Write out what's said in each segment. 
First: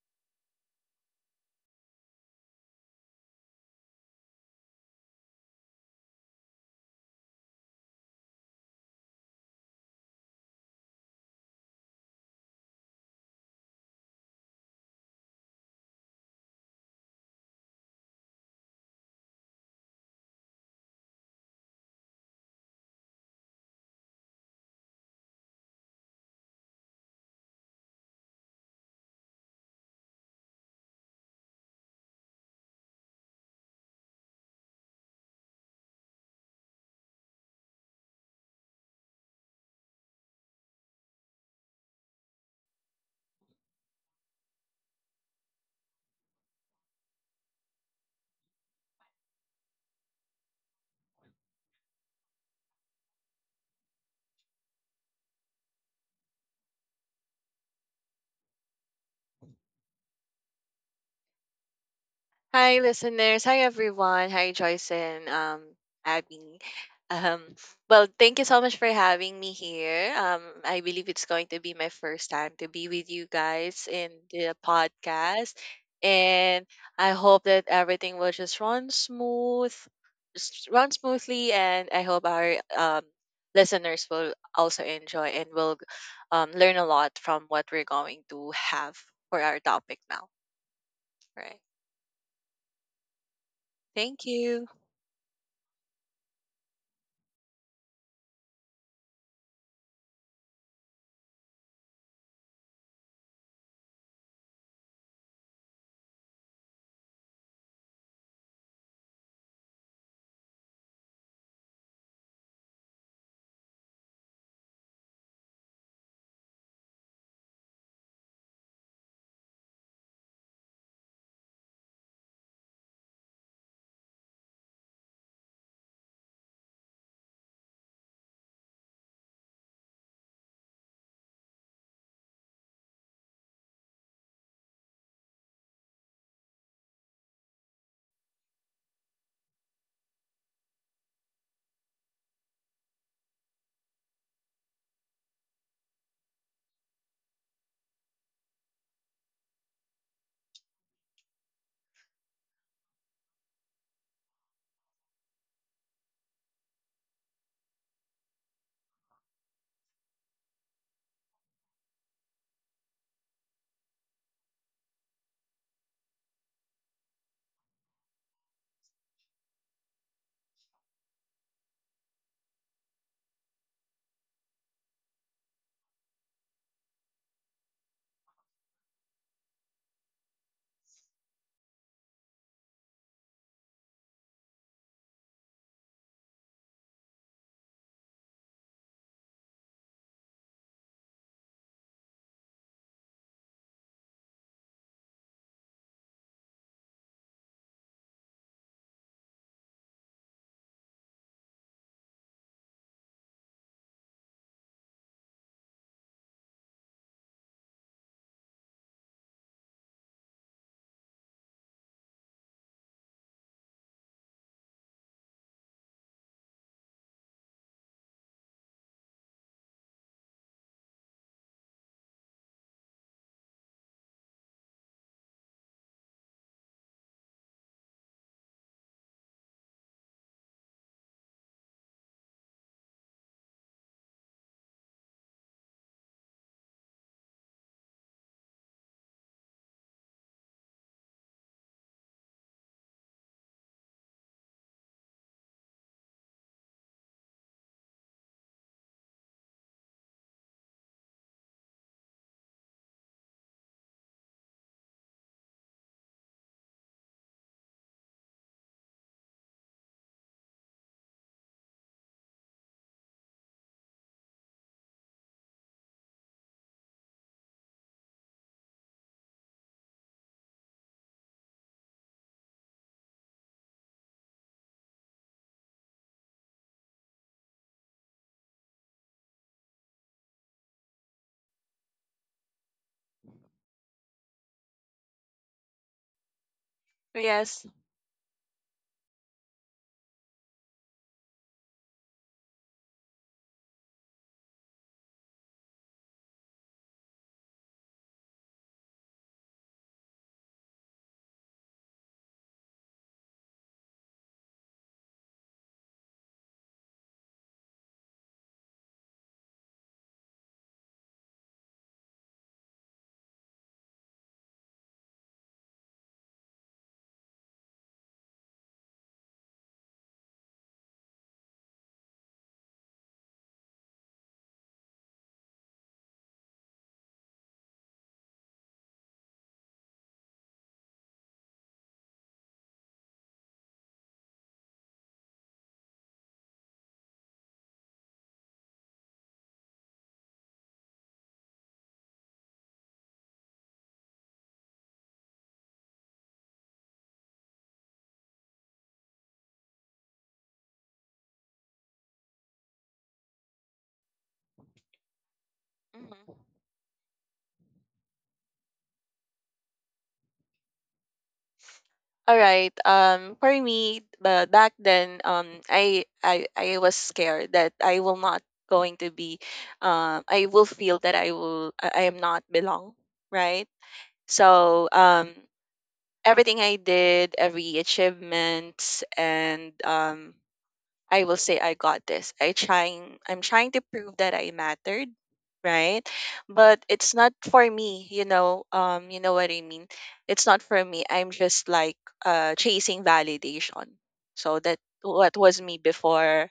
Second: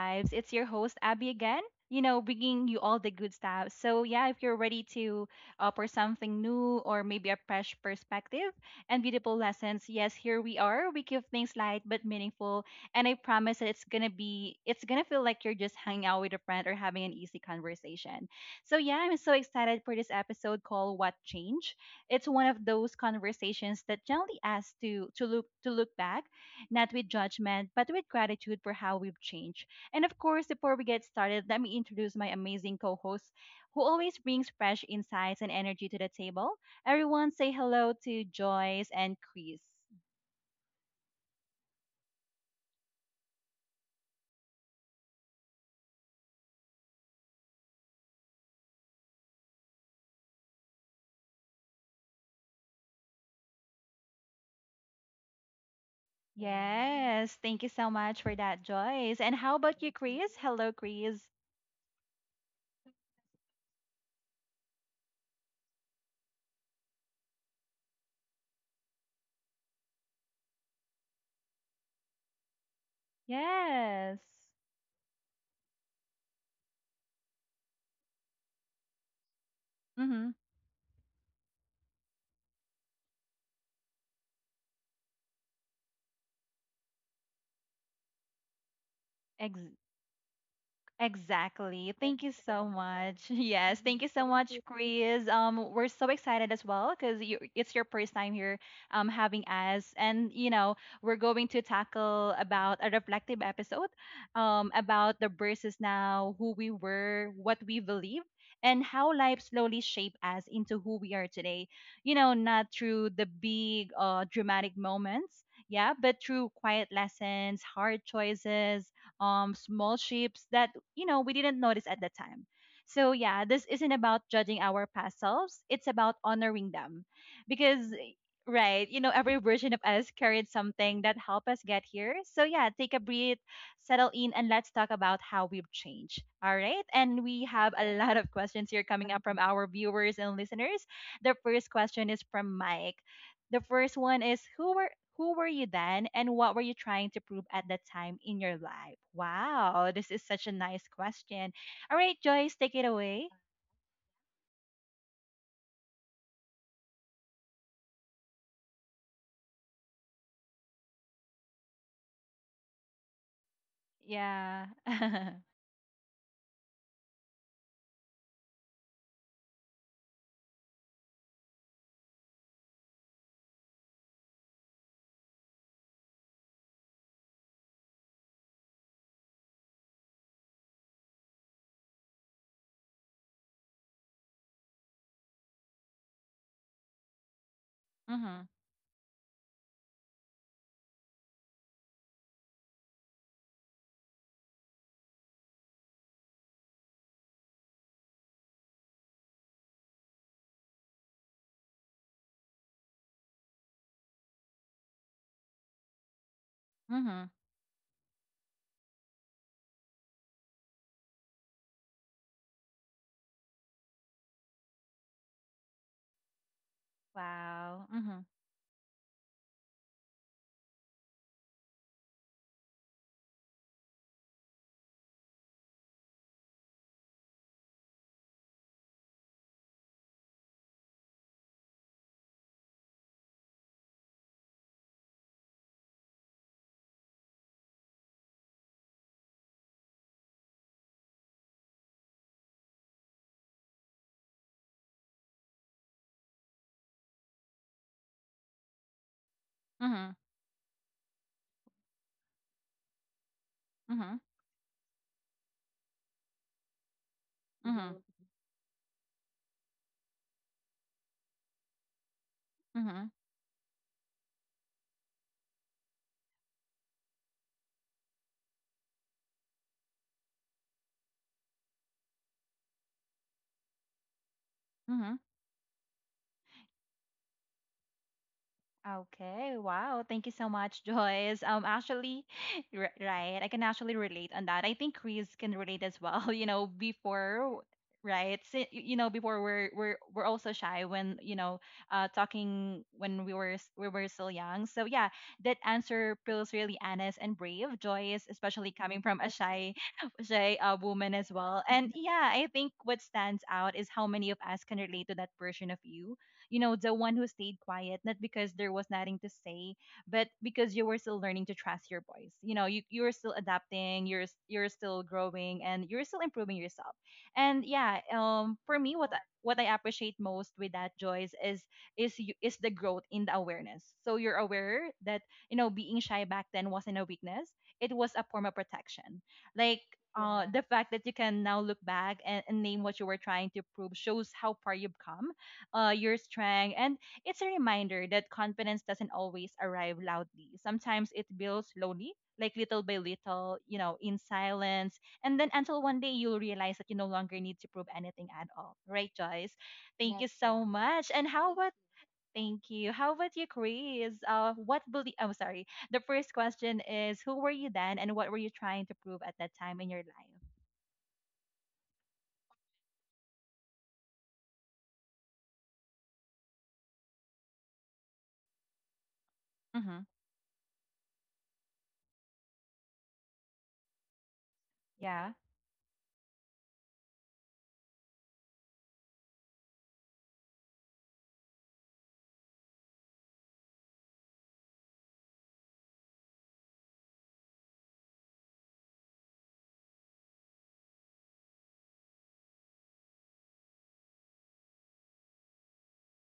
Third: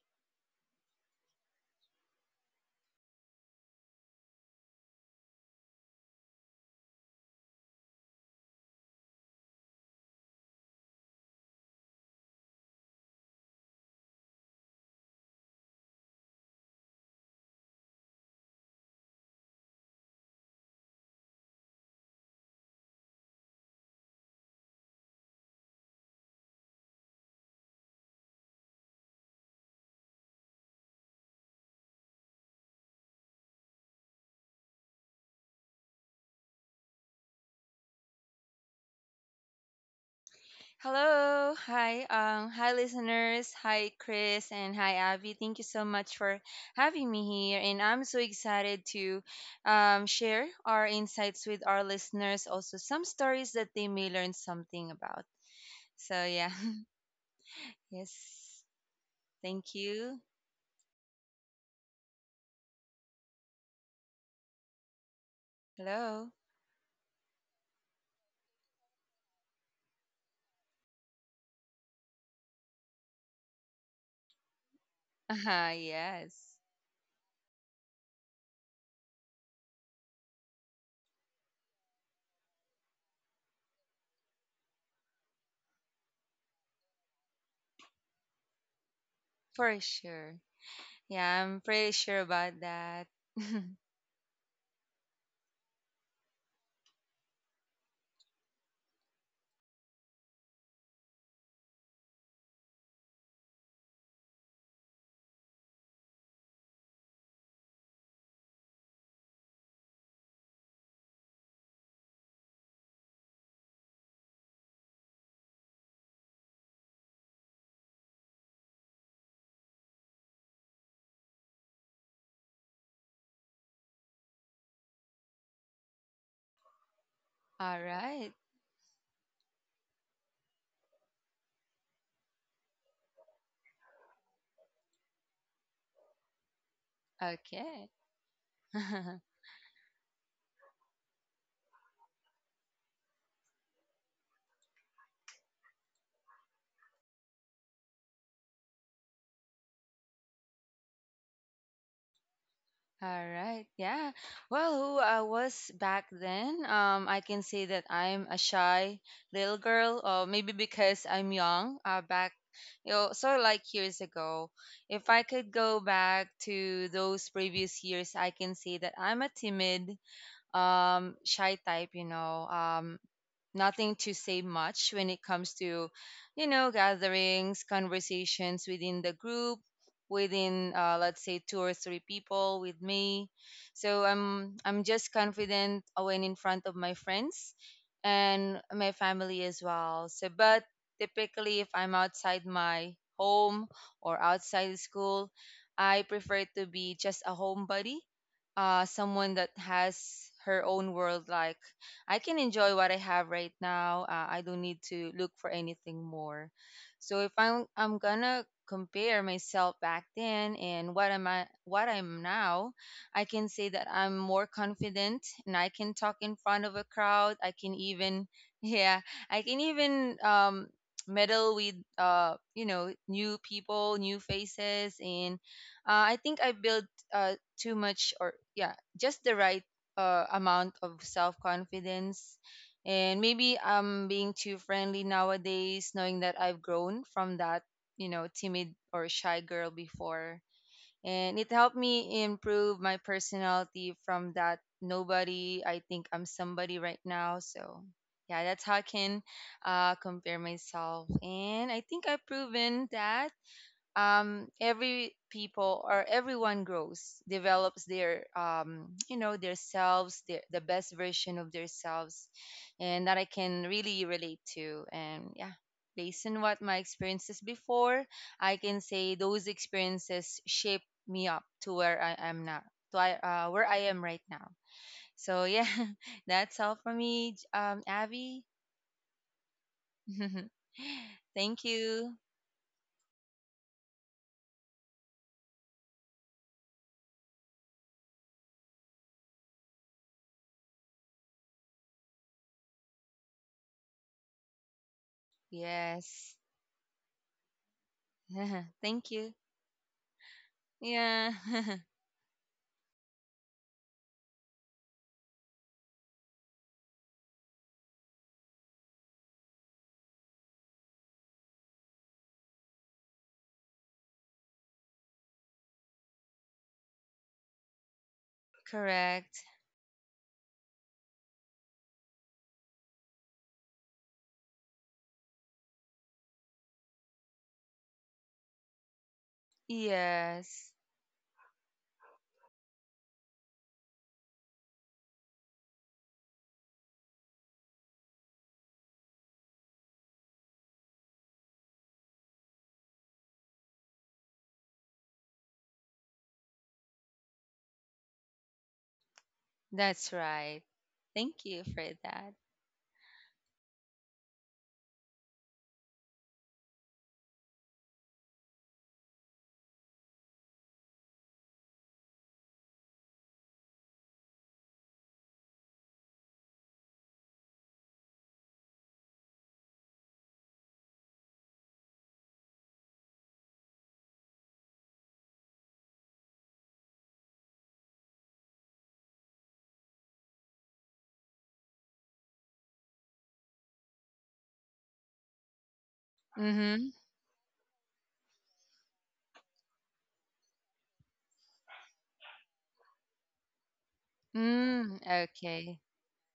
Vibes. It's your host Abby again. Bringing you all the good stuff. If you're ready to offer something new or maybe a fresh perspective and beautiful lessons, yes, here we are. We keep things light but meaningful, and I promise that it's gonna feel like you're just hanging out with a friend or having an easy conversation. So yeah, I'm so excited for this episode called "What Change." It's one of those conversations that gently asks to look back not with judgment, but with gratitude for how we've changed. And of course, before we get started, let me introduce my amazing co host who always brings fresh insights and energy to the table. Everyone say hello to Joyce and Chris. Hello, hi, hi listeners, hi Chris, and hi Abby. Thank you so much for having me here, and I'm so excited to share our insights with our listeners. Also, some stories that they may learn something about. So yeah, Yes, thank you so much for that, yes, Joyce. And how thank about you, you. Chris? Hello, Chris. Hi, listeners. Hi, everyone. Hi, Joyce and Hello. Abby. Um, well, thank you so much for having me here. I believe it's going to be my first time to be with you guys in Yes. the podcast. Yes, And I hope that everything will just run Mm-hmm. Smoothly. And I hope our listeners will also enjoy and will learn a lot from what we're going to have for our for topic now. sure. Yeah, Right. I'm pretty Exactly. sure Thank you about so that. much. Yes, thank you Thank so much, you. Chris. We're so excited as well because it's your first time here, having us, and you know, we're going to tackle about a reflective episode, about the versus now, who we were, what we believe, and how life slowly shaped us into who we are today. You know, not through the big, dramatic moments, yeah, but through quiet lessons, hard choices, small shifts that you know, we didn't notice at the time. So yeah, this isn't about judging our past selves. It's about honoring them, All because right. right, you know every version of us carried something that helped us get here. So yeah, take a breath, settle in, and let's talk about how we've changed. All right, and we have Okay. a lot of questions here coming up from our viewers and listeners. The first question is from Mike. The first one is, who were you then, and what were you trying to prove at that time in your life? Wow, this is such a nice question. All right, Joyce, take it All away. right. Yeah. Well, who I was back then, I can say that I'm a shy little girl, or maybe because I'm young, back, sort of like years ago. Yeah. If I Mhm. could go back to those previous years, I can say that I'm a timid, shy type. Nothing to say much when it comes to, gatherings, conversations within the group, within let's say two or three people with me. So I'm just confident when in front of my friends and my family as well. So but typically if I'm outside my home or outside school, I prefer to be just a homebody, someone that has her own world like I can enjoy what I have right now. I don't need to look for anything more. So Mhm. if I'm gonna compare myself back then and what I'm now, I can say that I'm more confident and I can talk in front of a crowd. I can Wow. Mhm. even yeah, I can even meddle with new people, new faces, and I think I built too much or, yeah, just the right amount of self confidence. And maybe I'm being too friendly nowadays, knowing that I've grown from that, timid or shy girl before. And it helped me improve my personality from that nobody. I think I'm somebody right now. So, yeah, that's how I can Mhm. compare myself. And I think I've proven that Mhm. Every people, or everyone grows, develops Mhm. their their selves, the best version of their selves. And Mhm. that I can really relate to. And, yeah, based on what my experiences before, I can say those experiences shaped me up to where I am now, to where I am right now. Mhm. Mhm. So yeah, that's all for me, Abby. Okay, wow. Thank you so much, Joyce. thank you. Actually, right, I can actually relate on that. I think Chris can relate as well. You know, Yes. before, right? You know, before we're also shy when you know, talking when we were still young. So yeah, that answer Yes. feels really honest and brave, Joyce, especially coming Thank from a you. shy, shy woman as Yeah. well. And yeah, I think what stands out is how many of us can relate to that version of you, you know, the one who stayed quiet, not because there was nothing to say, but because you were still learning to trust your voice. You know, you're still adapting, you're still growing, and you're still improving yourself. And yeah, for me, Correct. what I appreciate most with that, Joyce, is the growth in the awareness. So you're aware that you know being shy back then wasn't a weakness; it was a form of protection. Like yeah, the Yes, fact that you can now look back and name what you were trying to prove shows how far you've come, your strength. And it's a reminder that confidence doesn't always arrive loudly. Sometimes it builds slowly, like little by little, you know, in silence. And then until one day you'll realize that you no longer need to prove anything at all. Right, Joyce? that's Thank Yes. you Yes. so right. much. And Thank how you about for that. Thank you. How about you, Chris? What believe? I'm sorry. The Mhm. first question is, who were you then, and what were you trying to prove at that time in your life? All right. For me, but back then, um, I was scared that I will not going to be, Mm-hmm. I will feel that I will I am not belong, right? So Yeah. everything I did, every achievements and I will say I got this. I'm trying to prove that I mattered, right? But Mm-hmm. it's not for me, you know. You know what I mean? It's not for me. I'm just like chasing validation. So that Mm, what was me okay. before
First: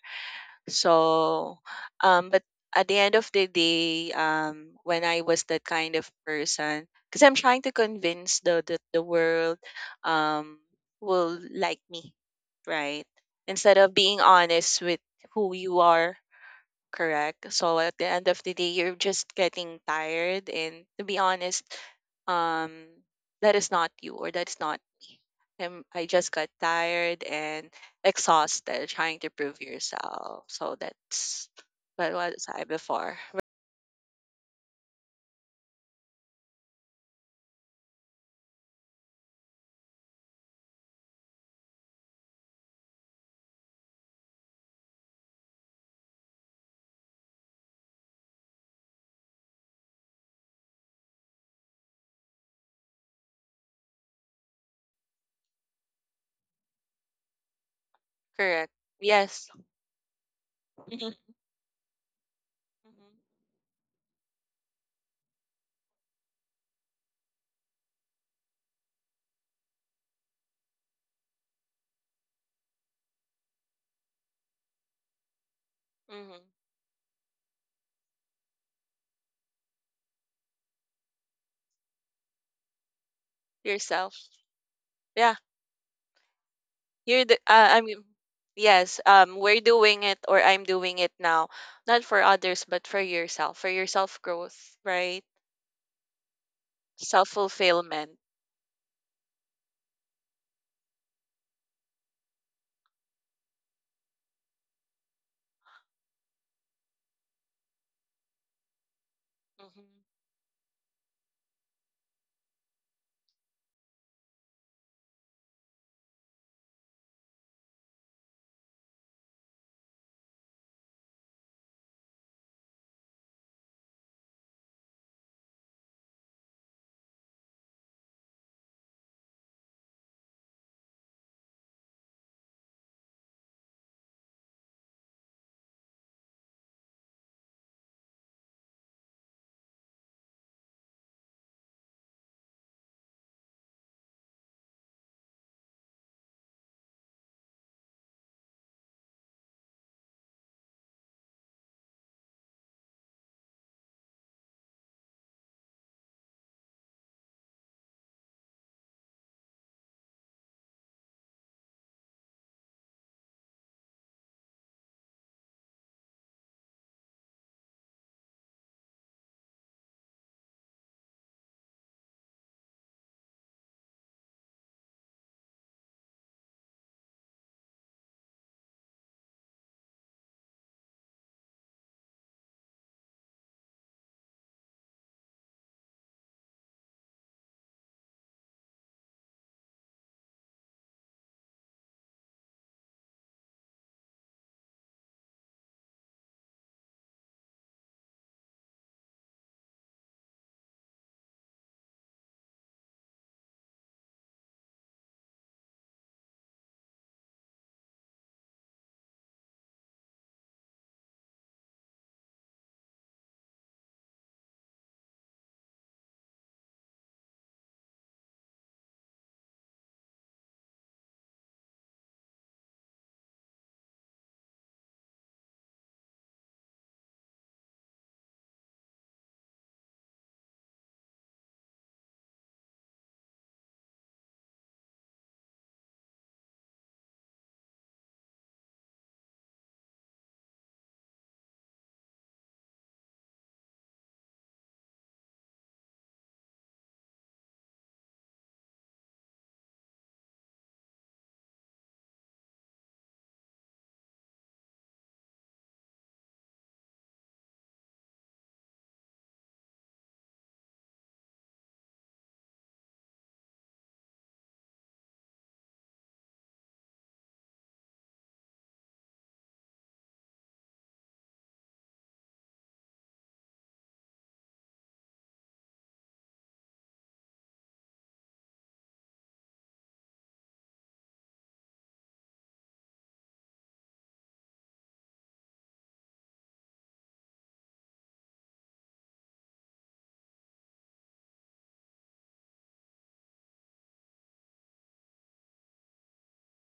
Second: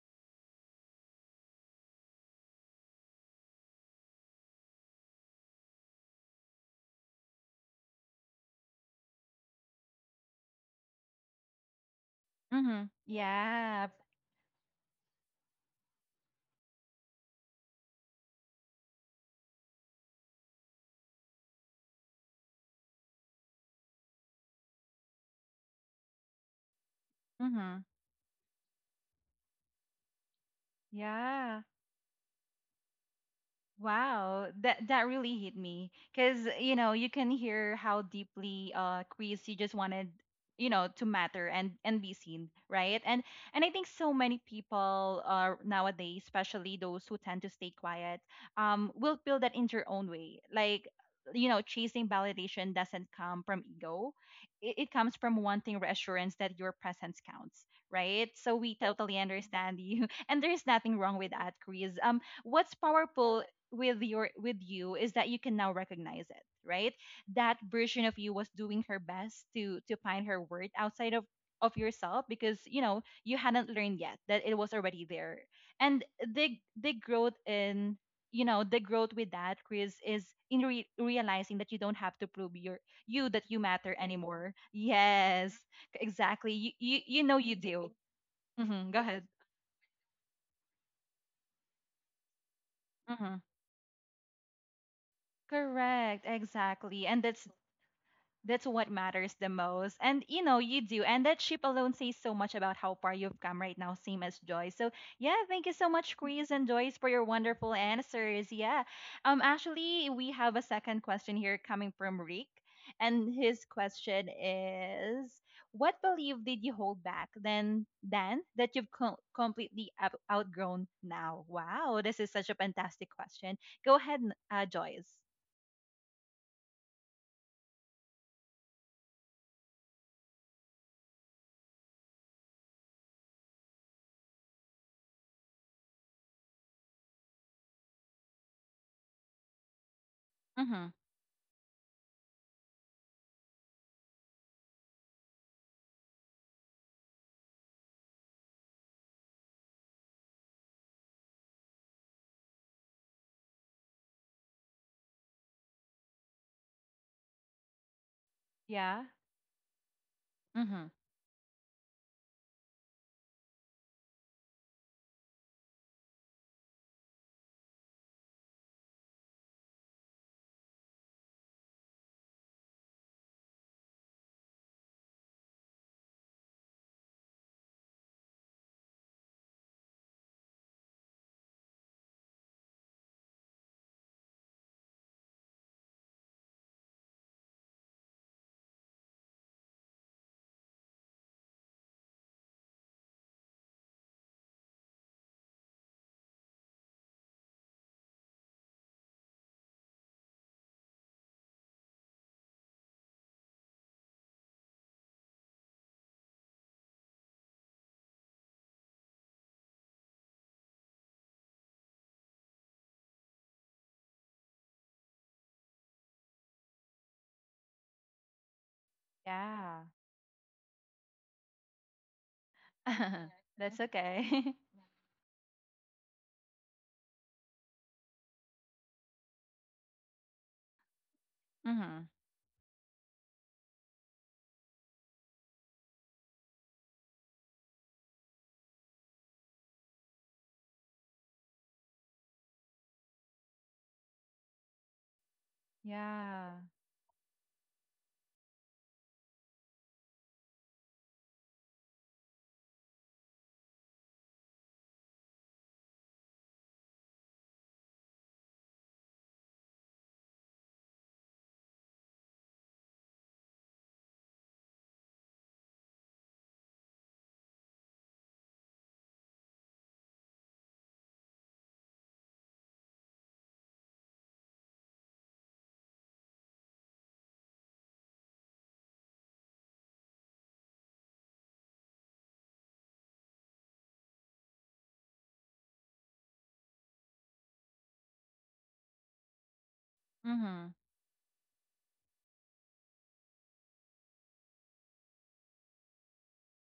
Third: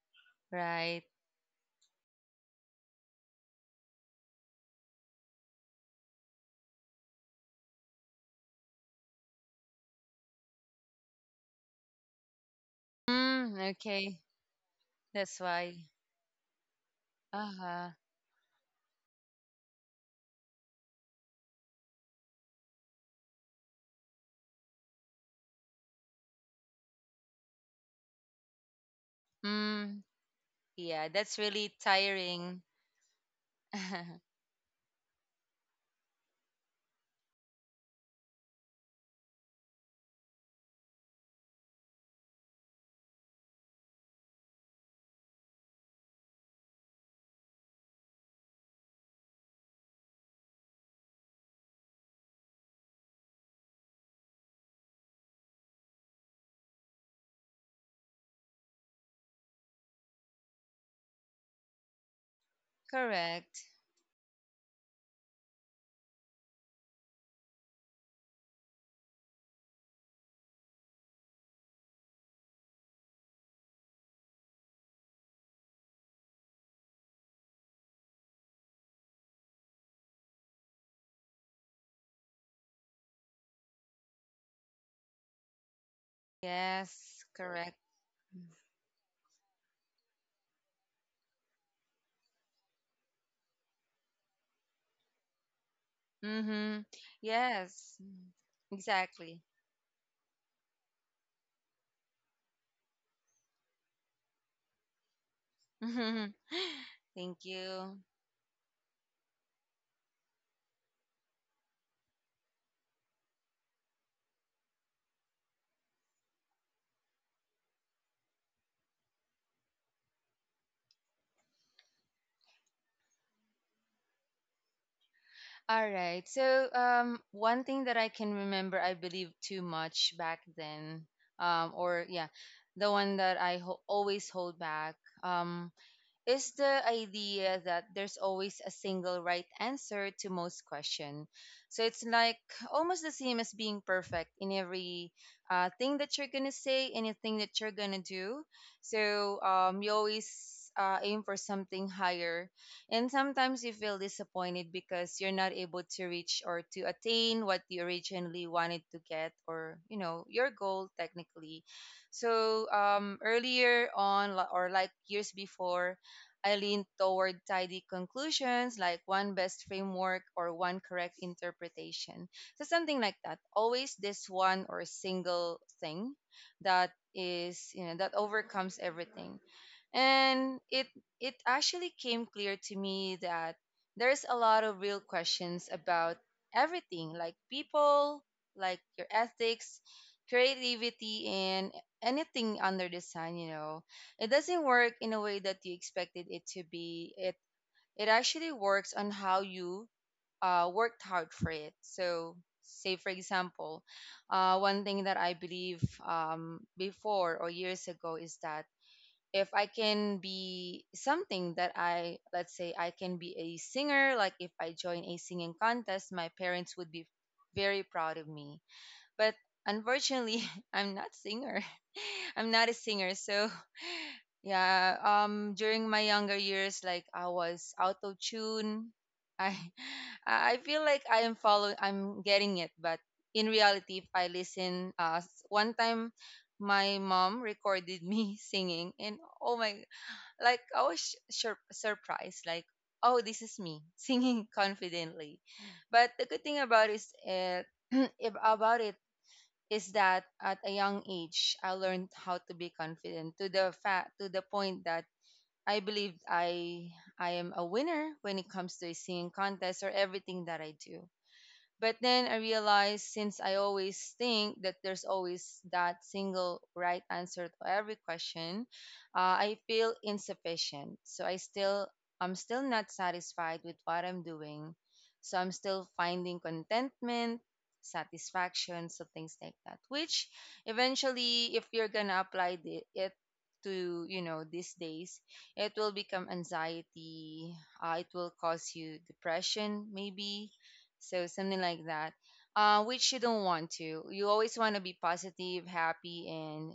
Right. so, but at the end of the day, when I was that kind of person, because I'm trying to convince the world, um, will like me, Mm-hmm. right? Mm, Instead Yeah. of okay, being honest with that's who why. you are. Correct. So Uh-huh. at the end of the day, you're just getting tired. And to be honest, um, that is not you or that is not me. I just got tired and Mm-hmm. exhausted trying to prove Mm, yourself. So yeah, that's that's Yeah. really what was tiring. I before. Wow, that really hit me because you know you can hear how deeply Chris you just wanted you know to matter and be seen, right? And I think so many people nowadays, especially those who tend to stay quiet, will feel that in their own way. Like you know, chasing validation doesn't come from ego; it comes from wanting reassurance that your presence counts, right? So Correct. we totally Yes. understand you, and there's nothing wrong Mhm. with that, Chris. What's Mhm. powerful Correct. With you is that you can now recognize it, right? That version of you was doing her best to find her worth outside of yourself because you know you hadn't learned yet that it was already there and Mhm. the the growth in you know the growth with that, Chris, is in realizing that you don't have to prove you that you matter Yourself. anymore. Yeah. Yes, exactly. Yes, You You're know the. you correct. I do. mean, Hmm, go yes. ahead. We're doing it, or I'm doing it now, not for others, but for Hmm. yourself, for your self growth, right? Correct, Mm-hmm. exactly. And that's Yes, Self-fulfillment. That's what matters exactly. the most. And you know, you do. And that ship alone says so much about how far you've come right now, same as Joy. So yeah, thank you so much, Chris and Joyce, for your Thank wonderful you. answers. Yeah. Mhm, Actually we have a second question here coming from Rick. And his question is, what belief did you hold back then that you've completely outgrown now? Wow, this is such a fantastic question. Go ahead, Joyce. All right. So, one thing that I can remember, I believed too much back then, um, or yeah, the one that I always hold back. Um, is the idea that there's always a single right answer to most Mm-hmm. question. So it's like almost the same as being perfect in every thing that you're gonna say, anything that you're gonna do. So you always aim for something higher, and sometimes you feel disappointed because you're not able to reach or to attain what you originally wanted to Yeah. get, or your goal Mm-hmm. technically. So earlier on, li- or like years before, I lean toward tidy conclusions like one best framework or one correct interpretation. So something like that. Always this one or single thing that is, that overcomes everything. And it actually came clear to me that there's a lot of real questions about everything, like people, like your ethics, creativity, and anything under the sun. It doesn't work in a way that you expected it to be. It actually works on how you worked hard for it. So, say for example, one thing that I believe before or years ago is that if I can be something that I let's say I can be a singer, like if I join a singing contest, my parents would be very proud of me. But Yeah. unfortunately, I'm not singer. I'm not a singer. So, That's okay. yeah, during my younger years, like, I was out of tune. I I feel like I am following Mm-hmm. I'm getting it, but in reality, if I listen one time my mom recorded me singing and, oh my, like, I was surprised, like, oh, this is me singing confidently. But the good thing Yeah. about is it if about it is that at a young age I learned how to be confident to the fact, to the point that I believed I am a winner when it comes to a singing contest or everything that I do. But then I realized, since I always think that there's always that single right answer to every question, I feel insufficient. So I'm still not satisfied with what I'm doing. So I'm still finding contentment, satisfaction, so things like that. Which eventually, if you're gonna apply it to, these days, it will become anxiety. It will cause you depression, maybe, Mm-hmm. so something like that, which you don't want to. You always want to be positive, happy, and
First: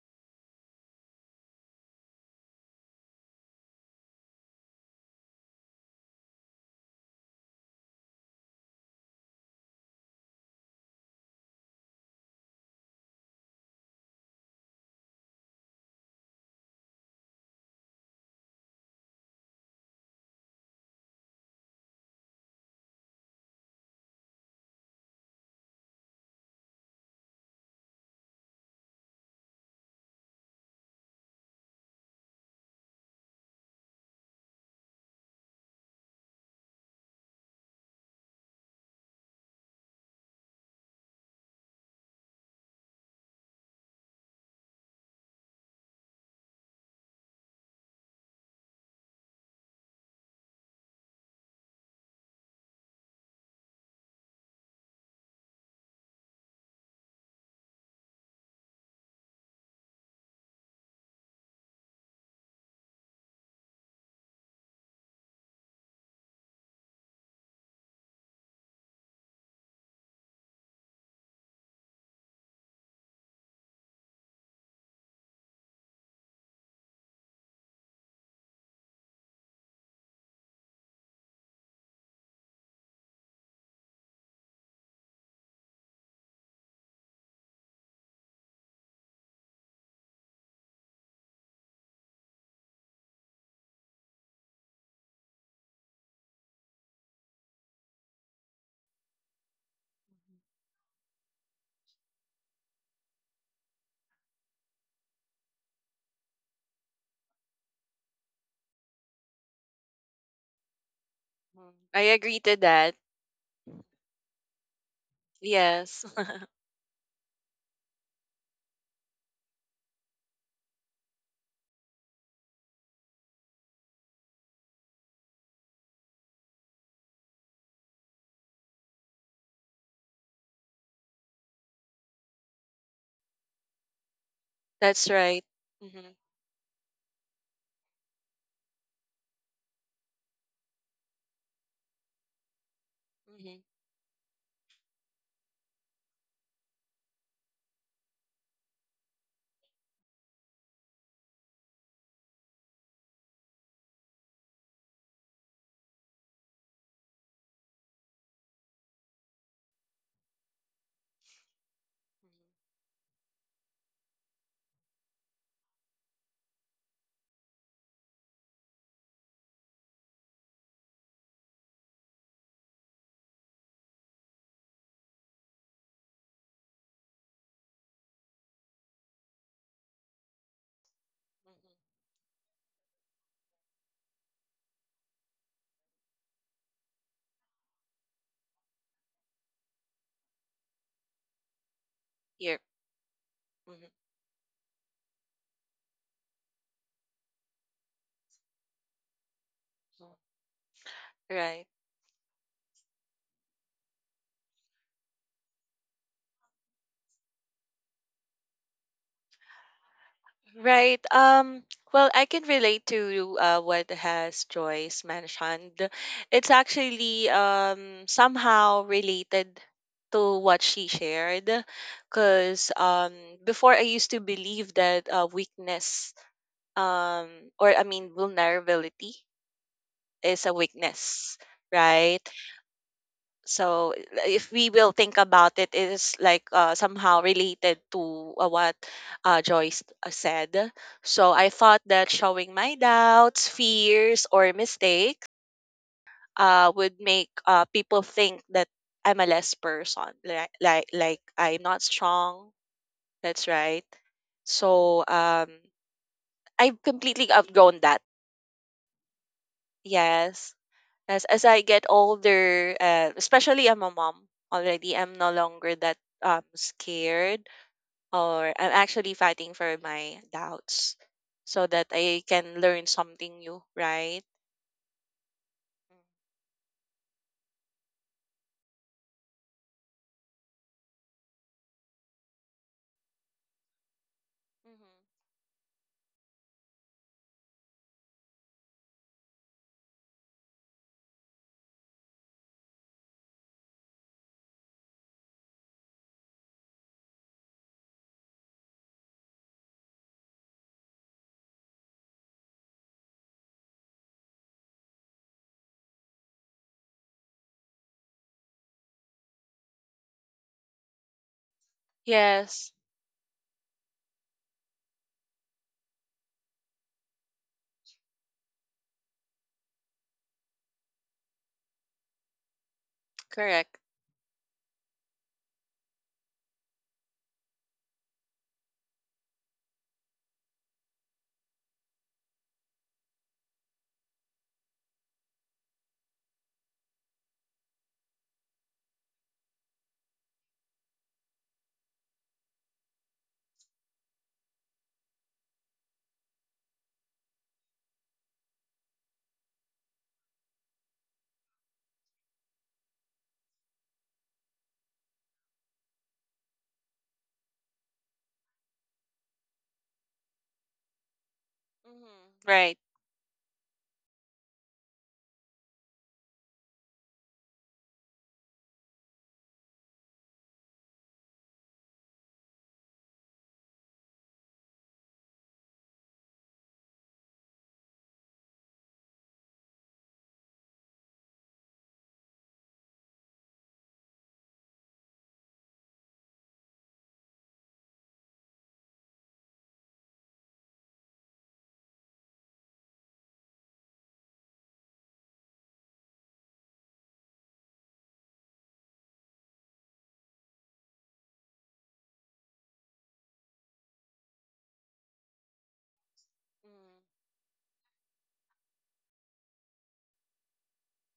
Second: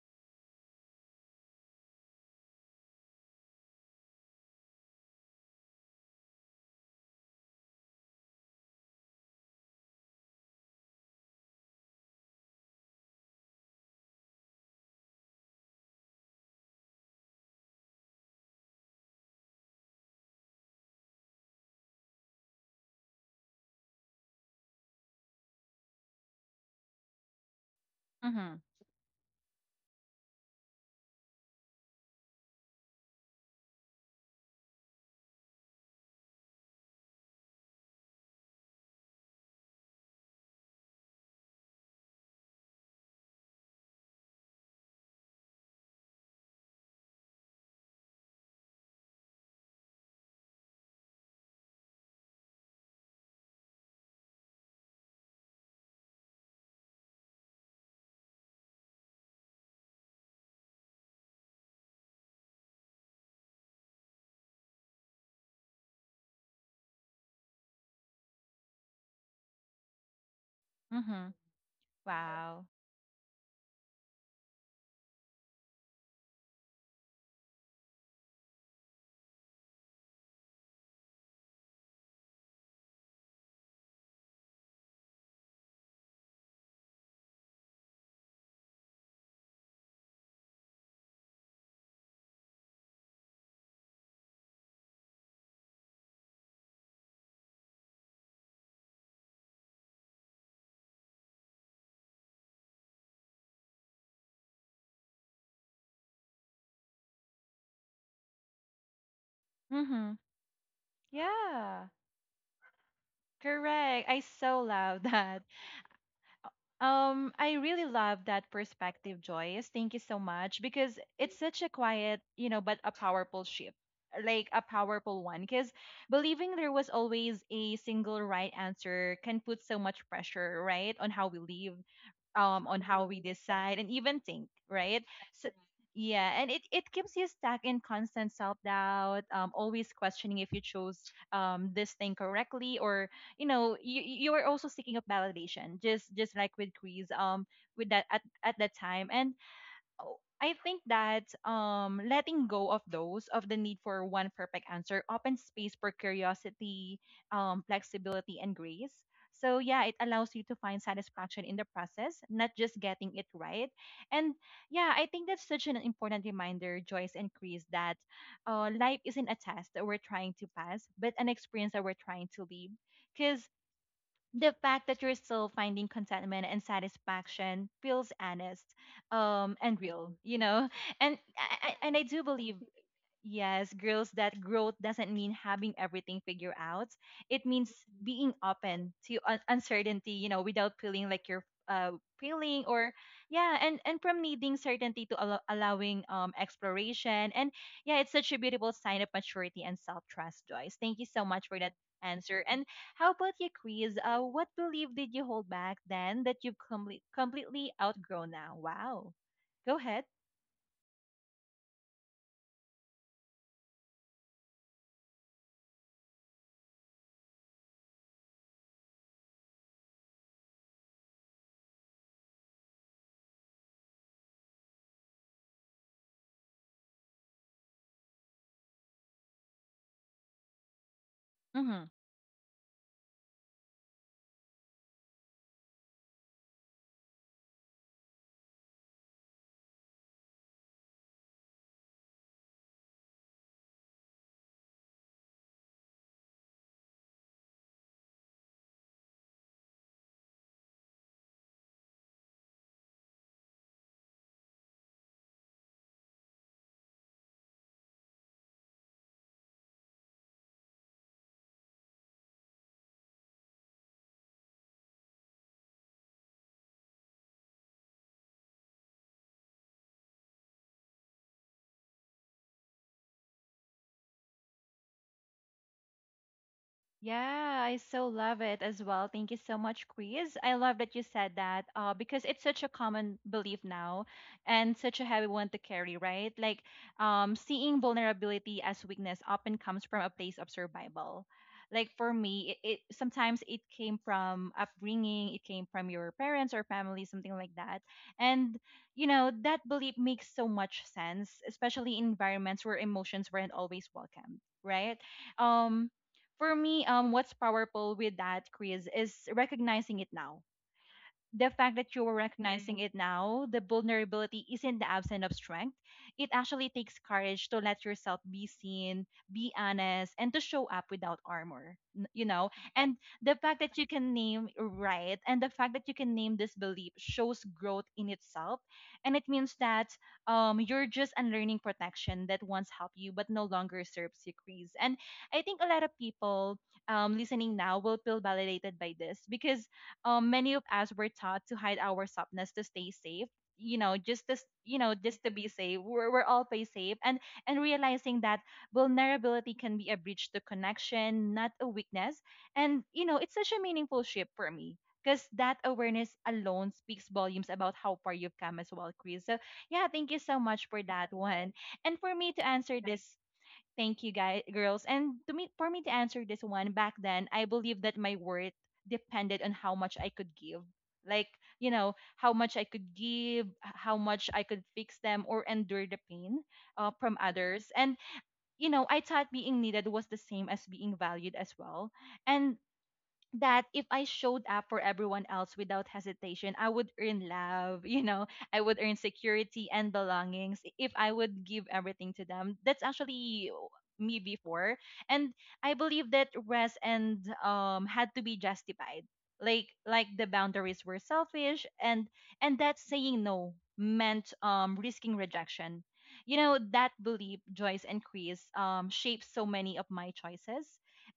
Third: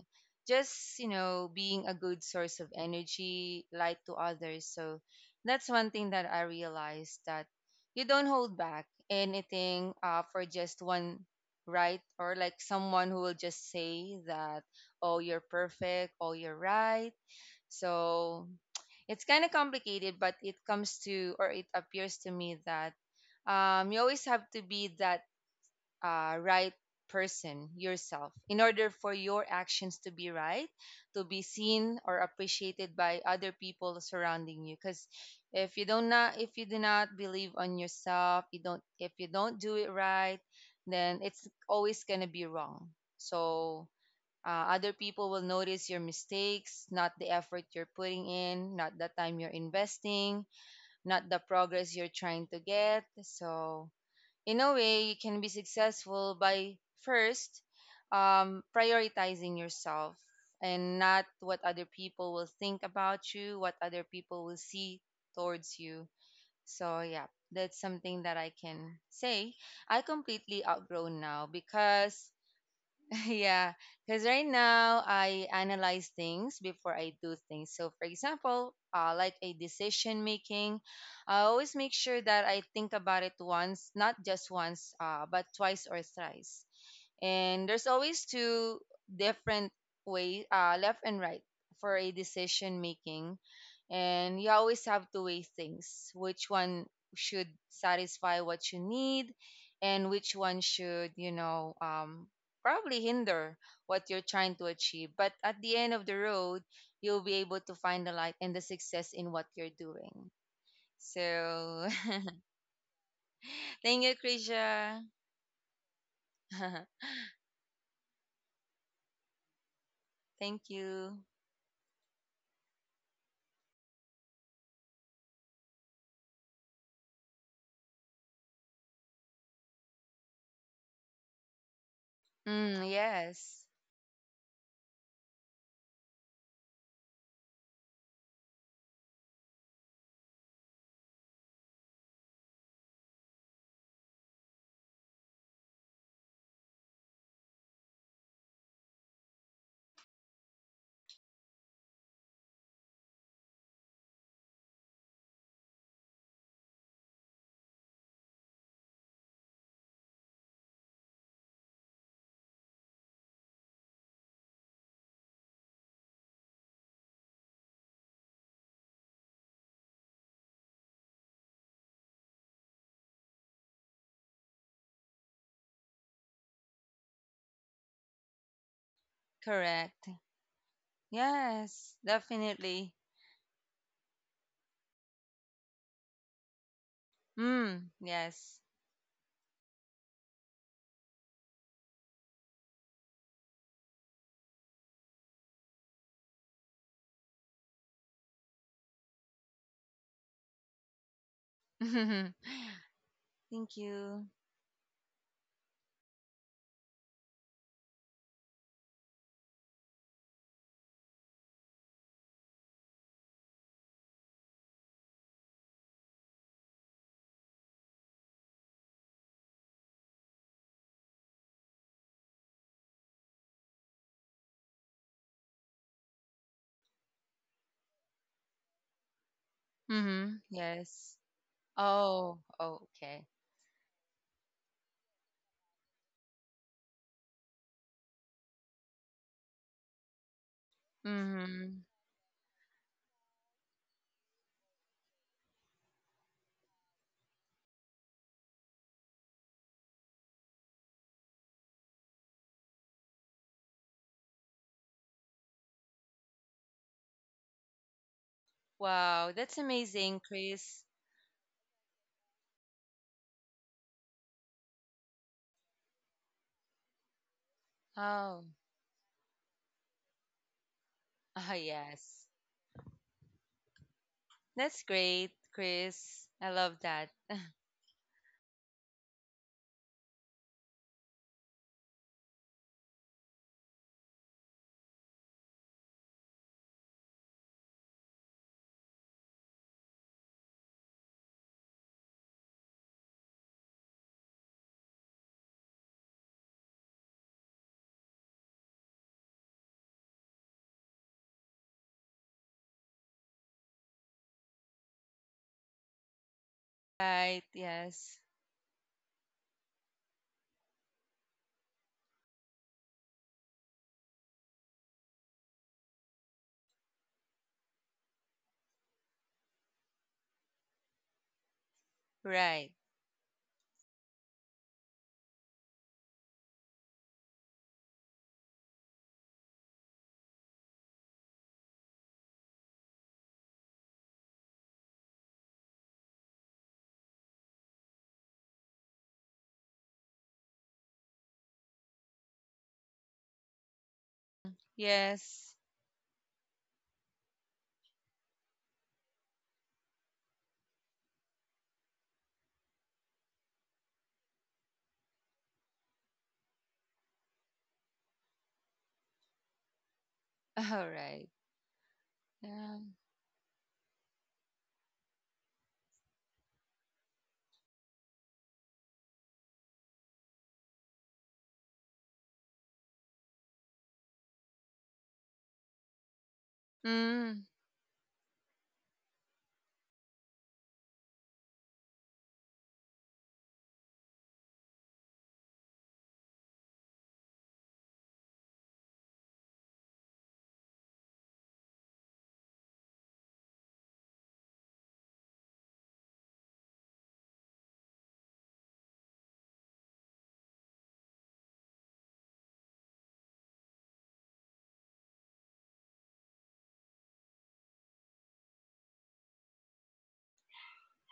just being a good source of energy, light to others. So that's one thing that I realized, that you don't hold back anything for just one right, or like someone who will just say that, oh, you're perfect, oh, you're right. So it's kind of complicated, but it appears to me that you always have to be that right person yourself Mm-hmm. in order for your actions to be right, to be seen or appreciated by other people surrounding you. Because if you do not believe on yourself, you don't if you don't do it right, then it's always gonna be wrong. So other people will notice your mistakes, not the effort you're putting in, not the time you're investing, not the progress you're trying to get. So, in a way, you can be successful by first prioritizing yourself, and not what other people will think about you, what other people will see towards you. So, yeah, that's something that I can say I completely outgrown Mm-hmm. now, because Wow. yeah, because right now I analyze things before I do things. So, for example, like a decision making, I always make sure that I think about it once, not just once, but twice or thrice. And there's always two different ways, left and right, for a decision making. And you always have to weigh things, which one should satisfy what you need and which one should probably hinder what you're trying to achieve. But at the end of the road, you'll be able to find the light and the success in what you're Mm-hmm. doing. mhm. So Yeah. I agree to that. thank Correct. you, I so Krisha. love that. Yes. I really love that perspective, Joyce. Thank you so much Thank because you. it's such a quiet, you know, but a powerful shift. Like a powerful one, because believing there was always a single right answer can put so much pressure, right, on how we live on Mm, how we yes. decide and even think, right? That's right. So Mm-hmm. yeah, and it keeps you stuck in constant self doubt, always questioning if you chose this thing correctly or you Mm-hmm. Mm-hmm. know, you are also seeking of validation, just like with Greece, with that at that time. And oh, I think that letting go of those of the need for one perfect answer opens space for curiosity, flexibility, and grace. So yeah, it allows you to find satisfaction in the process, not just getting it right. And yeah, I think that's such an important reminder, Joyce and Chris, that life isn't a test that we're trying to pass, but an experience that we're trying to live. Because the fact that you're still finding contentment and satisfaction feels honest and Correct. real, you know, and Yes, and I do believe, definitely. yes, girls, that growth doesn't mean having everything figured out. It means Mm, being yes. open to uncertainty, you know, without feeling like you're Here. feeling or yeah, Mhm, and from needing certainty to allowing exploration. And yeah, it's such a beautiful sign of maturity and mhm. self-trust, Joyce. Thank you so much for Right. that Thank answer. And how about you, Chris? You. What belief did you hold back then that you've completely outgrown now? Wow. Go ahead. Right. Well, I can relate to what has Joyce mentioned. It's actually somehow related to what she shared, because before I used to believe that weakness um or I mean vulnerability Mm-hmm. is a Yes. weakness, Mm-hmm. right? Oh, oh, okay. So if we will think about it, it is like somehow related to what Joyce said. So I thought Mm-hmm. that showing my doubts, fears, or mistakes would make people think that I'm a less person, like I'm not strong. That's right. So I've completely outgrown that. Wow, that's amazing, Yes. Chris. As I get older, especially I'm a mom already, I'm no longer that scared Oh, or I'm actually fighting for my doubts ah, so that I yes. can learn something new, right? That's great, Chris. I love that. Yeah, I so love it as well. Thank you so much, Chris. I love that you said that, because it's such a common belief now and such a Mm-hmm. heavy one to carry, right? Like seeing vulnerability as weakness often comes from a place of survival. Like for me, it sometimes it came from upbringing, it came from your parents or family, something like that. And you know that belief makes so much sense, especially in environments where emotions weren't always welcome, right? Um, for me, what's Right, powerful with yes. that, Chris, is recognizing it now, the fact that you are Yes, recognizing it now, the vulnerability isn't the absence of strength. It actually takes courage to let yourself be seen, be honest, and to show up without armor, you know? Right. And the fact that correct. you can name right and the fact that you can name this belief shows growth in itself. And it means that you're just unlearning protection that once helped you but no longer serves you, Chris. And I think a lot of people listening now will feel validated by this because many of us were taught to hide our softness to stay safe, you know, just this, you know, just to be Yes. safe, we're all play safe and realizing that vulnerability can be a bridge to connection, not a weakness, and you know it's such a meaningful shift for me because that awareness alone speaks volumes about how far you've come as well, Chris. So yeah, thank you so much for All that right. one and for Mm-hmm. me to Right, answer Yeah. this. Thank you, guys, girls. And to me, for me to answer this one, back then, I believe that my worth depended on how much I could give. Like, how much I could give, how much I could fix them or endure the pain from Mm, others. I thought being needed was the same as being valued as well. And that if I showed up for everyone else without hesitation, I would earn love, I would earn security and belongings if I would give everything to them. That's actually me before. And I believe that rest and had to be justified. Like the boundaries were selfish and that saying no meant risking rejection. You know, that Mm-hmm. belief, Joyce and Chris, shaped so many of my choices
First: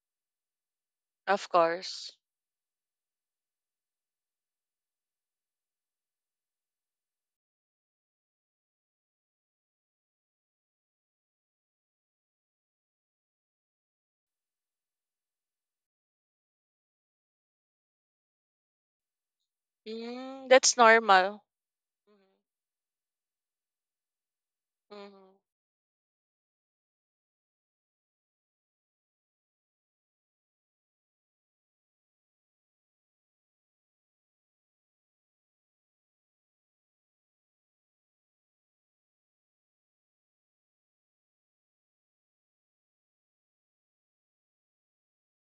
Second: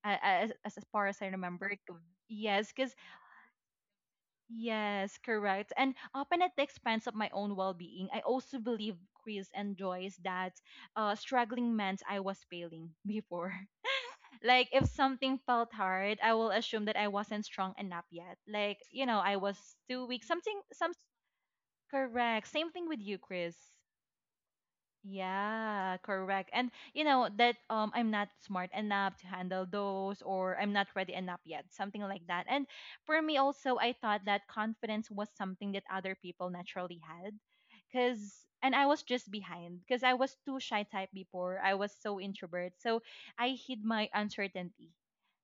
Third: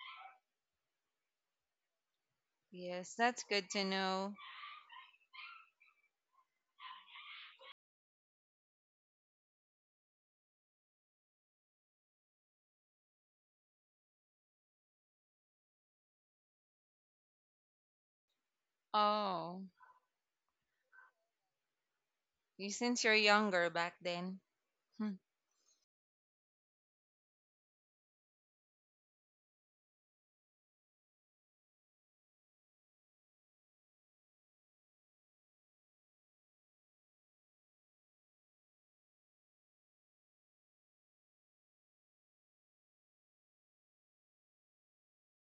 as far as I of remember. Course. Yes, because yes, that's good to know. yes, correct. And often at the expense of my own well-being, I also believe Chris and Joyce that struggling meant I was failing before. Like if something felt hard, I will assume that I wasn't strong enough yet. Like, I was Oh, too weak. Mm, Something, that's some normal. Mm-hmm. Correct. Same you thing with since you're you, Chris. younger back then. Mm-hmm. Yeah, correct. And you know that I'm not smart enough to handle those or I'm not ready enough yet, something like that. And for me also, I thought that confidence was something that other people naturally had cuz and I was just behind because I was too shy type before. I was so introvert. So I hid my uncertainty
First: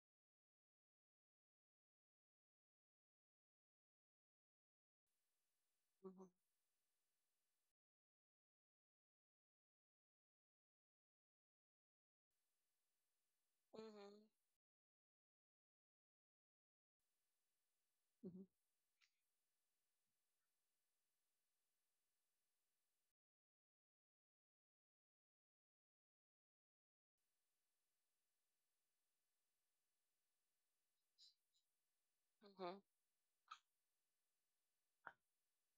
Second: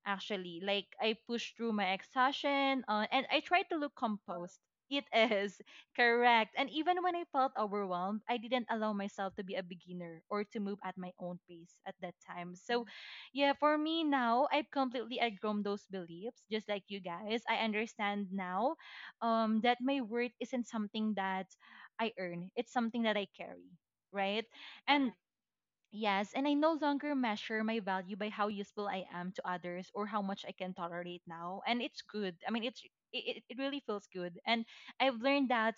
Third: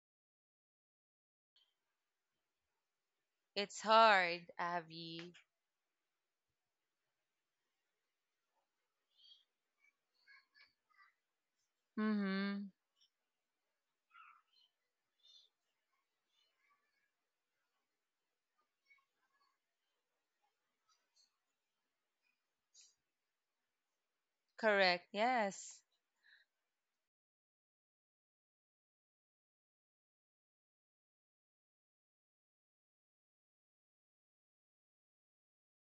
actually. Like I pushed through my exhaustion and I tried to It's look hard, composed. It Abby. is Mm-hmm. correct. And even when I felt overwhelmed, I didn't allow myself to be a beginner or to move at my own pace at that time. Mm-hmm. So, yeah, for me Mm-hmm. now, I've completely outgrown those beliefs, just like you guys. I understand now that my worth isn't something that I earn, it's something that I carry, right? Correct. And Yes. yes, and I no longer measure my value by how useful I am to others or how much I can tolerate now. And it's good. I mean, Mm-hmm. it's it really feels good. And I've learned that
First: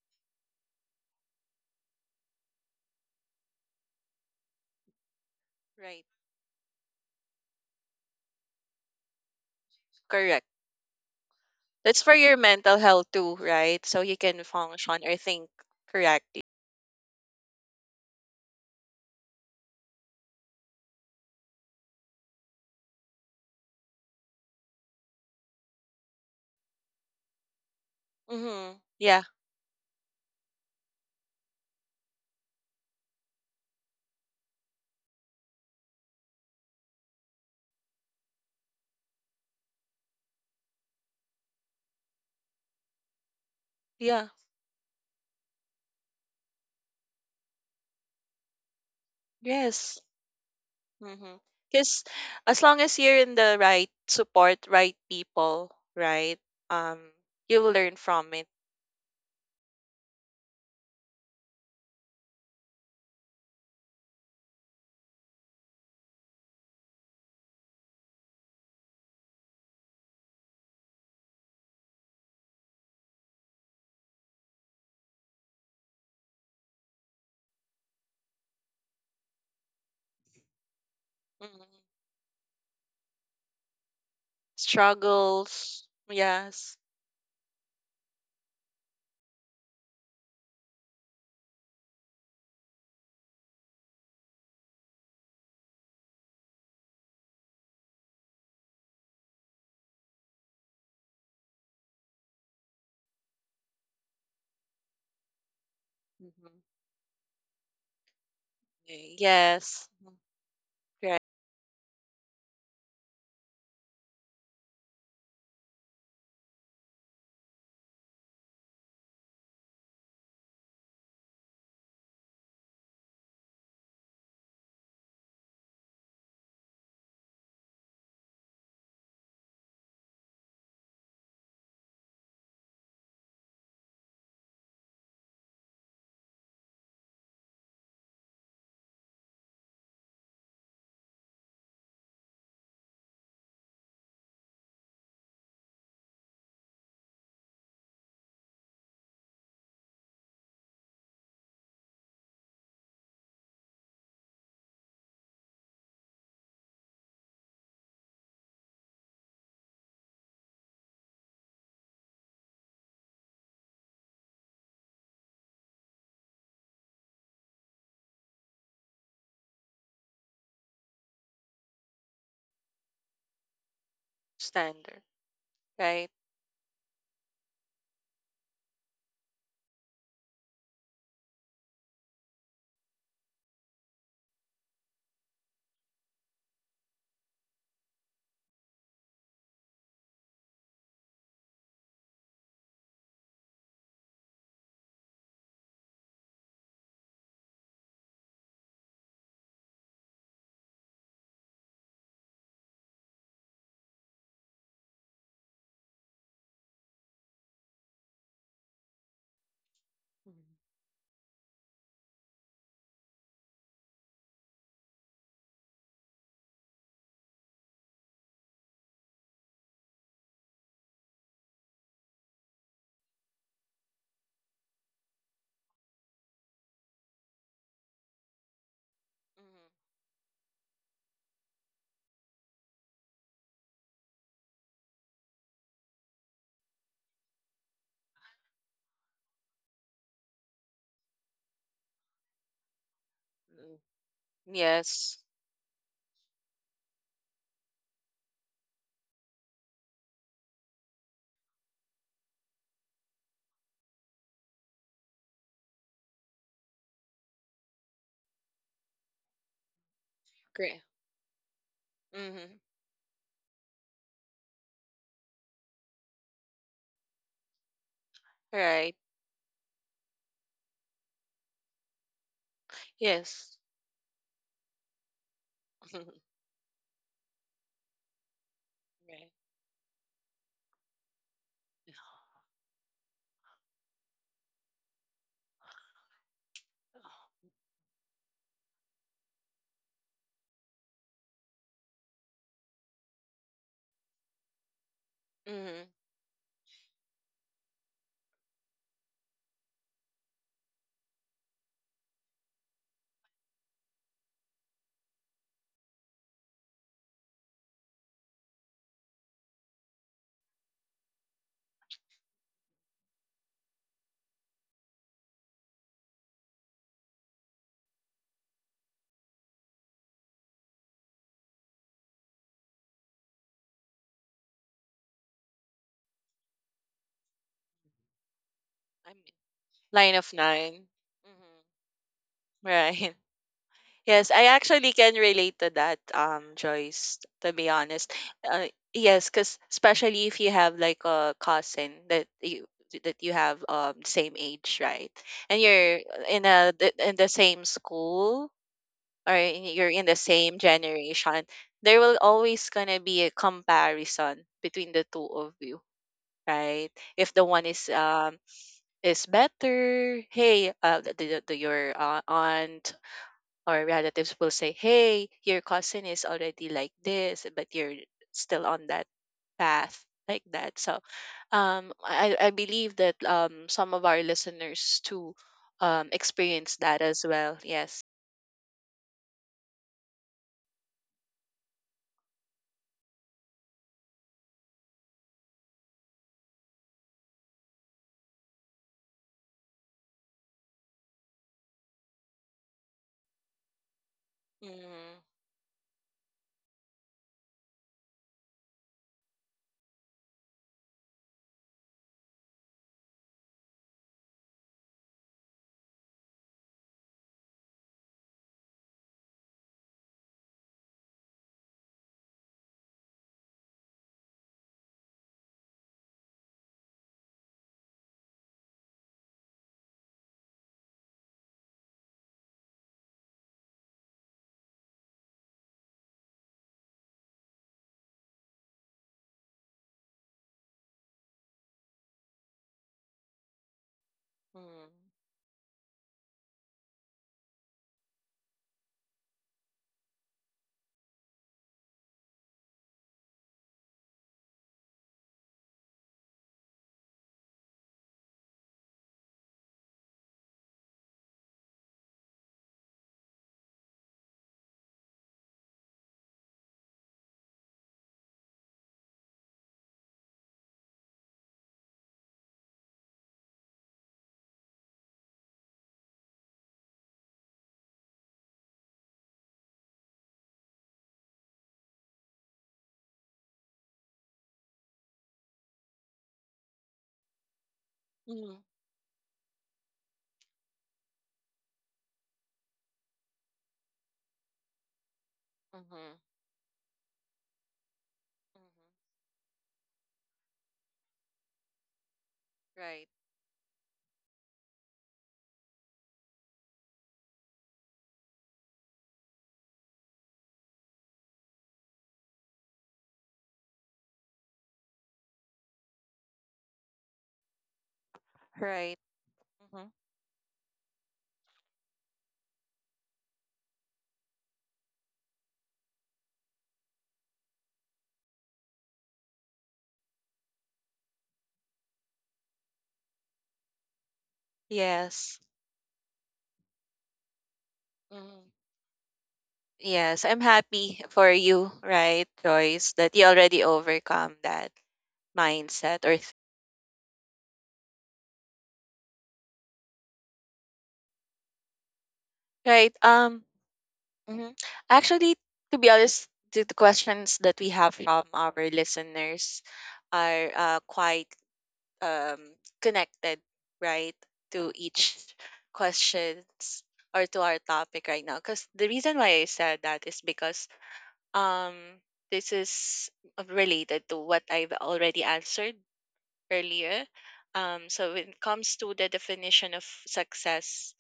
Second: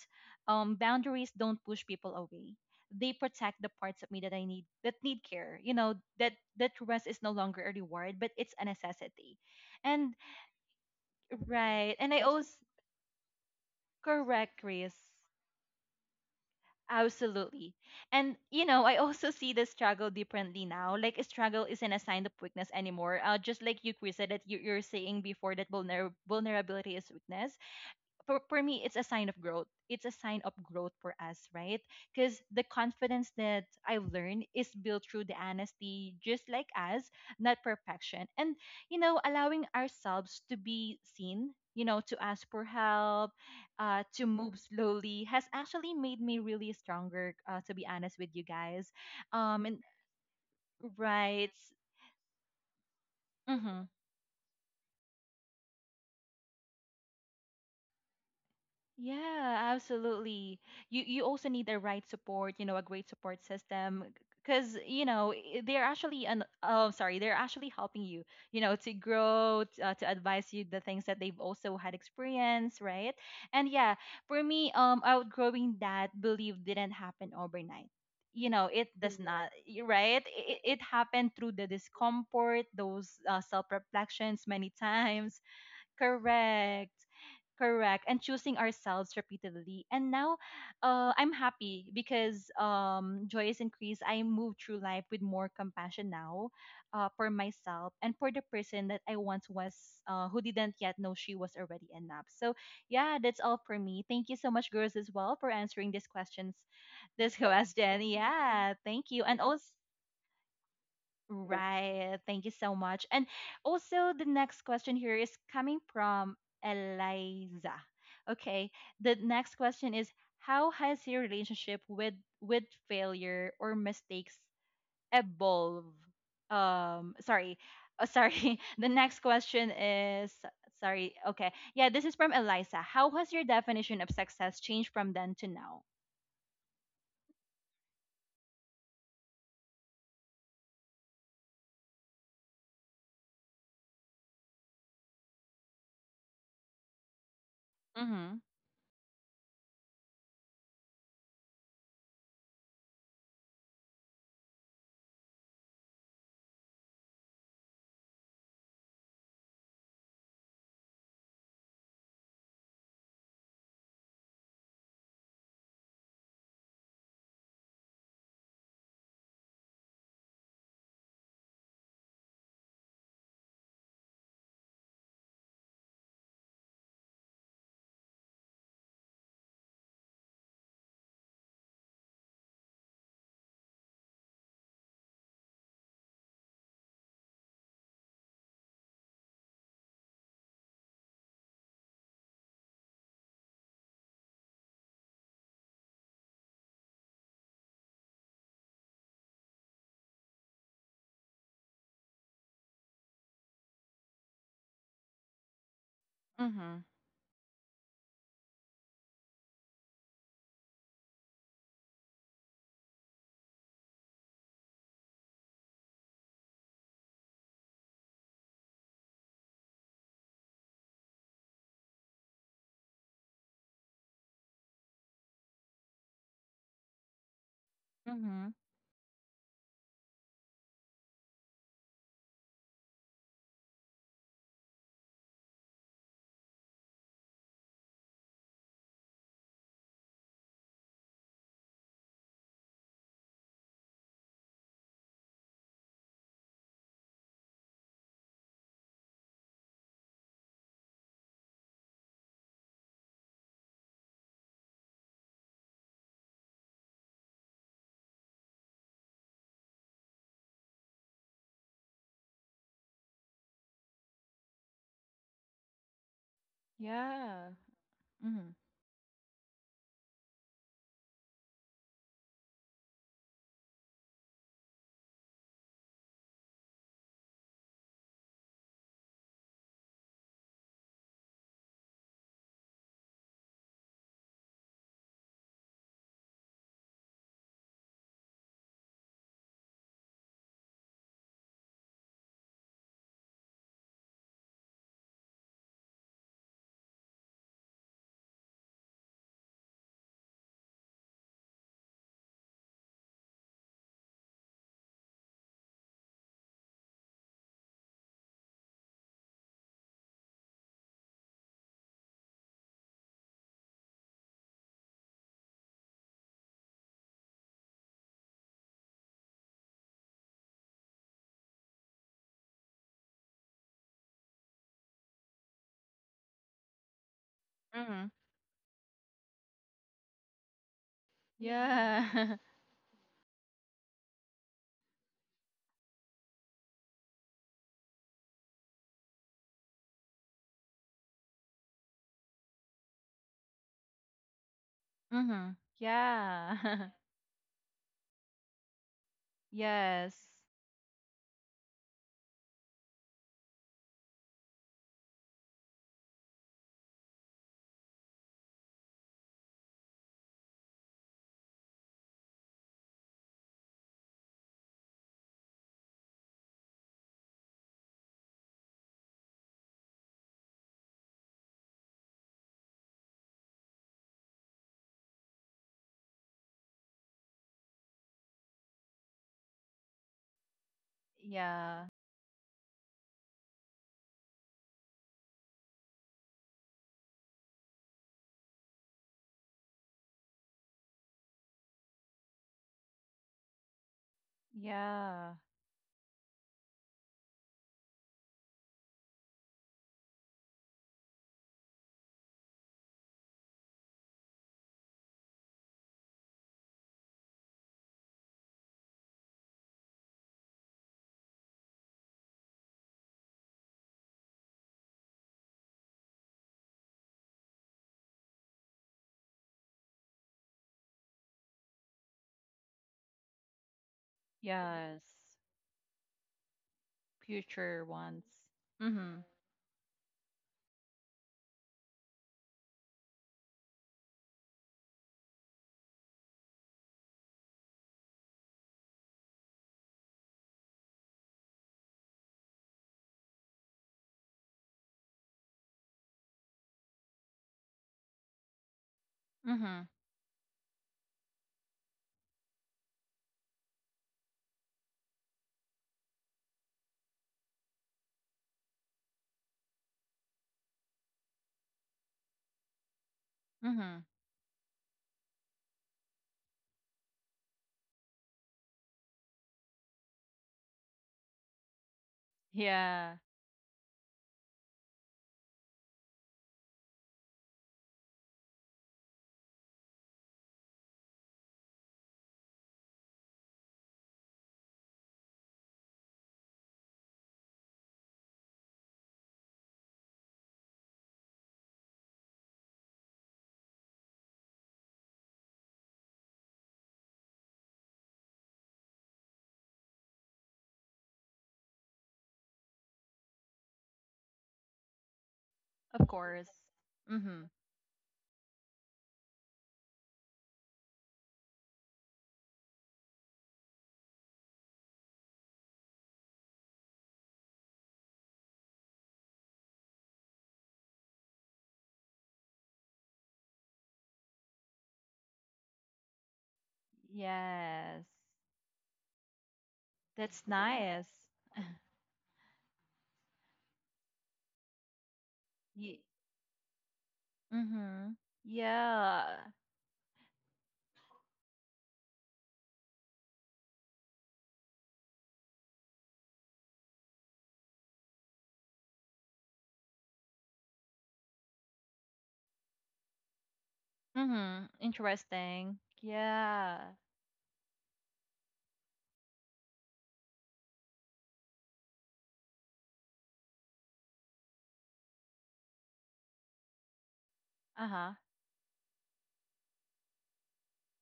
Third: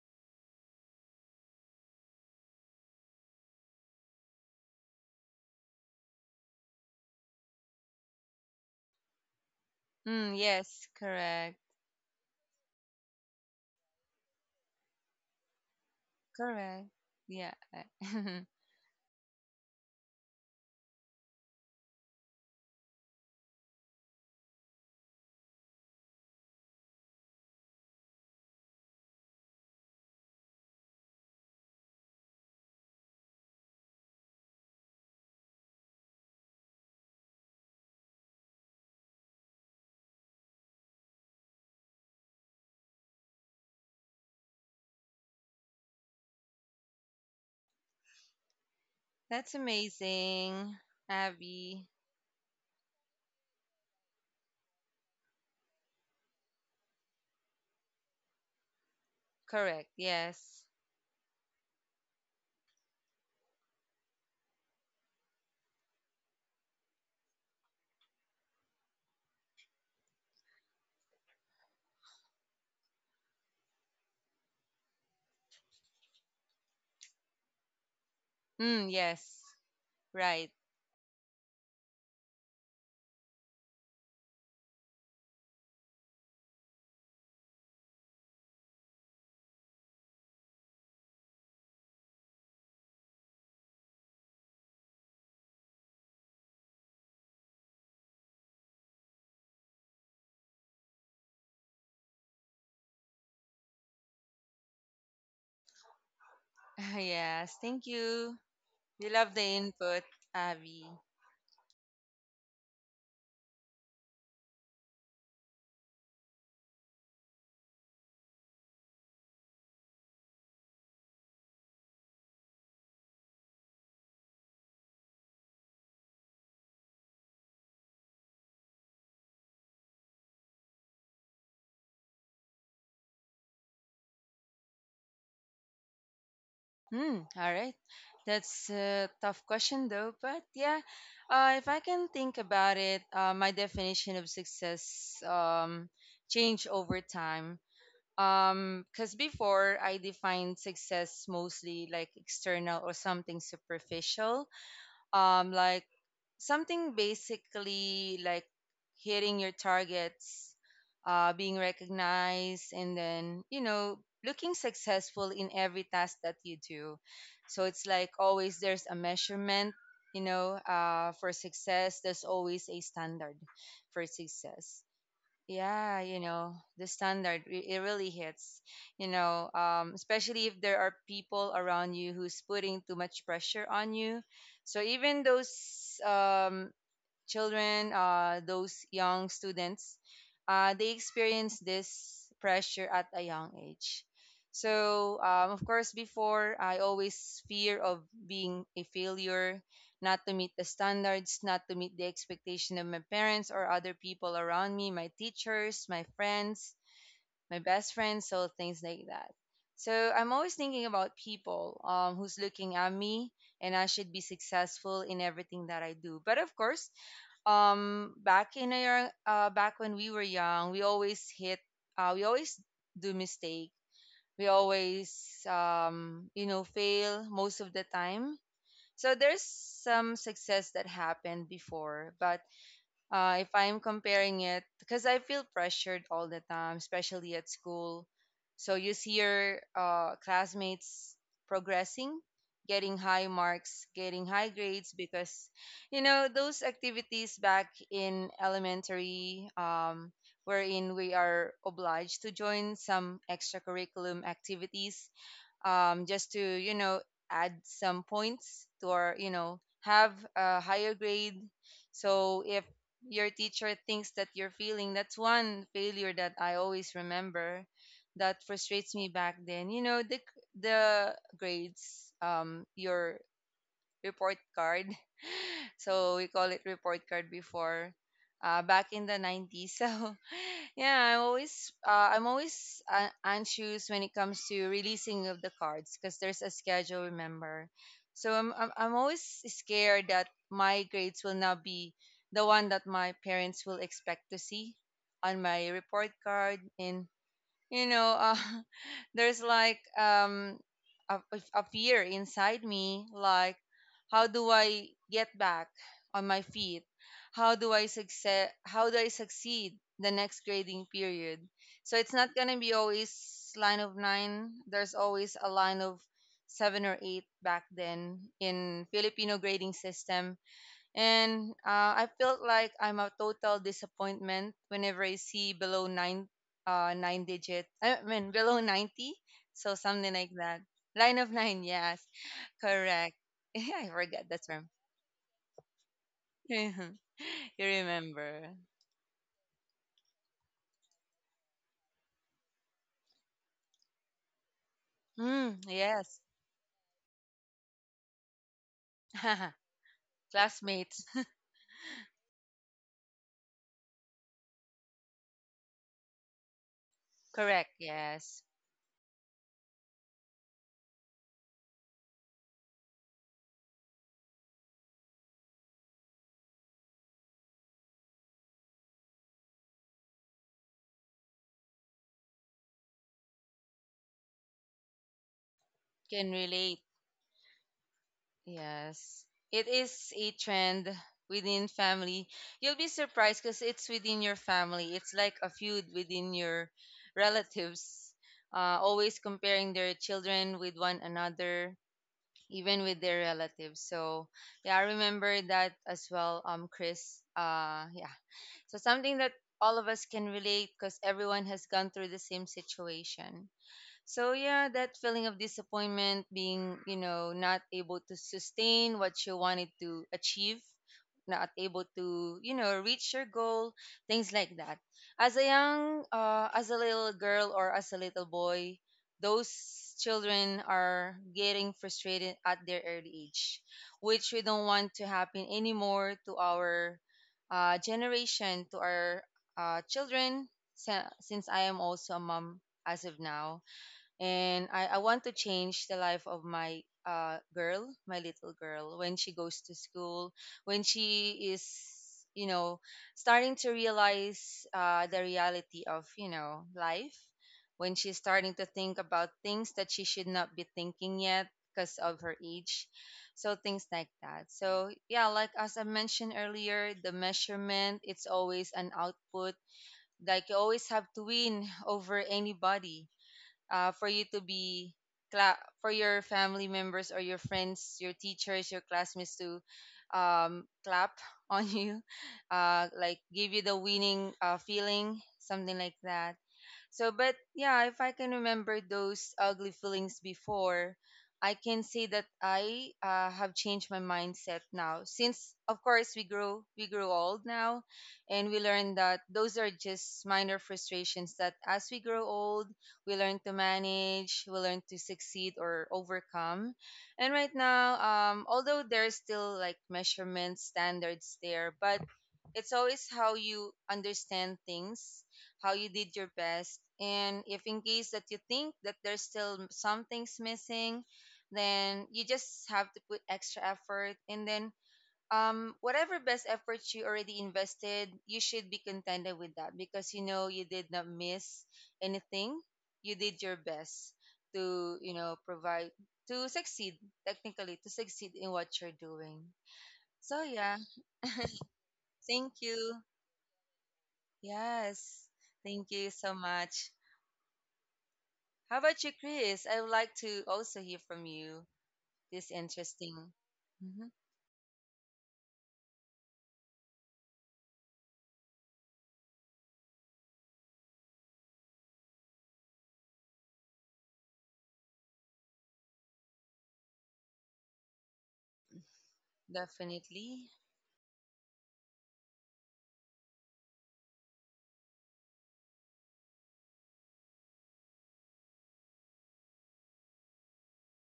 boundaries don't push people away. They protect the parts of me that I need that need care. You know Right, that rest is no longer a reward, but it's a necessity. And Mm, correct. yes. Correct. right, That's and for I your also mental health too, right? So you can correct, function Chris. or think correctly. Correct. Yeah. Absolutely. And you know, I also see the struggle differently now. Like a struggle isn't a sign of weakness anymore. Just like you, Chris, said that you, you're saying before that vulnerability is weakness for Mm-hmm. me it's a Yeah. sign of growth. It's a sign of growth for us, right? Because the confidence that I've learned is built through the honesty, just like us, not perfection. And you know, allowing ourselves to be seen, you know, to ask for help, to Yeah. move slowly has actually made me really stronger, to be honest with you guys. That's And Yes. amazing, Mm-hmm. Right. Abby. Because as long as you're in the right support, right people, right, um, you'll learn from it. Yeah, Correct. absolutely. Yes. You also need the right support, you know, a great support system, because they're actually an oh sorry, they're actually helping you, you know, to grow, to advise you the things that they've also had experience, right? And yeah, for me, outgrowing that belief didn't happen overnight. You know, Mm, it does yes. not, right? Right. It happened through the Hmm discomfort, those self reflections many times. Struggles. Yes. Correct. Correct. And choosing ourselves repeatedly. And now I'm happy because joy is increased. I move through life with more compassion now, for myself and for the person that I once was, who didn't yet know she was already enough. So, yeah, that's all for me. Thank you so much, girls, as well, for answering these questions, Mm-hmm. this Yes. Thank question. you. Yeah, We thank you. love the And also, Yes. input, Mhm. Abby. Right. right. Thank you so much. And also, the next question here is coming from Eliza. Okay. The next question is how has your relationship with failure or mistakes evolved? Sorry. Oh, sorry. The next question is sorry. Okay. Yeah, this is from Eliza. How has your definition of success changed from then to now? Hmm. All right. That's a tough question, though. But yeah, if I can think about it, my definition of success changed over time. Mm-hmm. Because before I defined success mostly like external or something superficial, like something basically like hitting your targets, being recognized, and then looking successful in every task that you do. So it's like always there's a measurement, for success. There's always a standard for success. Standard. Yeah, Right. you know, the standard, it really hits, especially if there are people around you who's putting too much pressure on you. So even those children, those young students, they experience this pressure at a young age. So, of course, before I always fear of being a failure, not to meet the standards, not to meet the expectation of my parents or other people around me, my teachers, my friends, Mm-hmm. my best friend, so things like that. So I'm always Mm-hmm. thinking about people who's looking at me, and I should be successful in everything that I do. But of course, back in our back when we were young, we always do mistake, we always fail most of the time. Mm-hmm. So there's some success that happened before, but if I'm comparing it, because I feel pressured all the time, especially at school. So you see your classmates progressing, getting high Mm-hmm. marks, getting high grades, Yes. because those activities back in elementary, wherein we are obliged to join some extracurriculum activities just to add some points to our have a Great. higher grade. So Mm-hmm. if your teacher thinks that you're failing, that's one failure that I always Yeah. remember that Mm-hmm. frustrates Right. me back then. You know, the grades, your Yes. report card. So we call it report card before, back in the Right. 90s. So yeah, I'm always anxious when it comes to releasing of the cards because there's a schedule. Remember, so I'm always scared that my grades will not be the one that my parents will expect to see on my Mhm. report card. And you know uh, there's like a, a fear inside me like how do I get back on my feet, how do I succeed the next grading period. So it's not going to be always line of 9. There's always a line of 7 or 8 back then in Filipino grading system. And I felt like I'm a total disappointment whenever I see below nine, nine digit. I Mm. mean below 90, I'm so something line like of that. 9. Line of nine, Mhm. yes, Yeah. Yeah. correct. Right. I forgot Yes, that I term. actually can relate to that, Joyce, to You be honest. remember? Uh, yes, because especially if you have like a cousin that you have same age, right? Mm-hmm. Mm, And you're yes. in a Yeah. In the same school or you're in Yes. the same Classmates. generation, there will always gonna be a comparison between the two of you, right? If the one Correct. Yes, is better. Hey, your aunt or relatives will say, hey, your cousin is already like this, but you're still on that path like that. So um, I believe that some of our listeners too can relate. experience that as well. Yes. Yes. It is a trend within Yeah. family. You'll be surprised because it's within your family. It's like a feud within your relatives, always comparing their children with one another, even with their relatives. So, yeah, I Mm-hmm. Yeah. remember that as well, Chris. Yeah. So, something that all of us can relate because everyone has gone through the same situation. So yeah, that feeling of disappointment, being not able to sustain what you wanted to achieve, not able to reach your goal, things like that. As a young, as a little girl or as a little boy, those children are getting frustrated at their early age, which we don't want Yes. to happen anymore to our Future ones. generation, to our Mm-hmm. Children. Since I am also a mom as of now, and I Mm-hmm. want to change the life of my girl, my little girl, when she goes to school, when she is, you know, starting to realize the reality of, you know, life, when she's starting to think about things Mm-hmm. that she should not be thinking yet because of her age. So things like that. So yeah, like as I mentioned earlier, the measurement, it's always an output. Like you always have to win over anybody Mm-hmm. for you to be for your family members or your friends, your teachers, your classmates to clap on you, Yeah. like give you the winning feeling, something like that. So, but yeah, if I can Mm-hmm. remember those ugly feelings before, I can say that I have changed my mindset now. Since, of course, Mm-hmm. We grow old now, and we Mm-hmm. learn that those are just minor frustrations. That as we grow old, Right. we learn to manage, we learn to succeed or overcome. And right now, although there's still like measurement standards there, but it's always how you understand things, how you Of did your course. best. And Mm-hmm. if in case that you think that Right. there's still Mm-hmm. some things missing, then you just have to put extra effort. And then whatever best efforts you already invested, you should be contented with that because you know you did not miss anything. You did your best to, you know, Yes. provide to succeed, technically to Yes. succeed Mm-hmm. in what you're doing. Yes, I'm So That's yeah, happy nice. for you, right, thank Joyce, you. that you already overcome that Yes. Thank Ye- mindset you or so th- much. mm-hmm. How about you, Yeah. Chris? I would like to also hear from you. This right. interesting. Mhm. Mhm. Actually, to be honest, the questions that we have from our listeners are quite um connected, right, Mm-hmm. to each Interesting. Yeah. questions or to our topic right now. Because the reason why I said that is Definitely. because um this is related to what I've already answered earlier. Uh-huh. So when it comes to the definition of success,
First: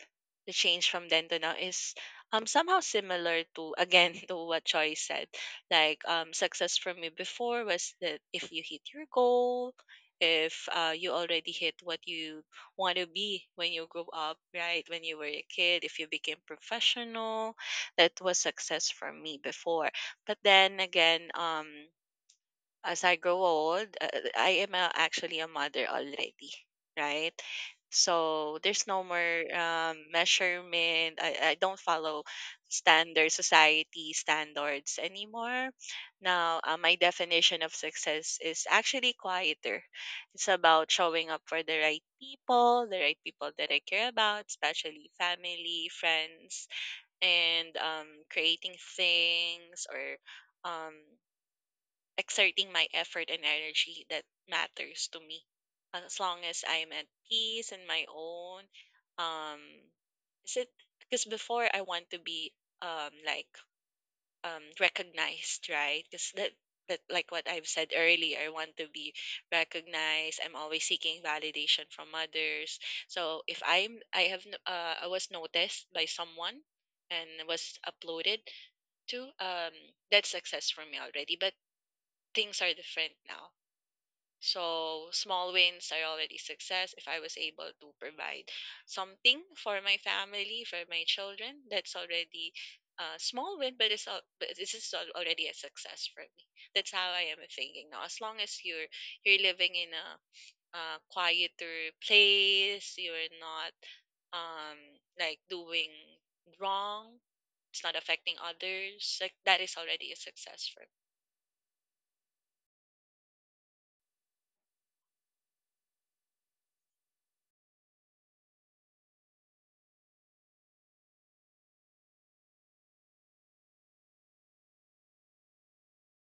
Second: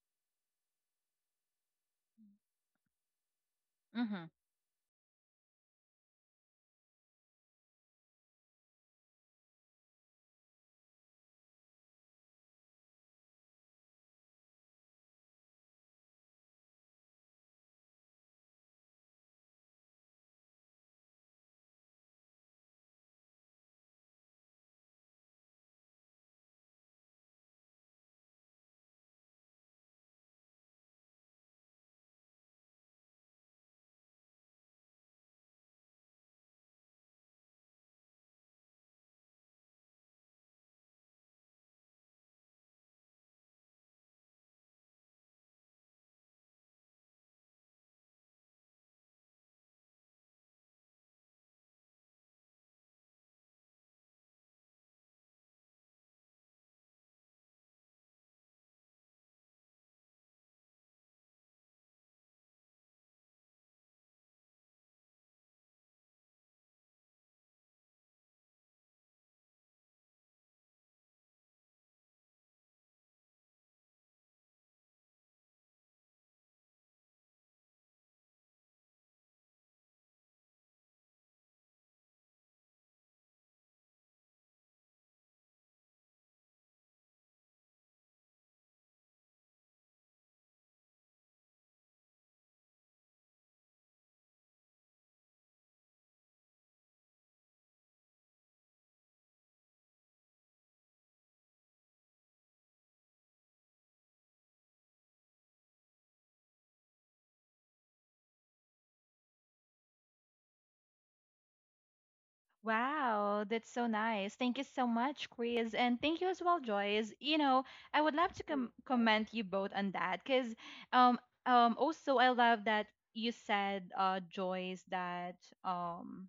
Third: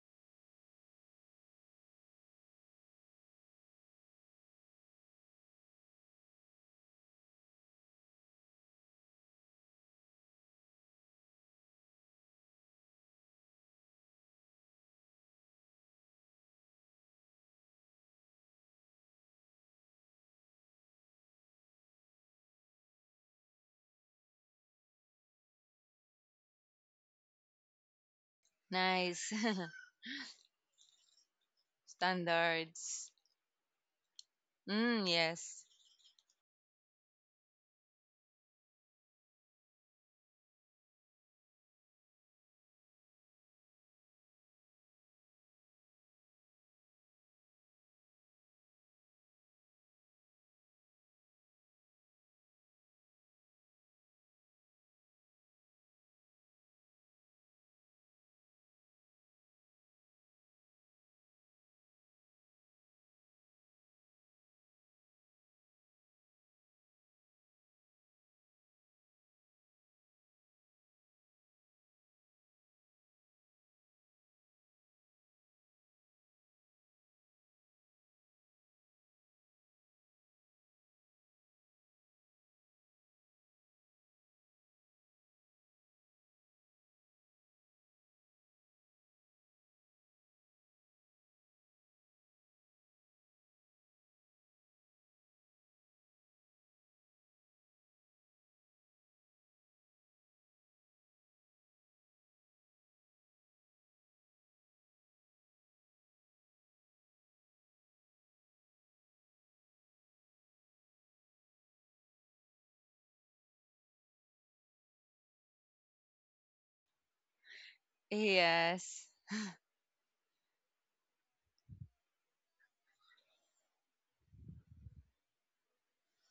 the change from then to now is somehow similar to again Mm-hmm. to what Choi said. Like success for me before was that if you hit your goal, if you already hit what you want to be when you grow up, right? When you were a kid, if you became professional, that was success for me before. But then again, as I grow old, actually a mother already, right? So there's no Nice. more measurement. I don't follow Standards. standard society standards Mm, yes. anymore. Now, my definition of success is actually quieter. It's about showing up for the right people that I care about, especially family, friends, and creating things or um, exerting my effort and energy that matters to me. As long as I'm at peace and my own, um, is it because before I want to be um like recognized, right? Because that that like what I've said earlier, I want to be recognized. I'm always seeking validation from others. So if I'm I have n- I was noticed by someone and was uploaded to that's success for me already. But things are different now. So small wins are already success. If I was able to provide something for my family, for my children, that's already a small win, but this is already a success for me. That's how I am thinking now. As long as you're living in a quieter place, you're not um like doing wrong. It's not affecting others. Like that is already a success for me. Wow, that's so nice. Thank you so much, Chris. And thank you as well, Joyce. You know, I would love to Yes. comment you both on that because um also I love that you said Joyce that um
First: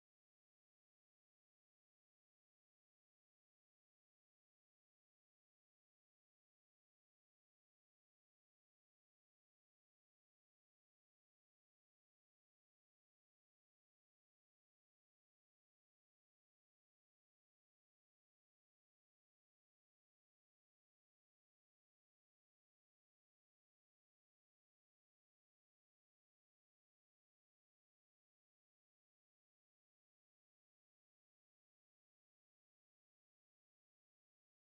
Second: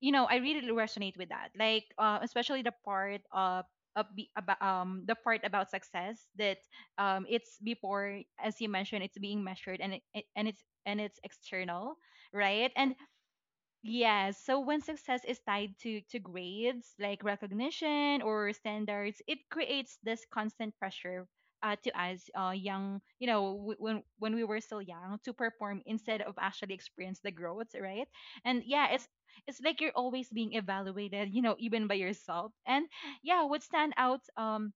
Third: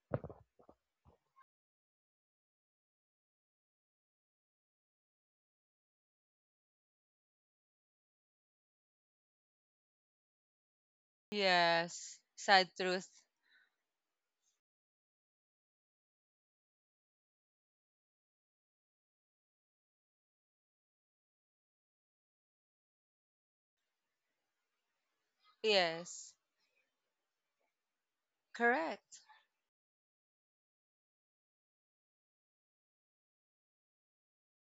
you know, I really resonate with that. Like especially the part of about the part about success that it's before, as you mentioned, it's being measured and it and it's external, Yes. right? Sad And truth. yes. So when success is tied to grades, like recognition or standards, it creates this constant pressure, to us, young, you know, when we were still young, to perform instead Yes. of actually experience the growth, right? And yeah, it's Correct. it's like you're always being evaluated, you know, even by yourself. And yeah, what stand out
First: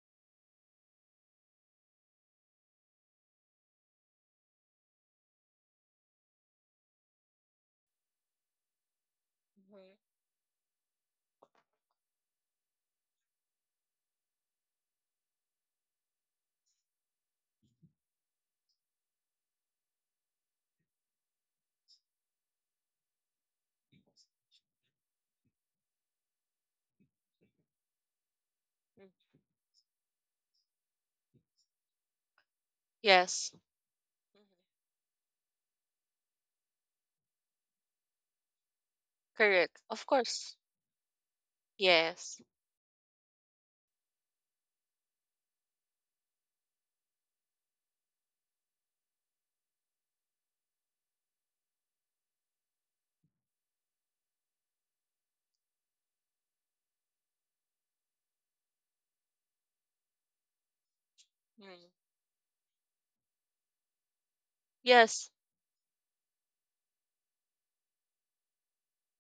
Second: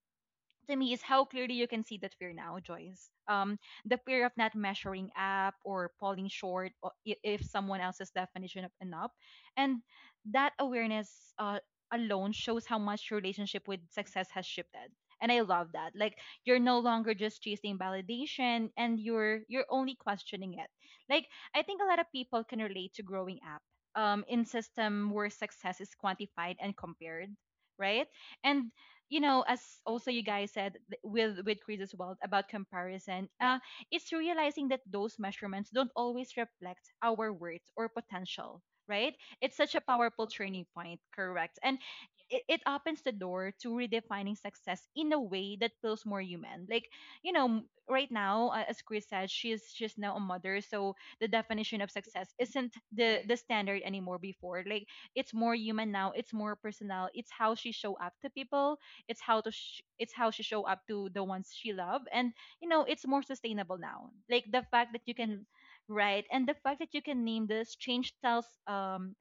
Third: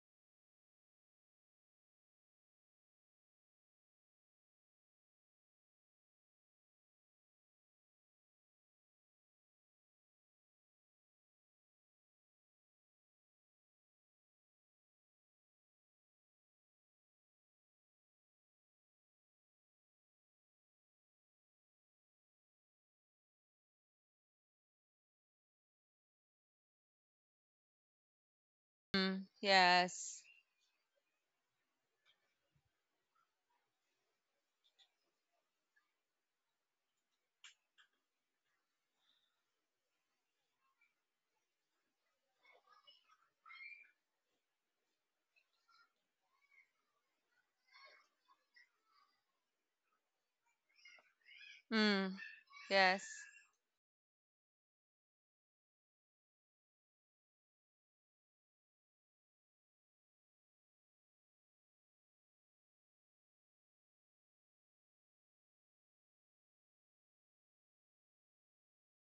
to me is how clearly you can see that fear now, Joyce. The fear of not measuring up or falling short if someone else's definition of enough, and Mhm. that awareness alone shows how much your relationship with success has shifted. And I love that. Like you're no longer just chasing validation, and you're only questioning it. Like I think a lot of people can relate to growing up in system where success is quantified and compared, right? And Mm. you Mm, know, as also yes. you guys said with Chris as well about comparison, Yes, it's Mhm. realizing that those measurements don't always reflect our worth or potential, right? It's such Correct. a Of powerful course. training point, correct? And Yes. it opens the door to redefining success in a way that feels more human. Like, you know, right now, as Chris said, she's now a mother, so the definition of Mm, success isn't yes. the standard anymore. Before, like, it's more human now. It's more personal. It's how she show up to people. It's it's how she show up to the ones she Mm. love, and you know it's more sustainable now. Like the fact that you Yes. can write and the fact that you can name this change tells um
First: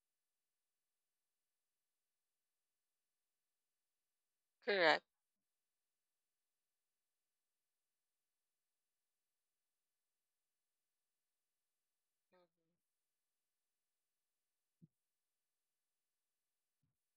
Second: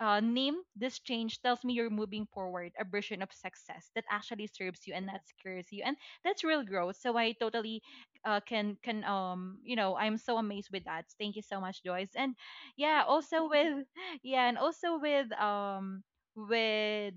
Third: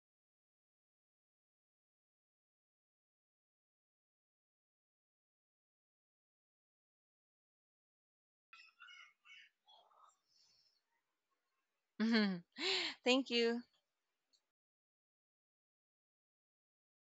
uh, name this change tells me you're moving forward a version of success that actually serves you Correct. and that secures you, and that's real growth. So I totally, can you know, I'm so amazed with that. Thank you so much, Joyce. And yeah, Thank also you. with yeah, and also with with,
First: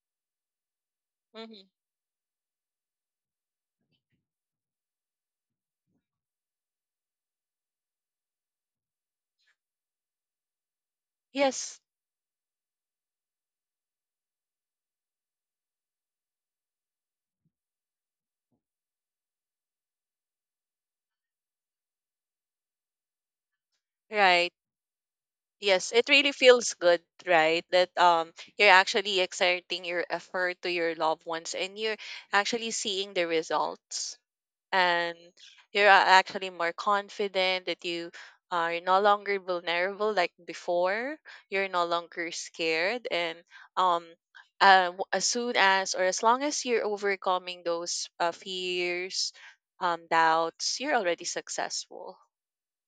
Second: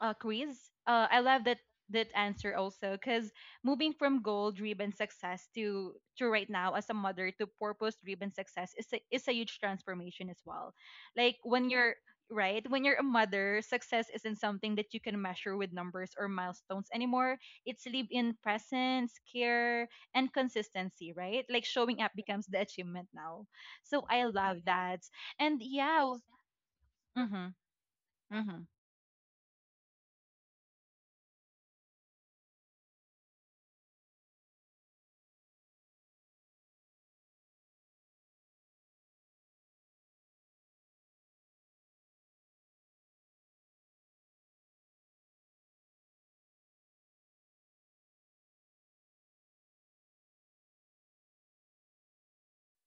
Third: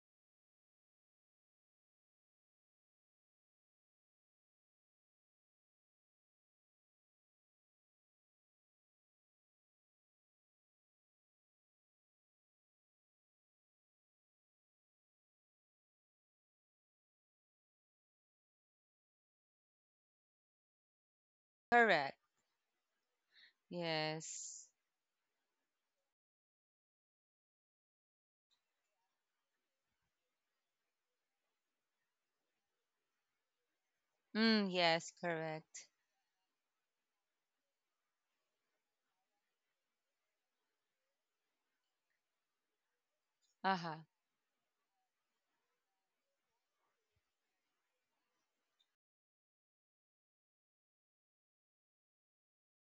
Chris. I love that Mm-hmm. that answer also because moving from goal-driven success to right now as a mother to purpose-driven success is a huge transformation as well. Like when Yes. you're right, when you're a mother, success isn't something that you can measure with numbers or milestones anymore. It's live in presence, care, and consistency, right? Like showing up Correct. becomes the achievement now. So I Right. love Yes. that. And Yes. yeah, It really feels good, mm-hmm, right? That mm-hmm. you're actually exerting your effort to your loved ones and you're actually seeing the results. Mm, yes, And correct. you're actually more confident that you are no longer vulnerable like before, you're no longer scared and um Aha. As soon as or as long as you're overcoming those fears doubts, you're already successful.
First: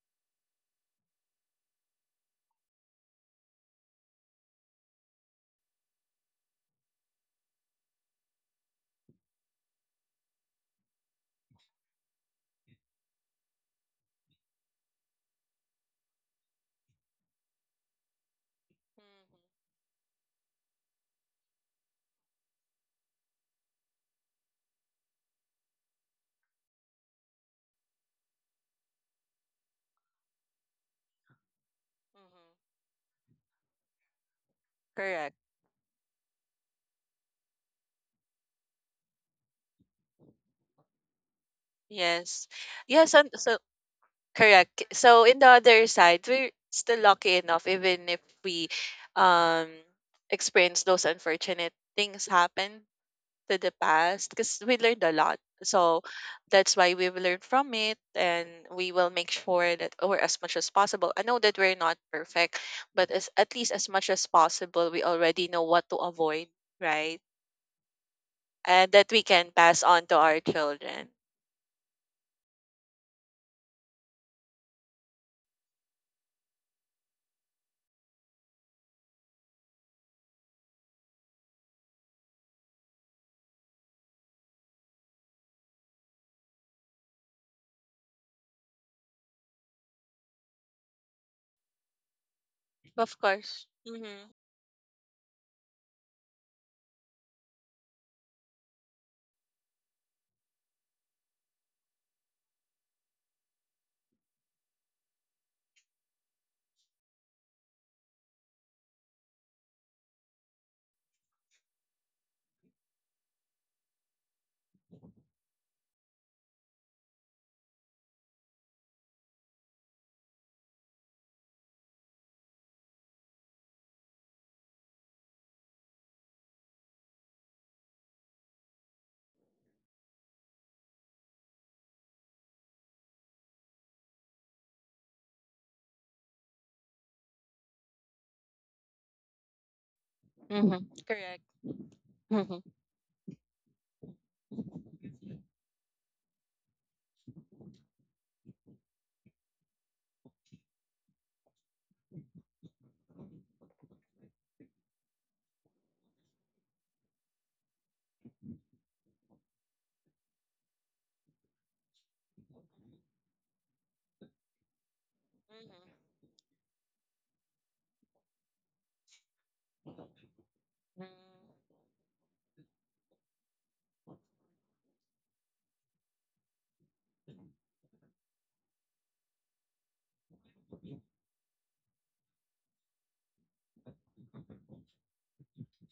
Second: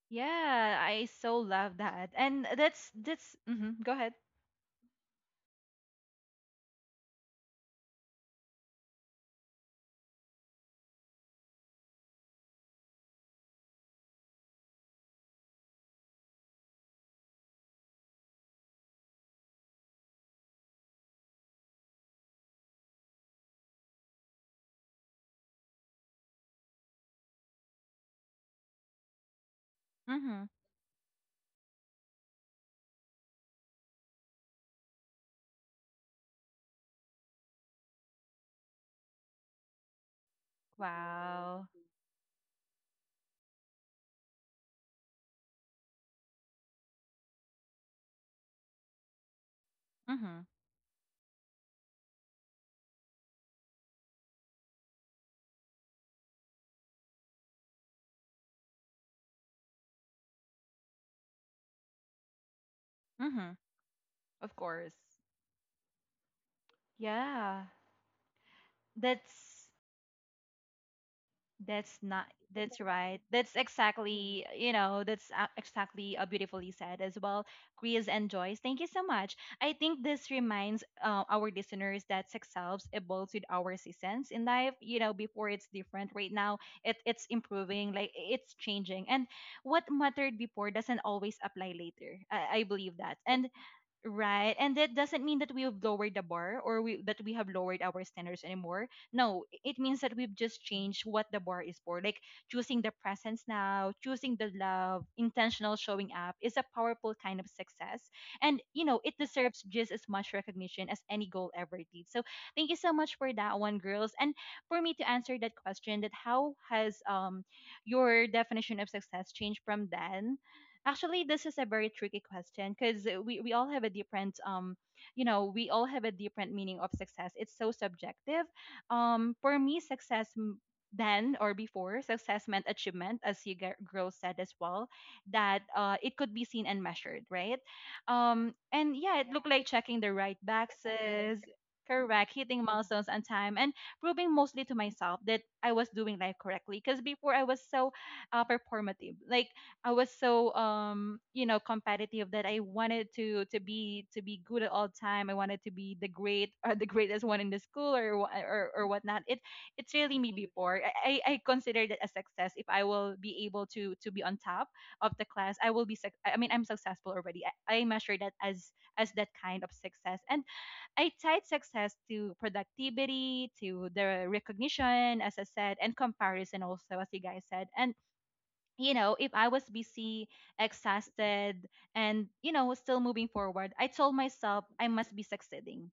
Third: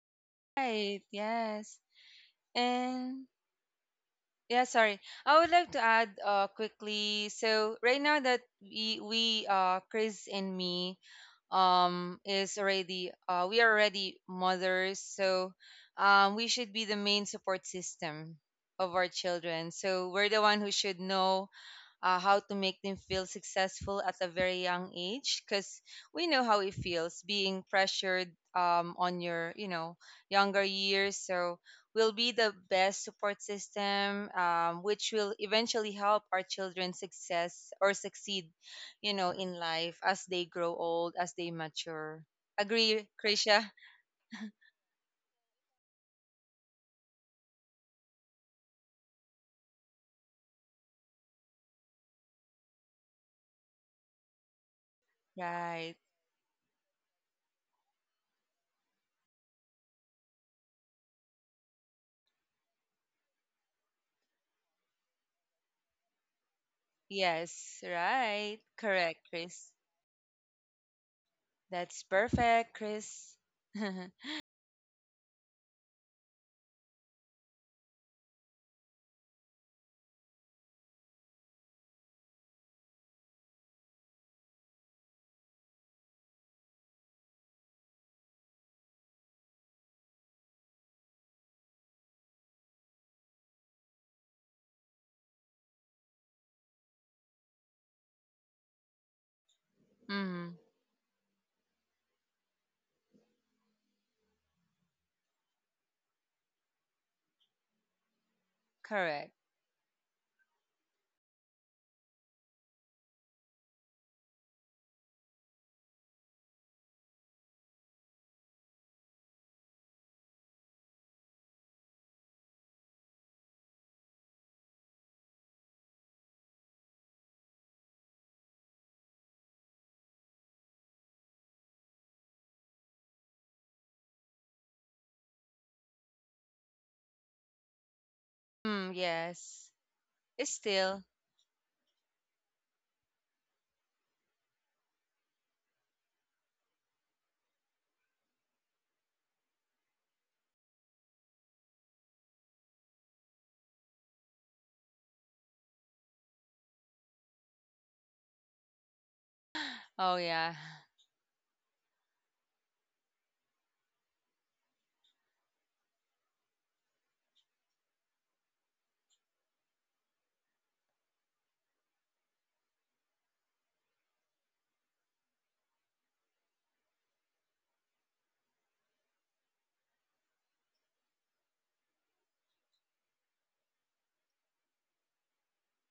Yeah, Right, I so love yes. that. And that's And that's mhm, go ahead. yeah, sorry. I would like to add quickly. So right now that we Chris and me is already we are already mothers, so we should be the main support system of our Mhm, children. So we're the one who should know how to make them feel successful at a very young age because we know how it feels being pressured on your Mhm. younger years, so will be the mhm. best support system, which will Correct. eventually help our children success or succeed, you know, in life as they grow old, as they Wow. mature. Yes. Agree, Yes, and so Krisha? correct. So in the other side, we're still lucky enough, even if we um Mhm. experience those unfortunate things happen to the past, because we learned a lot. Right, So that's why we've learned from it, and we will make sure that, or as much as possible. I know that we're not perfect, but as Mhm. at least as much as Of course. possible, we already know what to avoid, right? Yeah. yes. Right, And that correct, we can That's Chris. pass on to our children. That's That's not, perfect, that's right. Chris. That's exactly, you know, that's exactly, beautifully said as well. Chris and Joyce, thank you so much. I think this reminds, our listeners that sex selves evolves with our seasons in life. You know, before it's different. Right now, it's improving, like it's changing. And what mattered before doesn't always apply later. I believe that. Of And course. Mm-hmm. right. And that doesn't mean that we've lowered the bar or we that we have lowered our standards anymore. No, it means that we've Mm, just changed what the bar is for. Like choosing the presence now, choosing the love, intentional showing up is a powerful kind of success. And you know, it correct. deserves just as much recognition as any goal ever did. So thank you so much for that one, girls. And for me to answer that question that how has your definition of success changed from then. Actually, this is a very tricky question because we all have a different you know, we all have a different meaning of success. It's so subjective. For me, then or before, success meant achievement, as you girl said as well, that it could be seen and measured, right? And Mm, yeah, it looked like yes. checking the right It's Mm-hmm. still. boxes. Correct. Correct, Mm-hmm. hitting milestones on time and proving mostly to myself that I was doing life correctly. Because before I was so performative. Like I was so you know competitive that I wanted to to be good at all time. I wanted to be the great or the greatest one in the school or or whatnot. It's Oh really me yeah. before. I consider that a success if I will be able to be on top of the class. I will be Mm-hmm. I'm successful already. I measure that as that kind of success, and I tied Mm, success to productivity, to the recognition as I said, and comparison also as you guys said. And you know, if I was busy, exhausted, and, you know, was still moving forward, I told myself I must be succeeding,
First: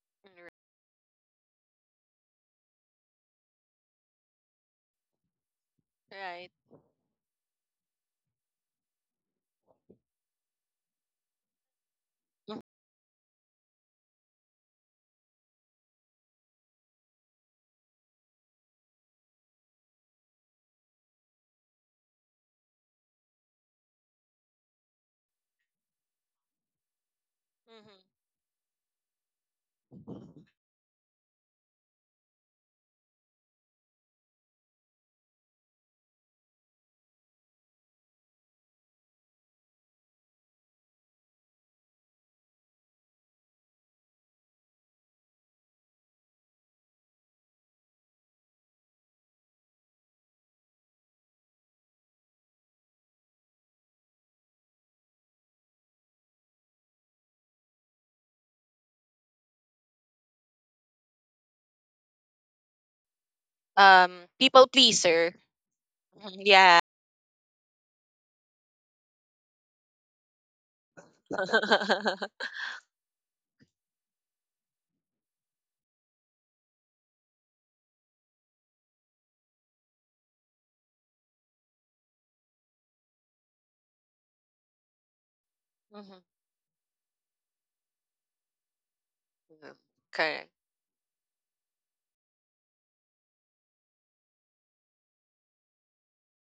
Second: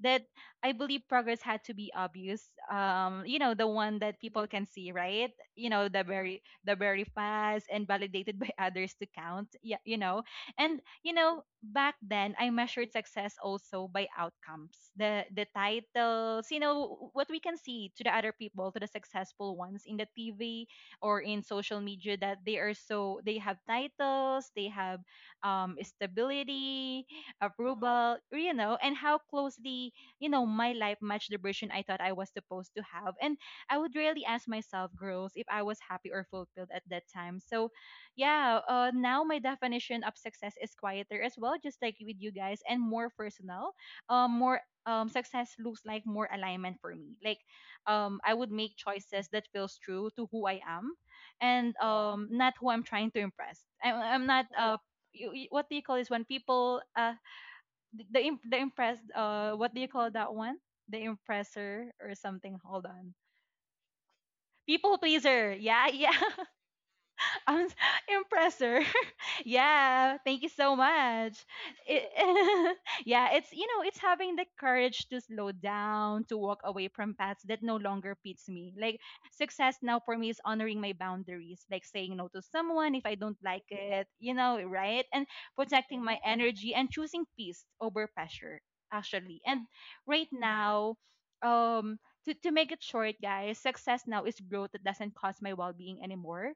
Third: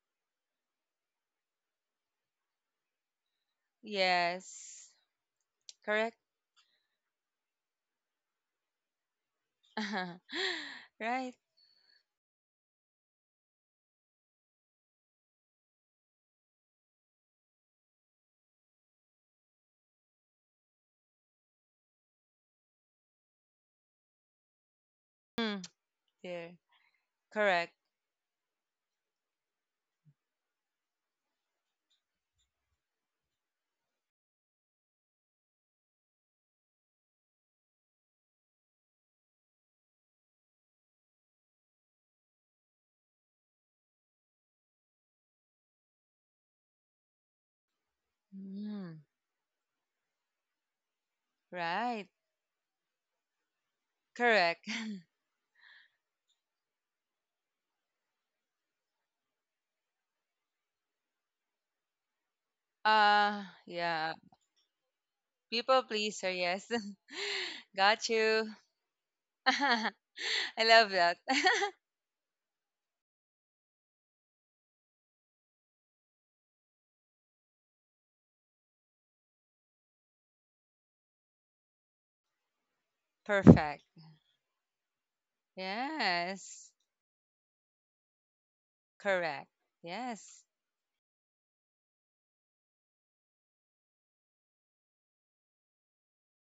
that I believe progress had to be obvious. You know, the one that people can Yes. see, right? You know, the Correct. very right. the very fast, and validated by others to count. Yeah, you know. And you Right. know, back then I hmm measured success also by outcomes. The titles, you know, what we can see to the other people, to the successful ones in the TV or in social media, that they are so they have titles, they have Mm, yeah. stability, Correct. approval, you know, and how closely, you know, my life matched the version I thought I was supposed to have. And I would really ask myself, girls, if I was happy or fulfilled at that time. So, yeah, now my definition of success is quieter as well, just like with you guys, and more personal. More Success looks like more alignment for me. Like, I would make Mm, choices that feels true to who I am, and yeah, right. Not who I'm trying to impress. I'm not Correct. What do you call this when people the impressed, uh, what do you call that one, the impressor or something, hold on. Yeah. People People pleaser. pleaser, People yeah. pleaser, Mhm, yes. yeah. i'm s- Got you. Impressor, I yeah, thank you so love that. much. It, yeah, it's you know, it's having the courage to slow down, to walk away from paths that no longer fits me. Like success now for me is honoring my boundaries, like saying no to someone if I don't like Perfect. it, you know, right? And protecting my Mhm. Yes. energy and choosing peace over pressure, actually. Correct. And Mm, right Yes. correct. now, um to make it short, guys, success now is growth that doesn't cost my well being anymore.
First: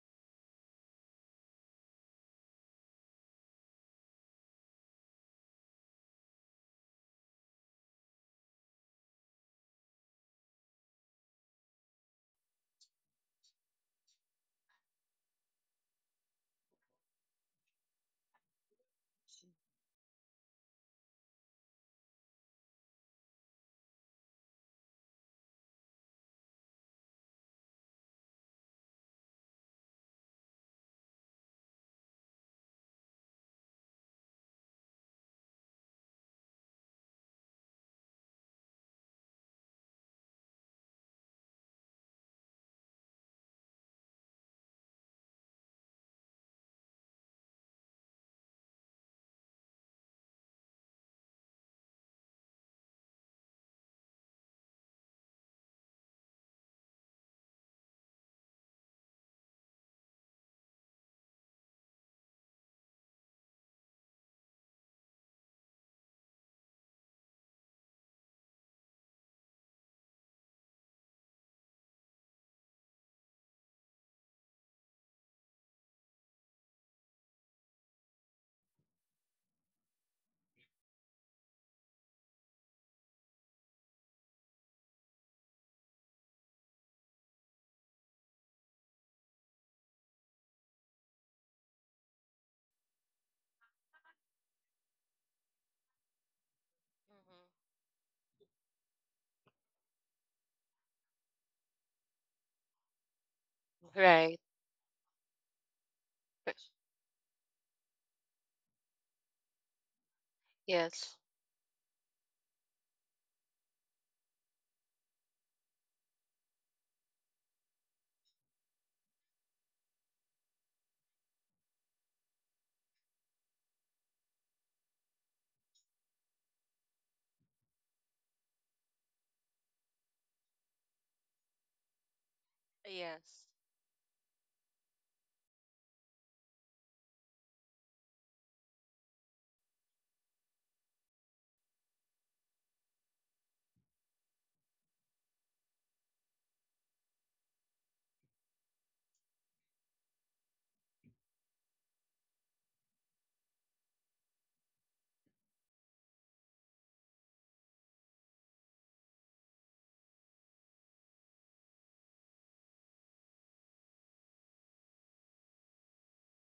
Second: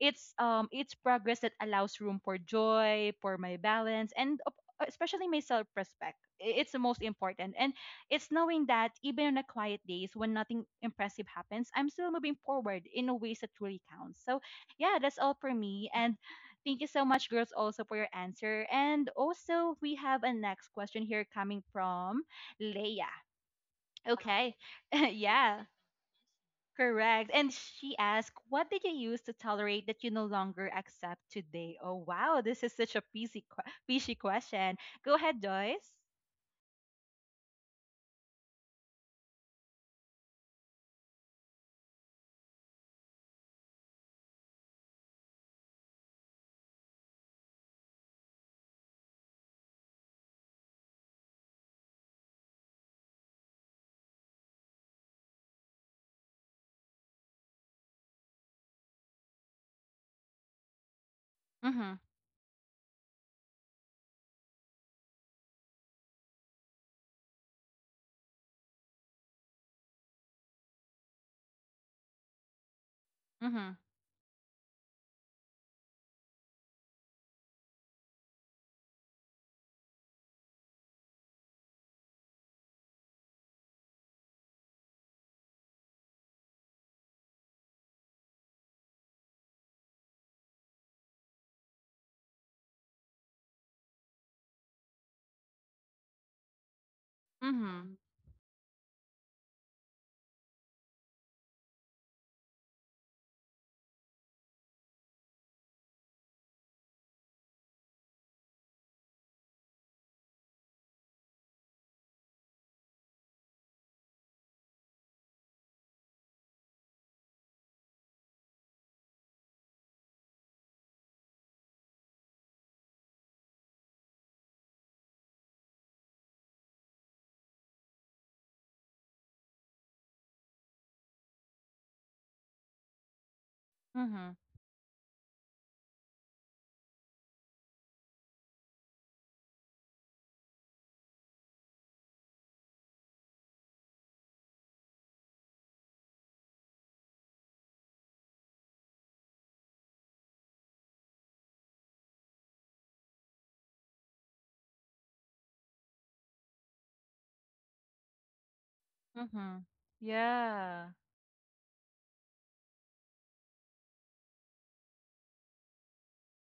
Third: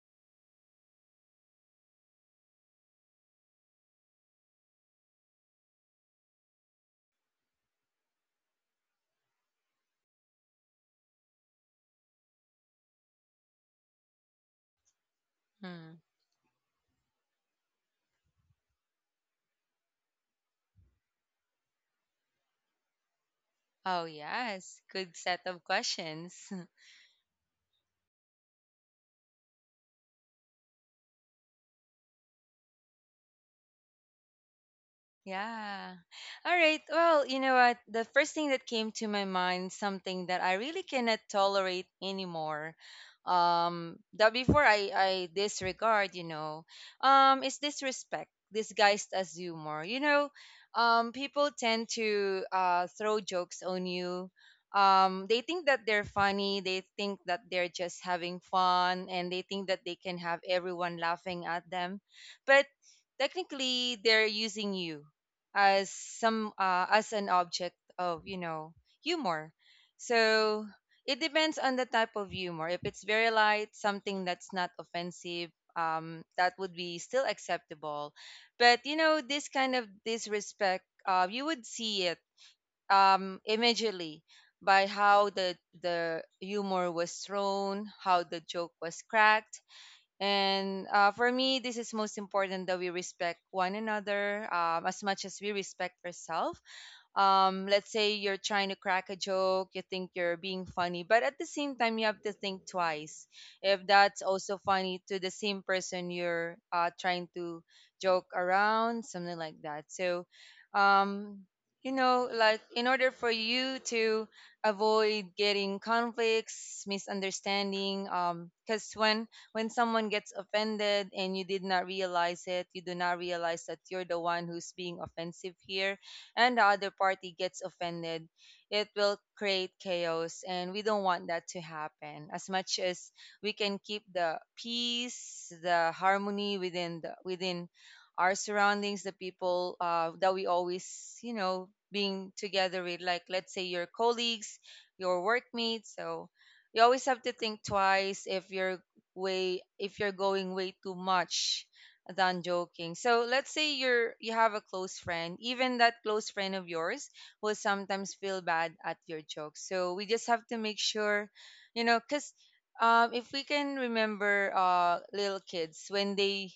It's progress that allows room for joy, for my balance, and op- especially my self-respect. It's the most important. And it's knowing that even on the quiet days when nothing impressive happens, I'm still moving forward in a ways that truly counts. So yeah, that's all for me. Hmm. And thank you so much girls also for your answer. And also we have a next question here coming from Leia. Oh Okay. yes. Good set of Yeah. questions. Correct. And she asked, what did you use to tolerate that you no longer accept today? Oh, wow. This is such a peasy, peasy question. Go ahead, Joyce. Yeah. All right. Well, you know what? The first thing that came to my mind, something that I really cannot tolerate anymore, that before I disregard, you know, is disrespect disguised as humor. You know, people tend to throw jokes on you. They think that they're funny. They think that they're just having fun, and they think that they can have everyone laughing at Mm hmm. them. But technically, they're using you as some as an object of, you know, humor. So it depends on the type of humor. If it's very Mm hmm. light, something that's not offensive, that would be still acceptable. But you know, this kind of disrespect, you would see it immediately by how the humor was thrown, how the joke was cracked. And for me, this is most important, that we respect one another as much as we respect ourselves. Mhm. Let's Mm say you're trying to crack a joke, you think you're being funny, but at the same time, you have to think twice if that's Right. also funny to the same person you're trying to joke around, something like that. So, Yes. um, you know, like in order for you to avoid getting conflicts, misunderstanding, because when someone gets offended and you did not realize it, you do not realize that you're the one who's being offensive here and the other party gets offended, it will create chaos. And we don't want that to happen. As much as Yes. we can hmm. keep Mm hmm. the peace, the harmony within within our surroundings, the people that we always, you know, being together with, like let's say your colleagues, your workmates. So you always have to think twice if you're way if you're going way too much than joking. So let's say you have a close friend, even that close friend of yours will sometimes feel bad at your Mm hmm. jokes. So we just have to make Yeah. sure, you know, because if we can remember little kids when they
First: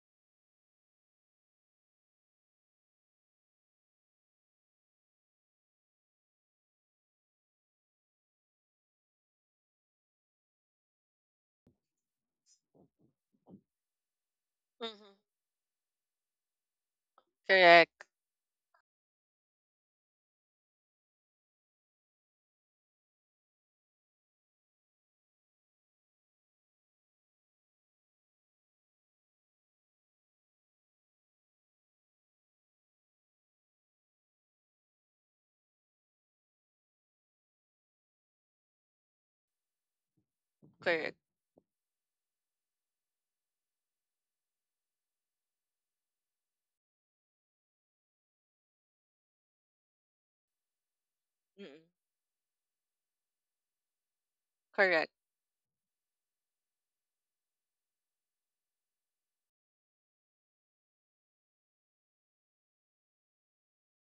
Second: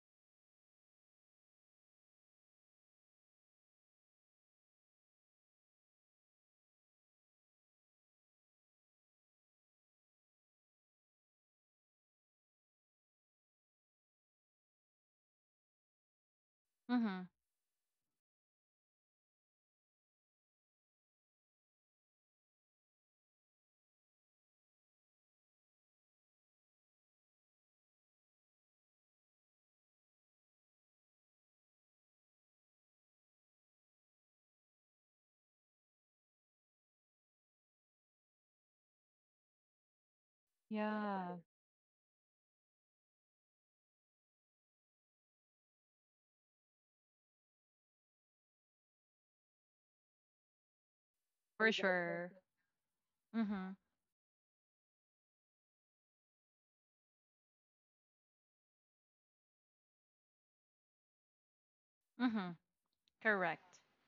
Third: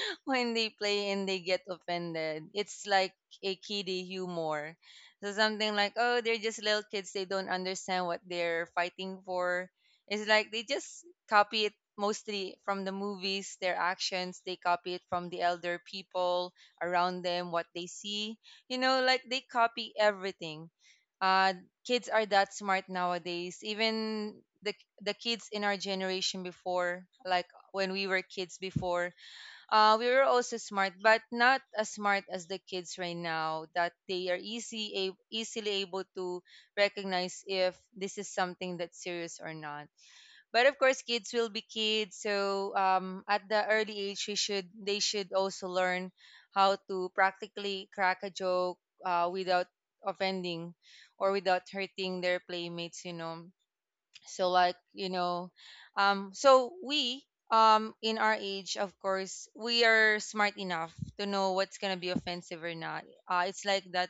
when they play and they get offended. It's like a kiddie humor. So something like, oh, they're just little kids. They don't understand what they're fighting for. It's like they just copy it mostly from the movies, their actions. They copy it hmm from the elder people Mm around hmm. them, what they Correct. see. You know, like they copy everything. Uh, kids are that smart nowadays. Even the the kids in our generation before, like when we were kids before, we were also smart, but not as smart as the kids right now. That they are easy, easily able to recognize if this is something that's serious or not. But of course, Correct. kids Yeah. will be kids. So at the early age, we should they should also learn how to practically crack a joke without offending or without For Mm-mm. hurting sure. their playmates. You Mm know, hmm. so like you Correct. know, so we in our age of course we are smart enough to know what's gonna be Mm hmm. offensive or not. It's Correct. like that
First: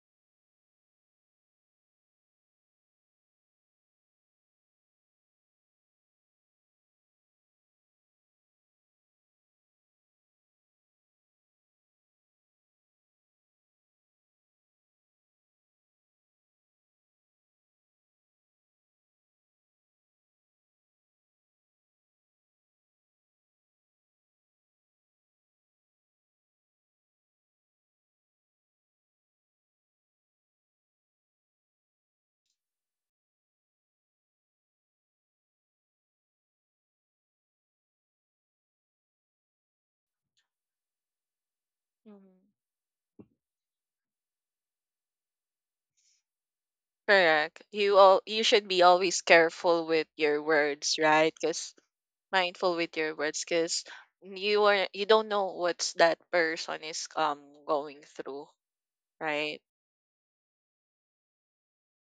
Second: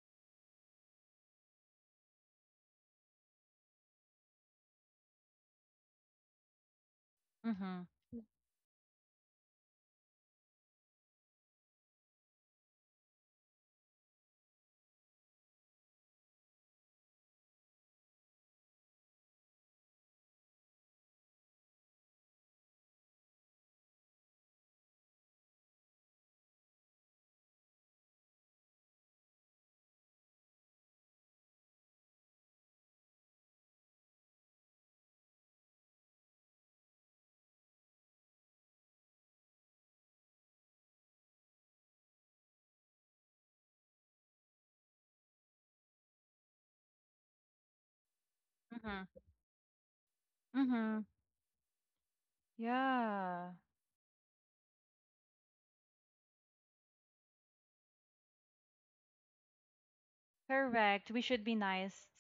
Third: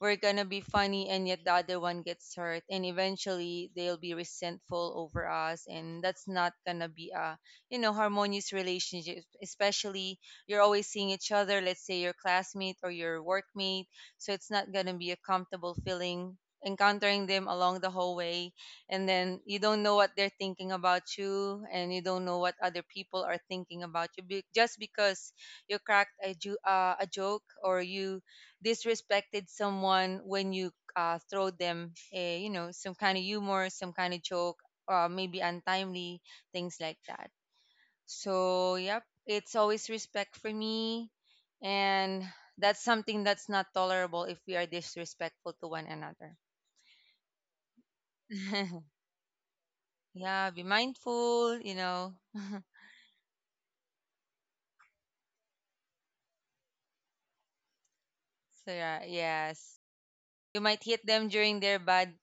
we're gonna be funny and yet the other one gets hurt and eventually they'll be resentful over us, and that's not gonna be a, Mm you hmm. know, harmonious relationship, especially you're always seeing each other, let's say your classmate or your workmate. So it's not gonna be a comfortable feeling encountering them along the hallway, and then you don't know what they're thinking about you and you don't know what other people are thinking about you just because you cracked a, a joke or you disrespected someone when you throw them, a, you know, some kind of humor, some kind of joke, or maybe untimely things like that. So, yep, it's always respect for me, and Hmm that's something that's not tolerable if we are disrespectful to one another. Correct. You all you should Mm be hmm. always careful with your Yeah, be Mm words, hmm. right? mindful, you Because know. So mindful with your words, Yeah. because you don't know what's that person is going through, yeah, right? yes. You might hit Correct. We them should be during their nice. bad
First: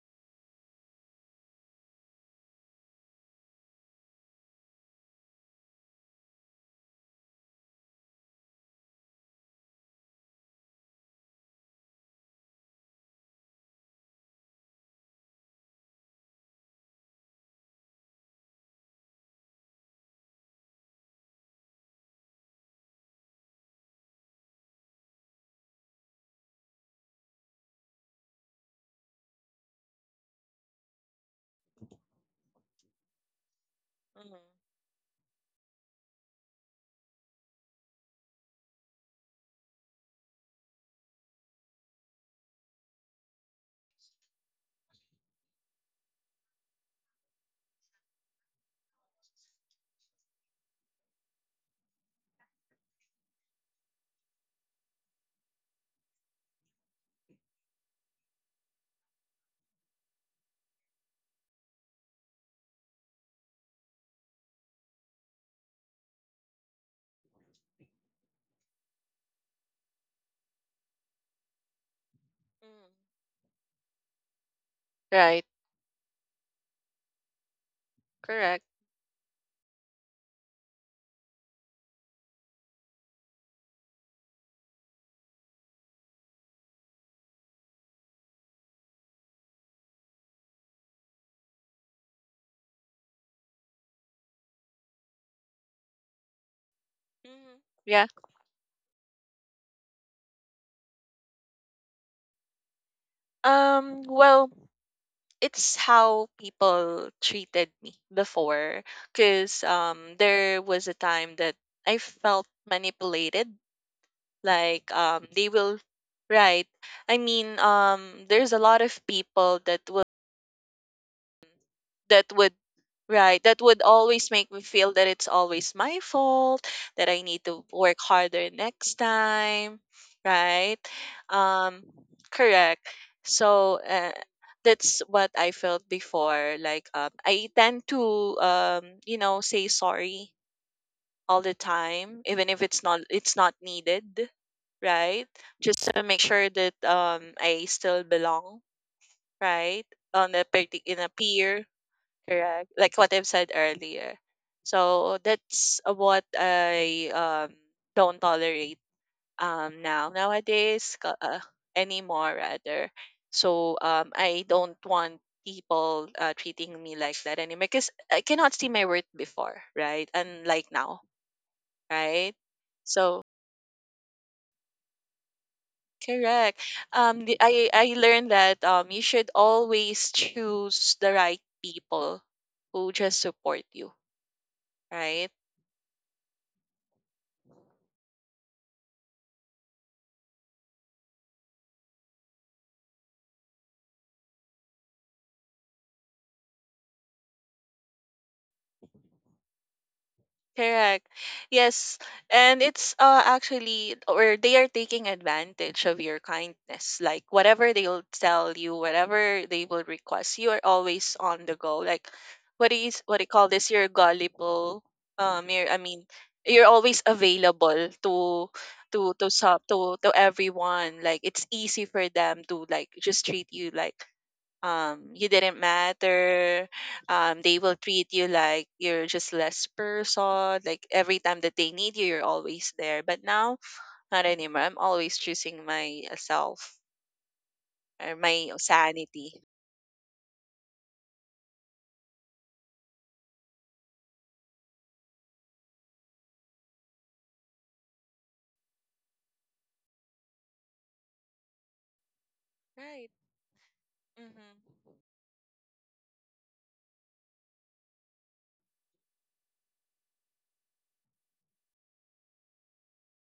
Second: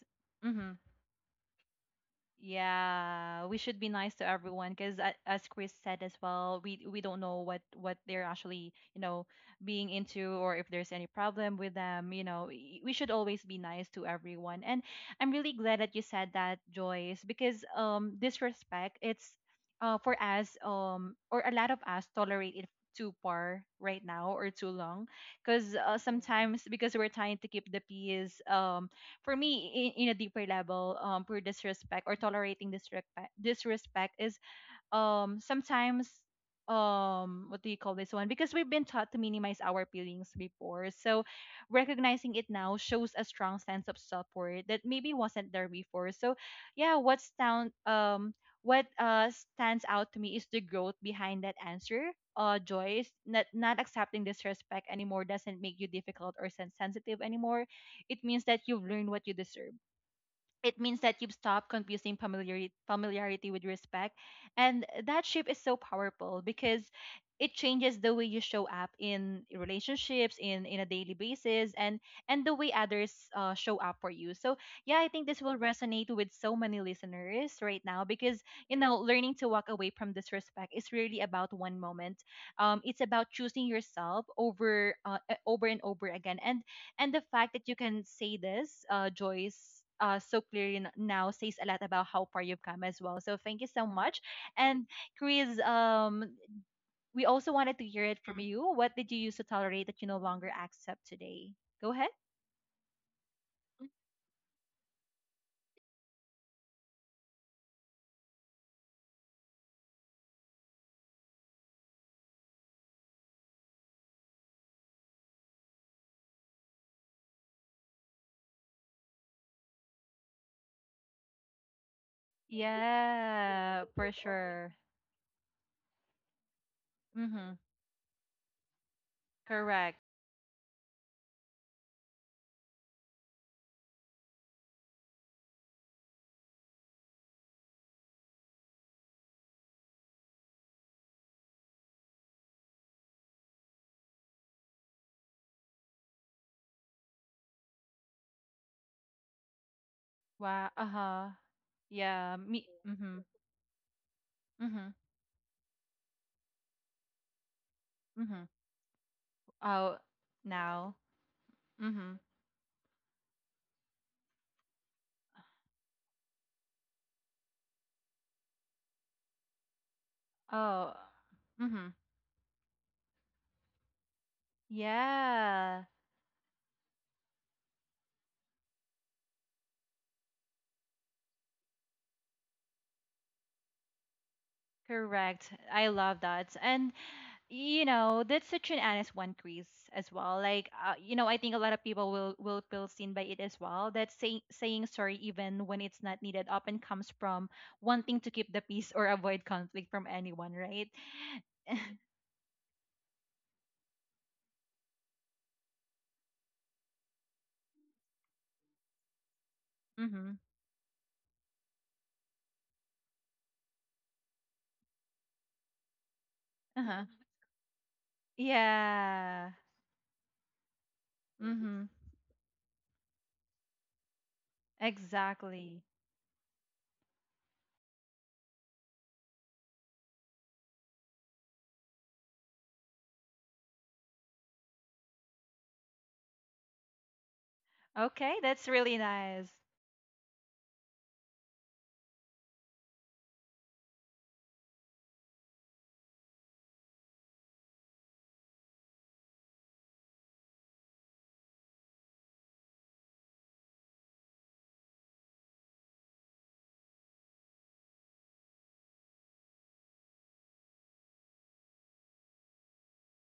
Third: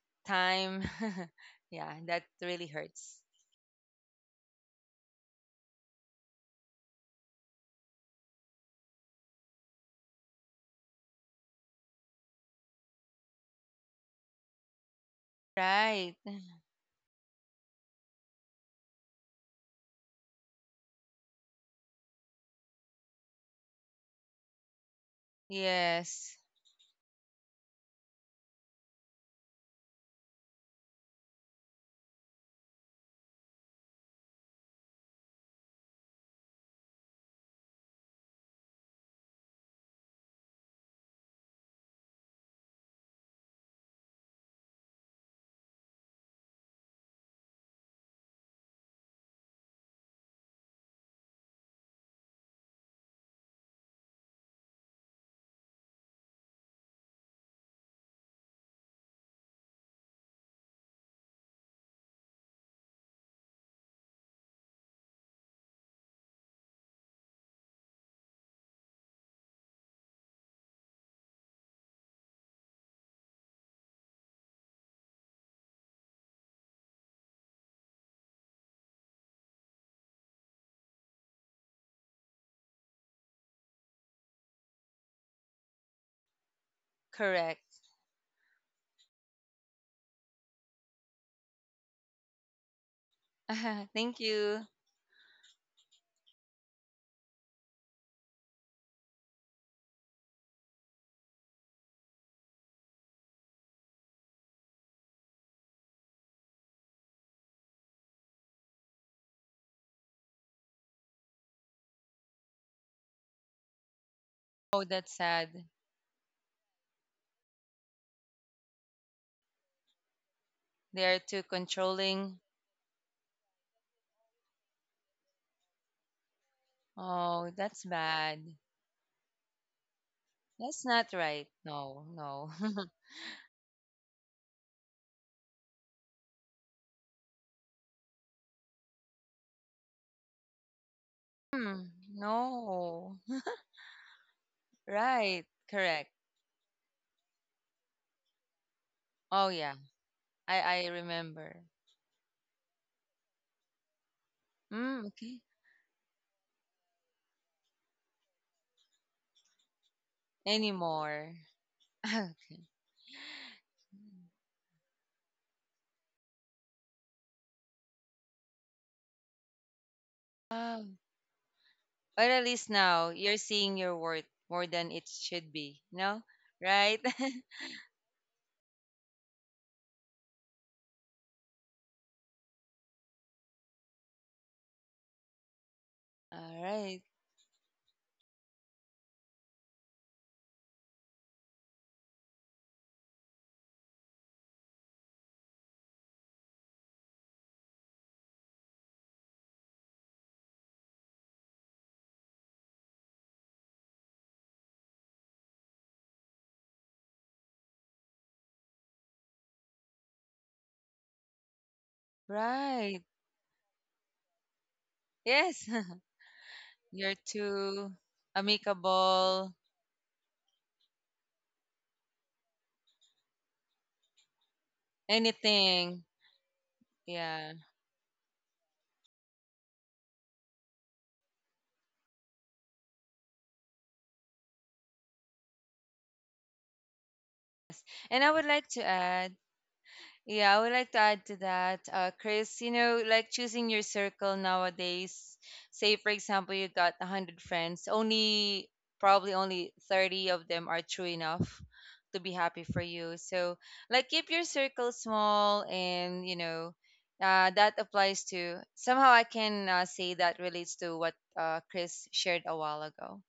Mm hmm. time. Yeah, that really hurts. Yeah, we should be nice to everyone because, as Chris said as well, we don't know what they're actually you know being into, or if there's any problem with them. You know, we should always be nice to everyone. And I'm really glad that you Right. said that, Joyce, because disrespect, it's for us or a lot of us tolerate it too far right now or too long, because Yes. sometimes because we're trying to keep the peace. For me, in a deeper level, poor disrespect or tolerating disrespect, disrespect hmm is sometimes what do you call this one, because we've been taught to minimize our feelings before, so recognizing it now shows a strong sense of support that maybe wasn't there before. So yeah, what's down, what stands out to me is the growth behind that answer, Joyce. Not accepting disrespect anymore doesn't make you difficult or sensitive anymore. It means that you've learned what you deserve. It means that you've stopped confusing familiarity, familiarity with respect. And that shift is so powerful because it changes the way you show up in relationships in a daily basis, and the way others show up for you. So yeah, I think this Right. will resonate with so many listeners right now, because Correct. you know learning to walk away from disrespect is really about one moment. It's about choosing yourself over over and over again. And the fact that you Correct. can say this, Joyce, so clearly now says a lot about how far you've come as well. So thank you so much. Thank you. And Chris, we also Hmm wanted to hear Yeah. it from you. What did you used to tolerate that you no longer accept today? Go ahead. Well, it's how people treated me before. Cause there was a time that I felt manipulated. Oh, Like that's they sad. will right. I mean, there's a lot of people that will They are too that controlling. would right that Yeah, would for always make me sure. feel that it's always my fault that I need Mm-hmm. Oh, to that's work harder bad. next time, Correct. right, That's not right. um, No, no. correct. So that's what I felt before. Like I tend to you know say sorry all the Hmm, time even if no. it's not needed, right, Right. just to Correct. make sure that I still belong, Oh, yeah. right, on a Wow. parti I in a Uh-huh. peer. remember. Yeah. Me. Correct. Like what Mm-hmm. I've said earlier. Mm-hmm. Mm, So okay. that's what I don't Mm-hmm. tolerate um Oh, now now. nowadays ca- Anymore. uh, Mm-hmm. anymore Okay. rather. So I don't want people treating me like that anymore because I cannot see my worth before, right? And like Oh. Um, now, Mm-hmm. but right? at least now So you're seeing your worth more than it should Yeah. be. No? correct. Right? I learned that you should always choose the right people who just support you, right? Correct. I love that. All And, right. you know, that's such an honest one, Chris, as well. Like, you know, I think a lot of people will feel seen by it as well. That say, saying sorry, even when it's not needed, often comes from wanting to keep the peace or avoid conflict from anyone, right? Correct. Yes. And it's actually, or they are taking advantage of your kindness. Like, whatever they'll tell you, whatever they will Mm-hmm. request, you are always on the go. Like, what is, Right. what do you call this? You're gullible. You're, Yes. I mean, you're Uh-huh. always You're available too to, Yeah. amicable, to everyone. Like, it's Mm-hmm. easy for them to, like, just treat you like, you didn't Exactly. anything. matter. Yeah. They will treat you like you're just less person. Like every time that they need you, you're always there. But now, not anymore. I'm always choosing my self or And I Okay, would my that's like to really sanity. add, nice. yeah, I would like to add to that, Chris, you know, like choosing your circle nowadays. Say, for example, you got 100 friends, only probably only 30 of them are true enough to be happy for Right. you. So, like, keep your circle hmm small and, you know, that applies to somehow I can say that relates to what Chris shared a while ago.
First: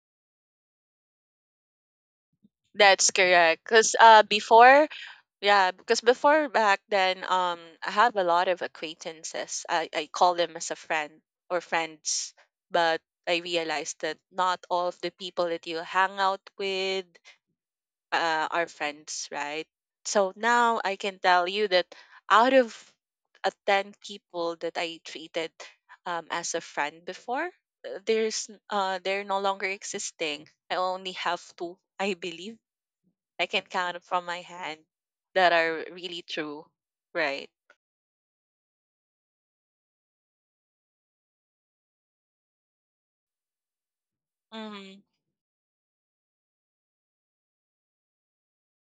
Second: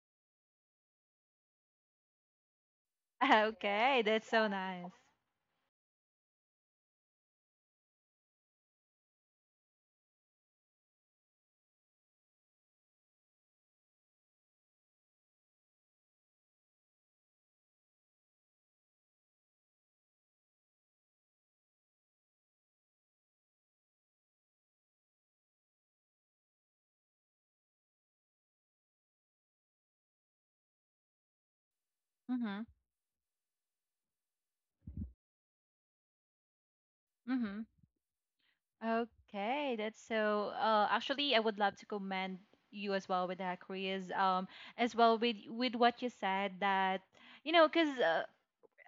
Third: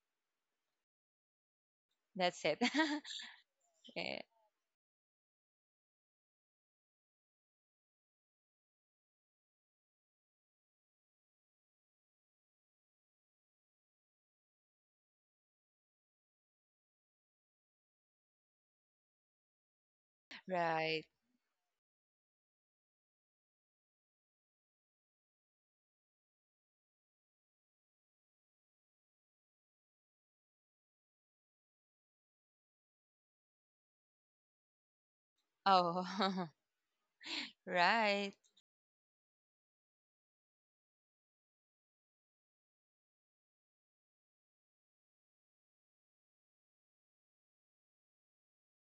That's it. That's correct. Because Okay, Eh, that's so nice. yeah, because before back then, I have a lot of acquaintances. I call them as a friend or friends, but I realized that not all of the people that you hang out with are friends, right? So now I right. can tell you that out of 10 people that I treated as a friend before, there's they're no longer existing. I only have two, I believe Mm-hmm. I can count from my hand that are Oh, really true, right? Mm-hmm. right. Okay, that's so. Actually, I would love to commend you as well with that, Chris. As Mm-hmm. well with what you said that you know, because uh,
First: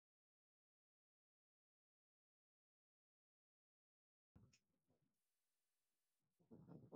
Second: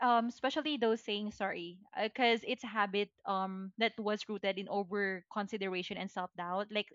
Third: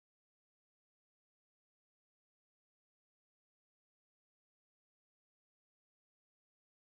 um especially those saying sorry because it's a habit that was rooted in over consideration and self doubt,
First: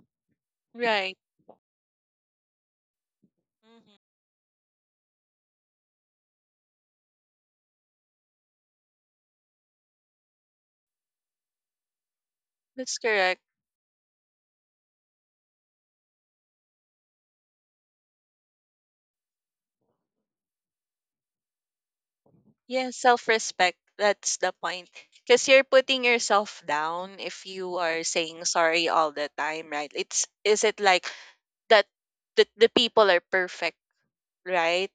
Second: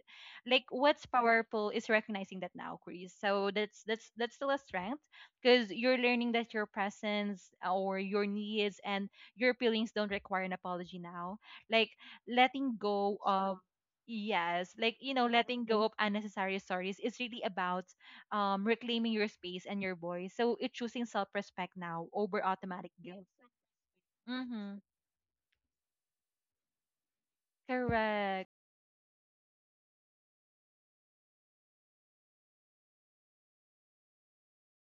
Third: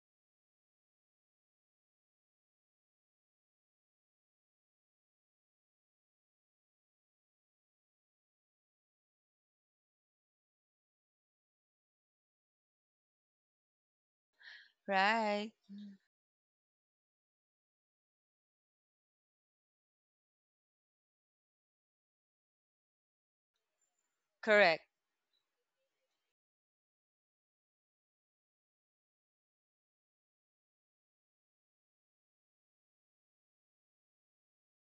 like what's Right. powerful is recognizing that now, Chris, so that's Mm-hmm. that's that's still a strength, because you're learning that your presence or your needs and your feelings don't require an apology now, like letting That's go correct. of, yes like you know Right. letting go of unnecessary stories is really about reclaiming your space and your voice. So it's choosing self respect now over Yeah, automatic guilt. self-respect. That's the Mm-hmm. Correct. point. Because you're putting yourself down if you are saying Correct. sorry all the time, right? It's is it like that that the people are perfect, right?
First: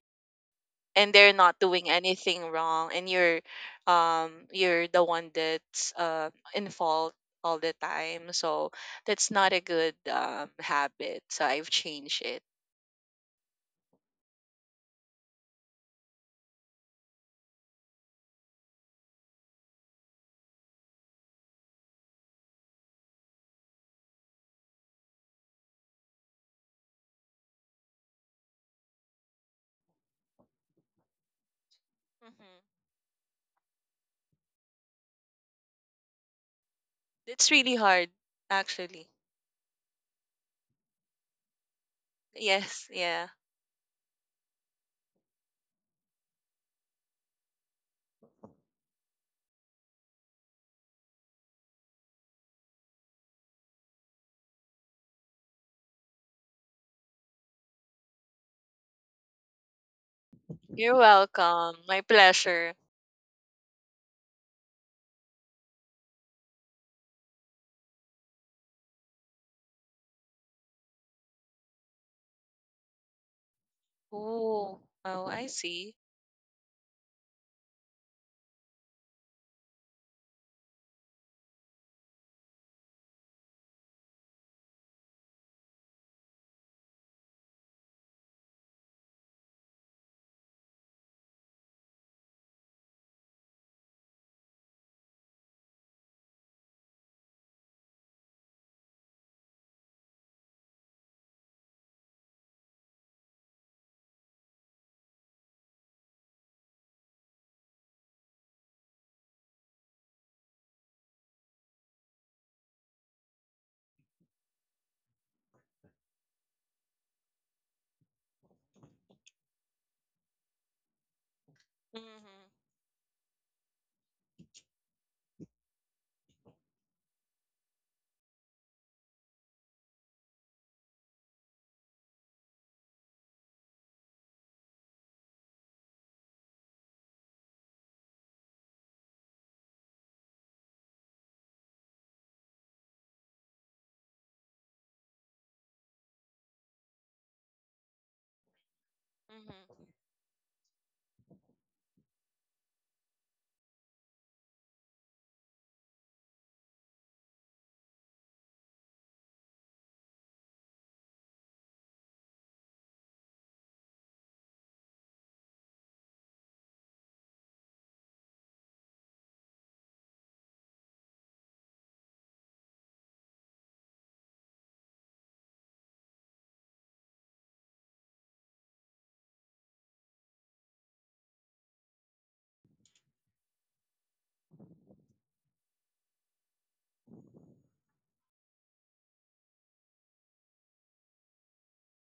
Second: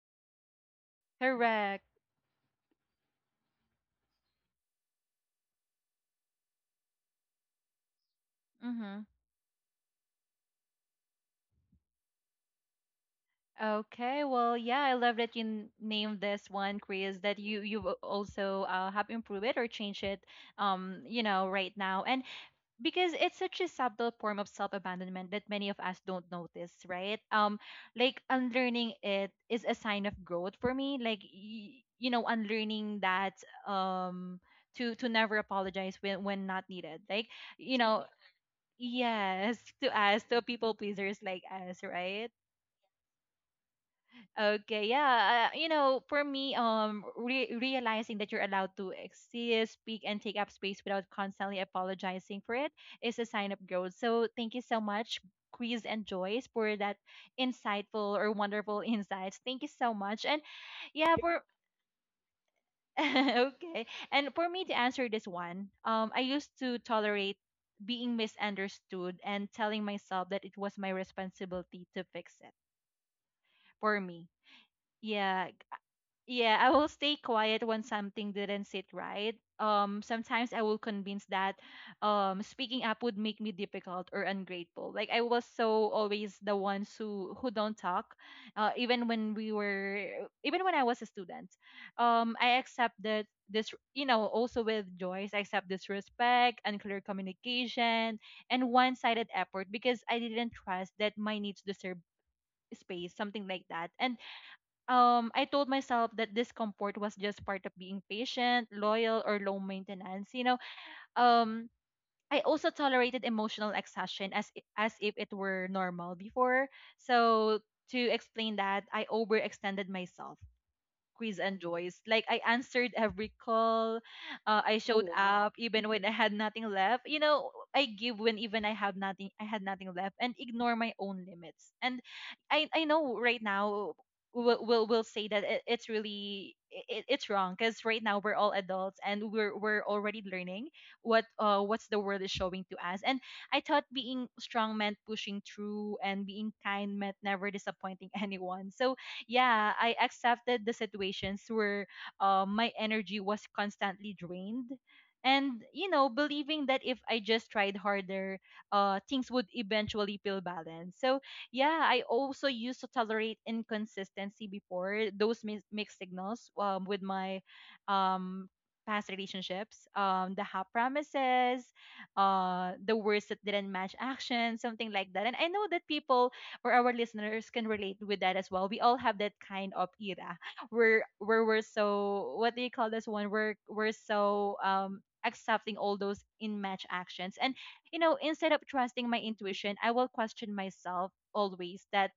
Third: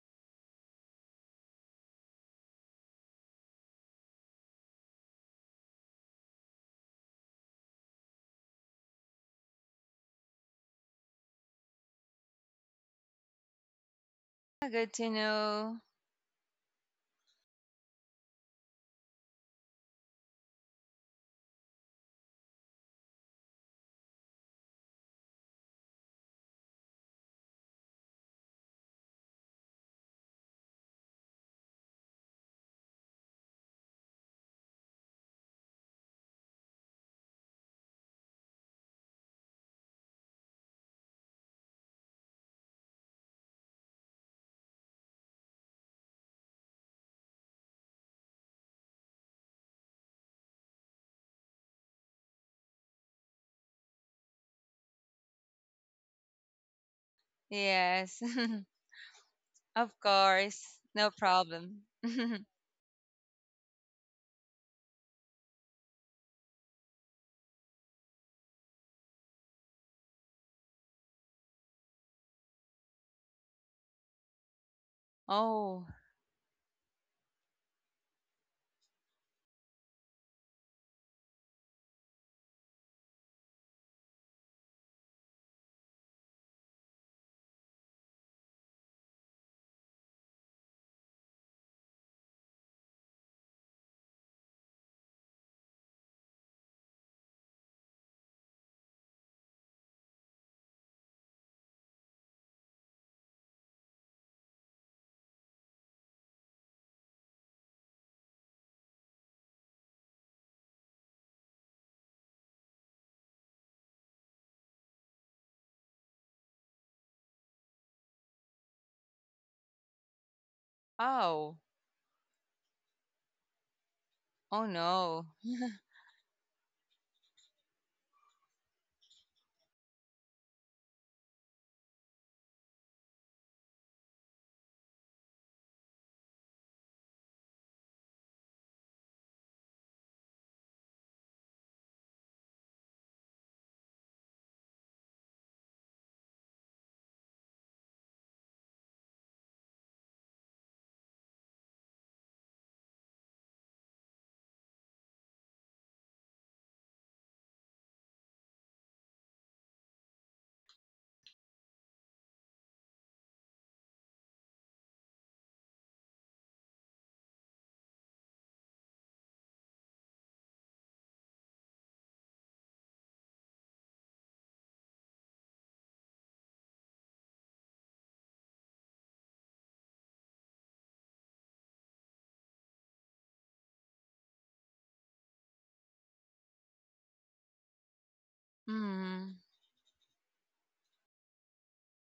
And they're not Correct. doing anything wrong and you're the one that's in fault all the time, so Mm-hmm. that's not a good habit, so I've changed it. Okay. Well, Ah, yeah, good I to love that you know. named this one, Chris, that you also have improved it or changed it, you know, right now. And because it's such a subtle form of self-abandonment that many of us don't notice, right? Like unlearning it is a sign of growth for me, like you know Hmm unlearning that um to never apologize when not needed, like It's really you know, hard actually. yes to us, to people pleasers like us, right? Yes, yeah. Okay, yeah. You know, for me, realizing that you're allowed to exist, speak, and take up space without constantly apologizing for it is a sign of growth. So, thank you so much, Quiz and Joyce, for that insightful Yes. or wonderful insights. Thank you Of so much. And course. You're No yeah, for welcome, problem. my pleasure. okay, and for me to answer this one, I used to tolerate being misunderstood and telling myself that it was my responsibility to fix it for me. Ooh. Oh, I Yeah, Oh. see. yeah, I will stay quiet when something didn't sit right. Sometimes I will convince that speaking up would make me difficult or ungrateful. Like I was so always the ones who don't talk, uh, even when we were even when I was a student. I accept that this you know also with Joyce I accept disrespect, unclear communication, and one-sided effort because I didn't trust that my needs deserve space, something like that. And I told myself that discomfort was just part of being patient, loyal, or low maintenance. You know, um, I also tolerated emotional exhaustion as as if it were normal before. So to explain that, I overextended myself, Quiz Oh. and Joyce, like I Mm-hmm. answered every call. Oh I Oh showed no. wow. up even when I had nothing left. You know, I give when even I have nothing. I had nothing left, and ignore my own limits. And I know right now we'll say that it, it's really it, it's wrong, because right now we're all adults and we're already learning what what's the world is showing to us. And I thought being strong meant pushing through, and being kind meant never disappointing anyone. So yeah, Mm-hmm. I accepted the situations where my energy was constantly drained. And, you know, believing that if I just tried harder, things would eventually feel balanced. So, yeah, I also used to tolerate inconsistency before, those mixed signals with my um, past relationships, the half promises, the words that didn't match action, something like that. And I know that people or our listeners can relate with that as well. We all have that kind of era where we're so what do you call this one? We're so accepting all those in match actions. And instead of trusting my Mm. intuition, I will question myself always that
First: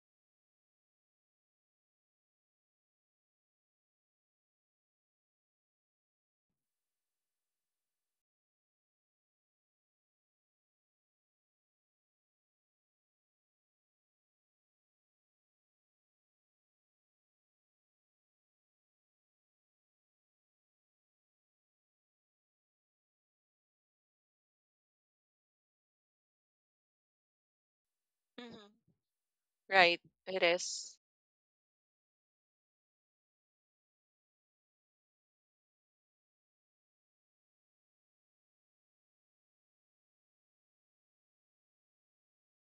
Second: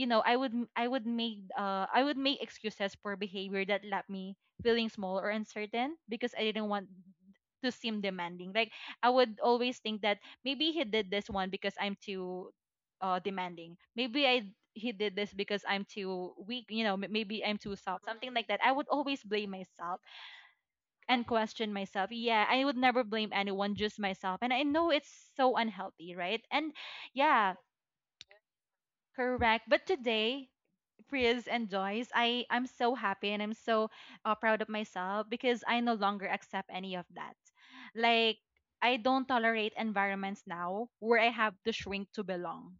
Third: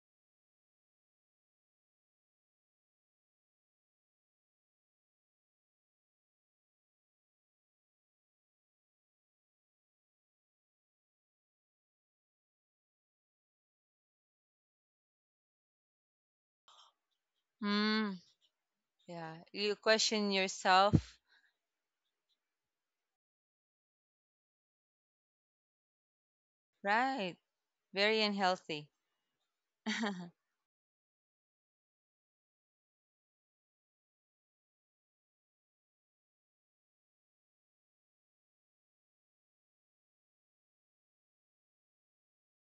I would make excuses for behavior that left me feeling small or uncertain because I didn't want to seem demanding. Like I would always think that maybe he did this one because I'm too demanding. Maybe I He did this because I'm too weak, you know, maybe I'm too soft, Mm. something like that. I would always Yeah. blame You myself question yourself. and question myself. Yeah, I would never blame anyone, just myself, and I know it's so unhealthy, right? and Right. yeah Very unhealthy. Mm-hmm. correct. But Right, I it today, is. Priz and Joyce, I'm so happy and I'm so proud of myself because I no longer accept any of that. Like, I don't tolerate environments now where I have to shrink to belong.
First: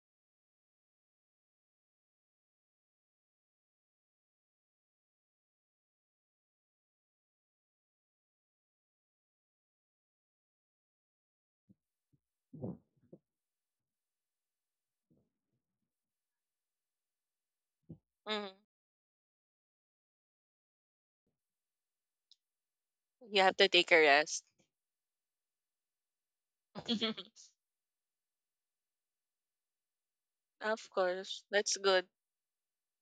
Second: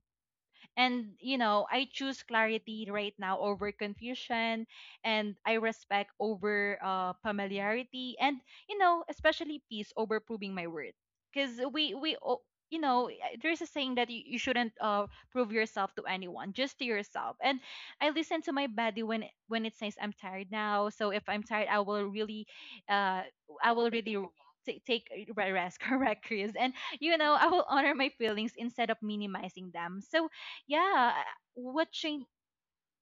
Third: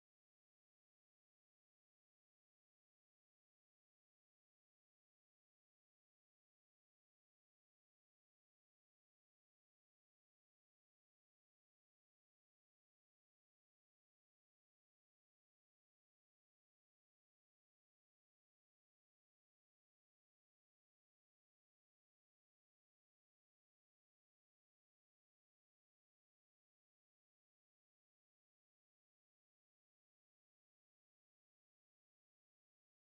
And, you know, I choose clarity right now over confusion and I respect over familiarity, and, you know, especially peace over proving my worth. Because you know, there's a saying that you shouldn't prove yourself to anyone, just to yourself. And I listen to Mm-hmm. my body when when it says I'm tired now. So if I'm tired, uh, You have to I will take a really rest. take a rest, correct, Chris. And you know, I will honor my feelings instead of minimizing them. So Of yeah I- course, that's what good. changed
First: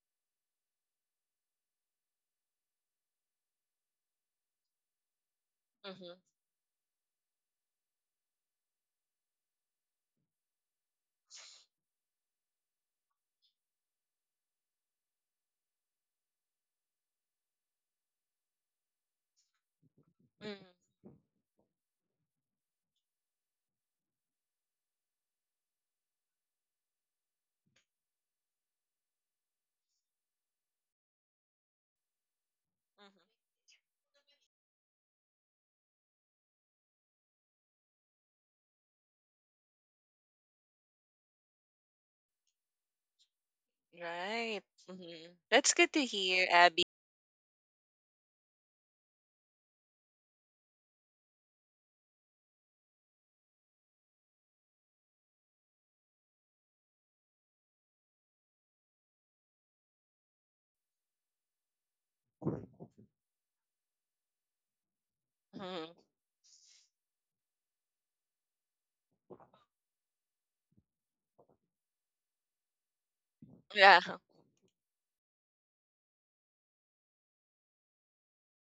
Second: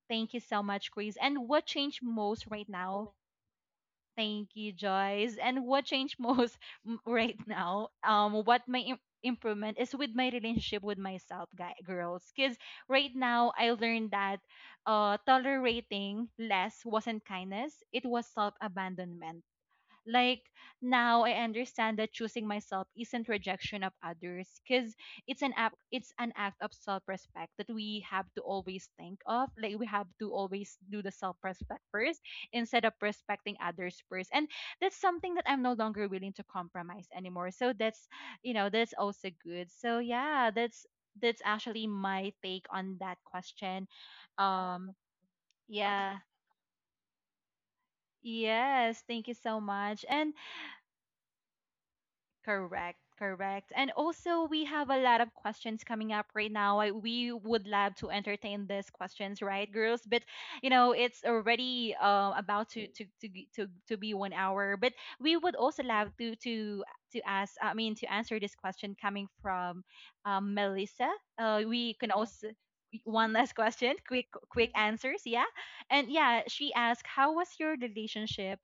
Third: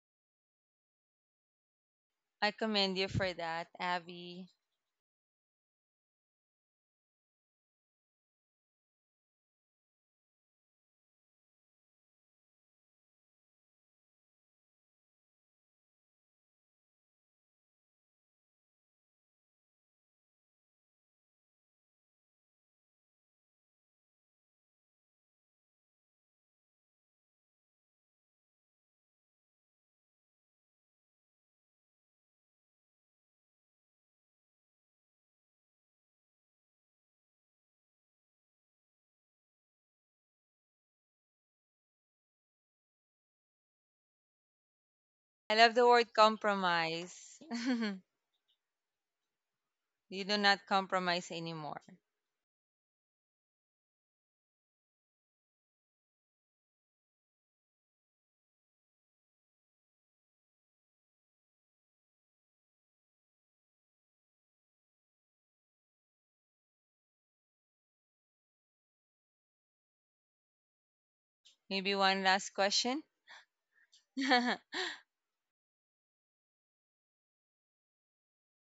thank you so much, Chris. And what changed most right commend you now? for that, Abby. Thank you, Joyce. And what Mm-hmm. changed most right now? What my improvement is with my relationship with myself, guy girls, because right now I learned that tolerating less wasn't kindness, it was self-abandonment. Like, Mm-hmm. now I understand that choosing myself isn't rejection of others, because it's an act of self-respect that we have to always think of. Like, we have to always do the self-respect first instead of respecting others first. And that's something that I'm no longer willing to compromise anymore. So that's, you know, that's also good. So yeah, that's actually my take on that question. Right. Um Mhm. I love That's the good to word yeah. hear, Abby. compromise. Yes, thank you so much. You And do not compromise anymore. correct, correct. And also, we have a lot of questions coming up right now. We would love to entertain these questions, right, girls? But you know, it's already about to g- to be 1 hour. But we would also Mhm. love to ask. I mean, to answer this question coming from Melissa. We Maybe can one also last question. one last question, Yeah. quick quick answers, yeah. And yeah, she asked, "How was your relationship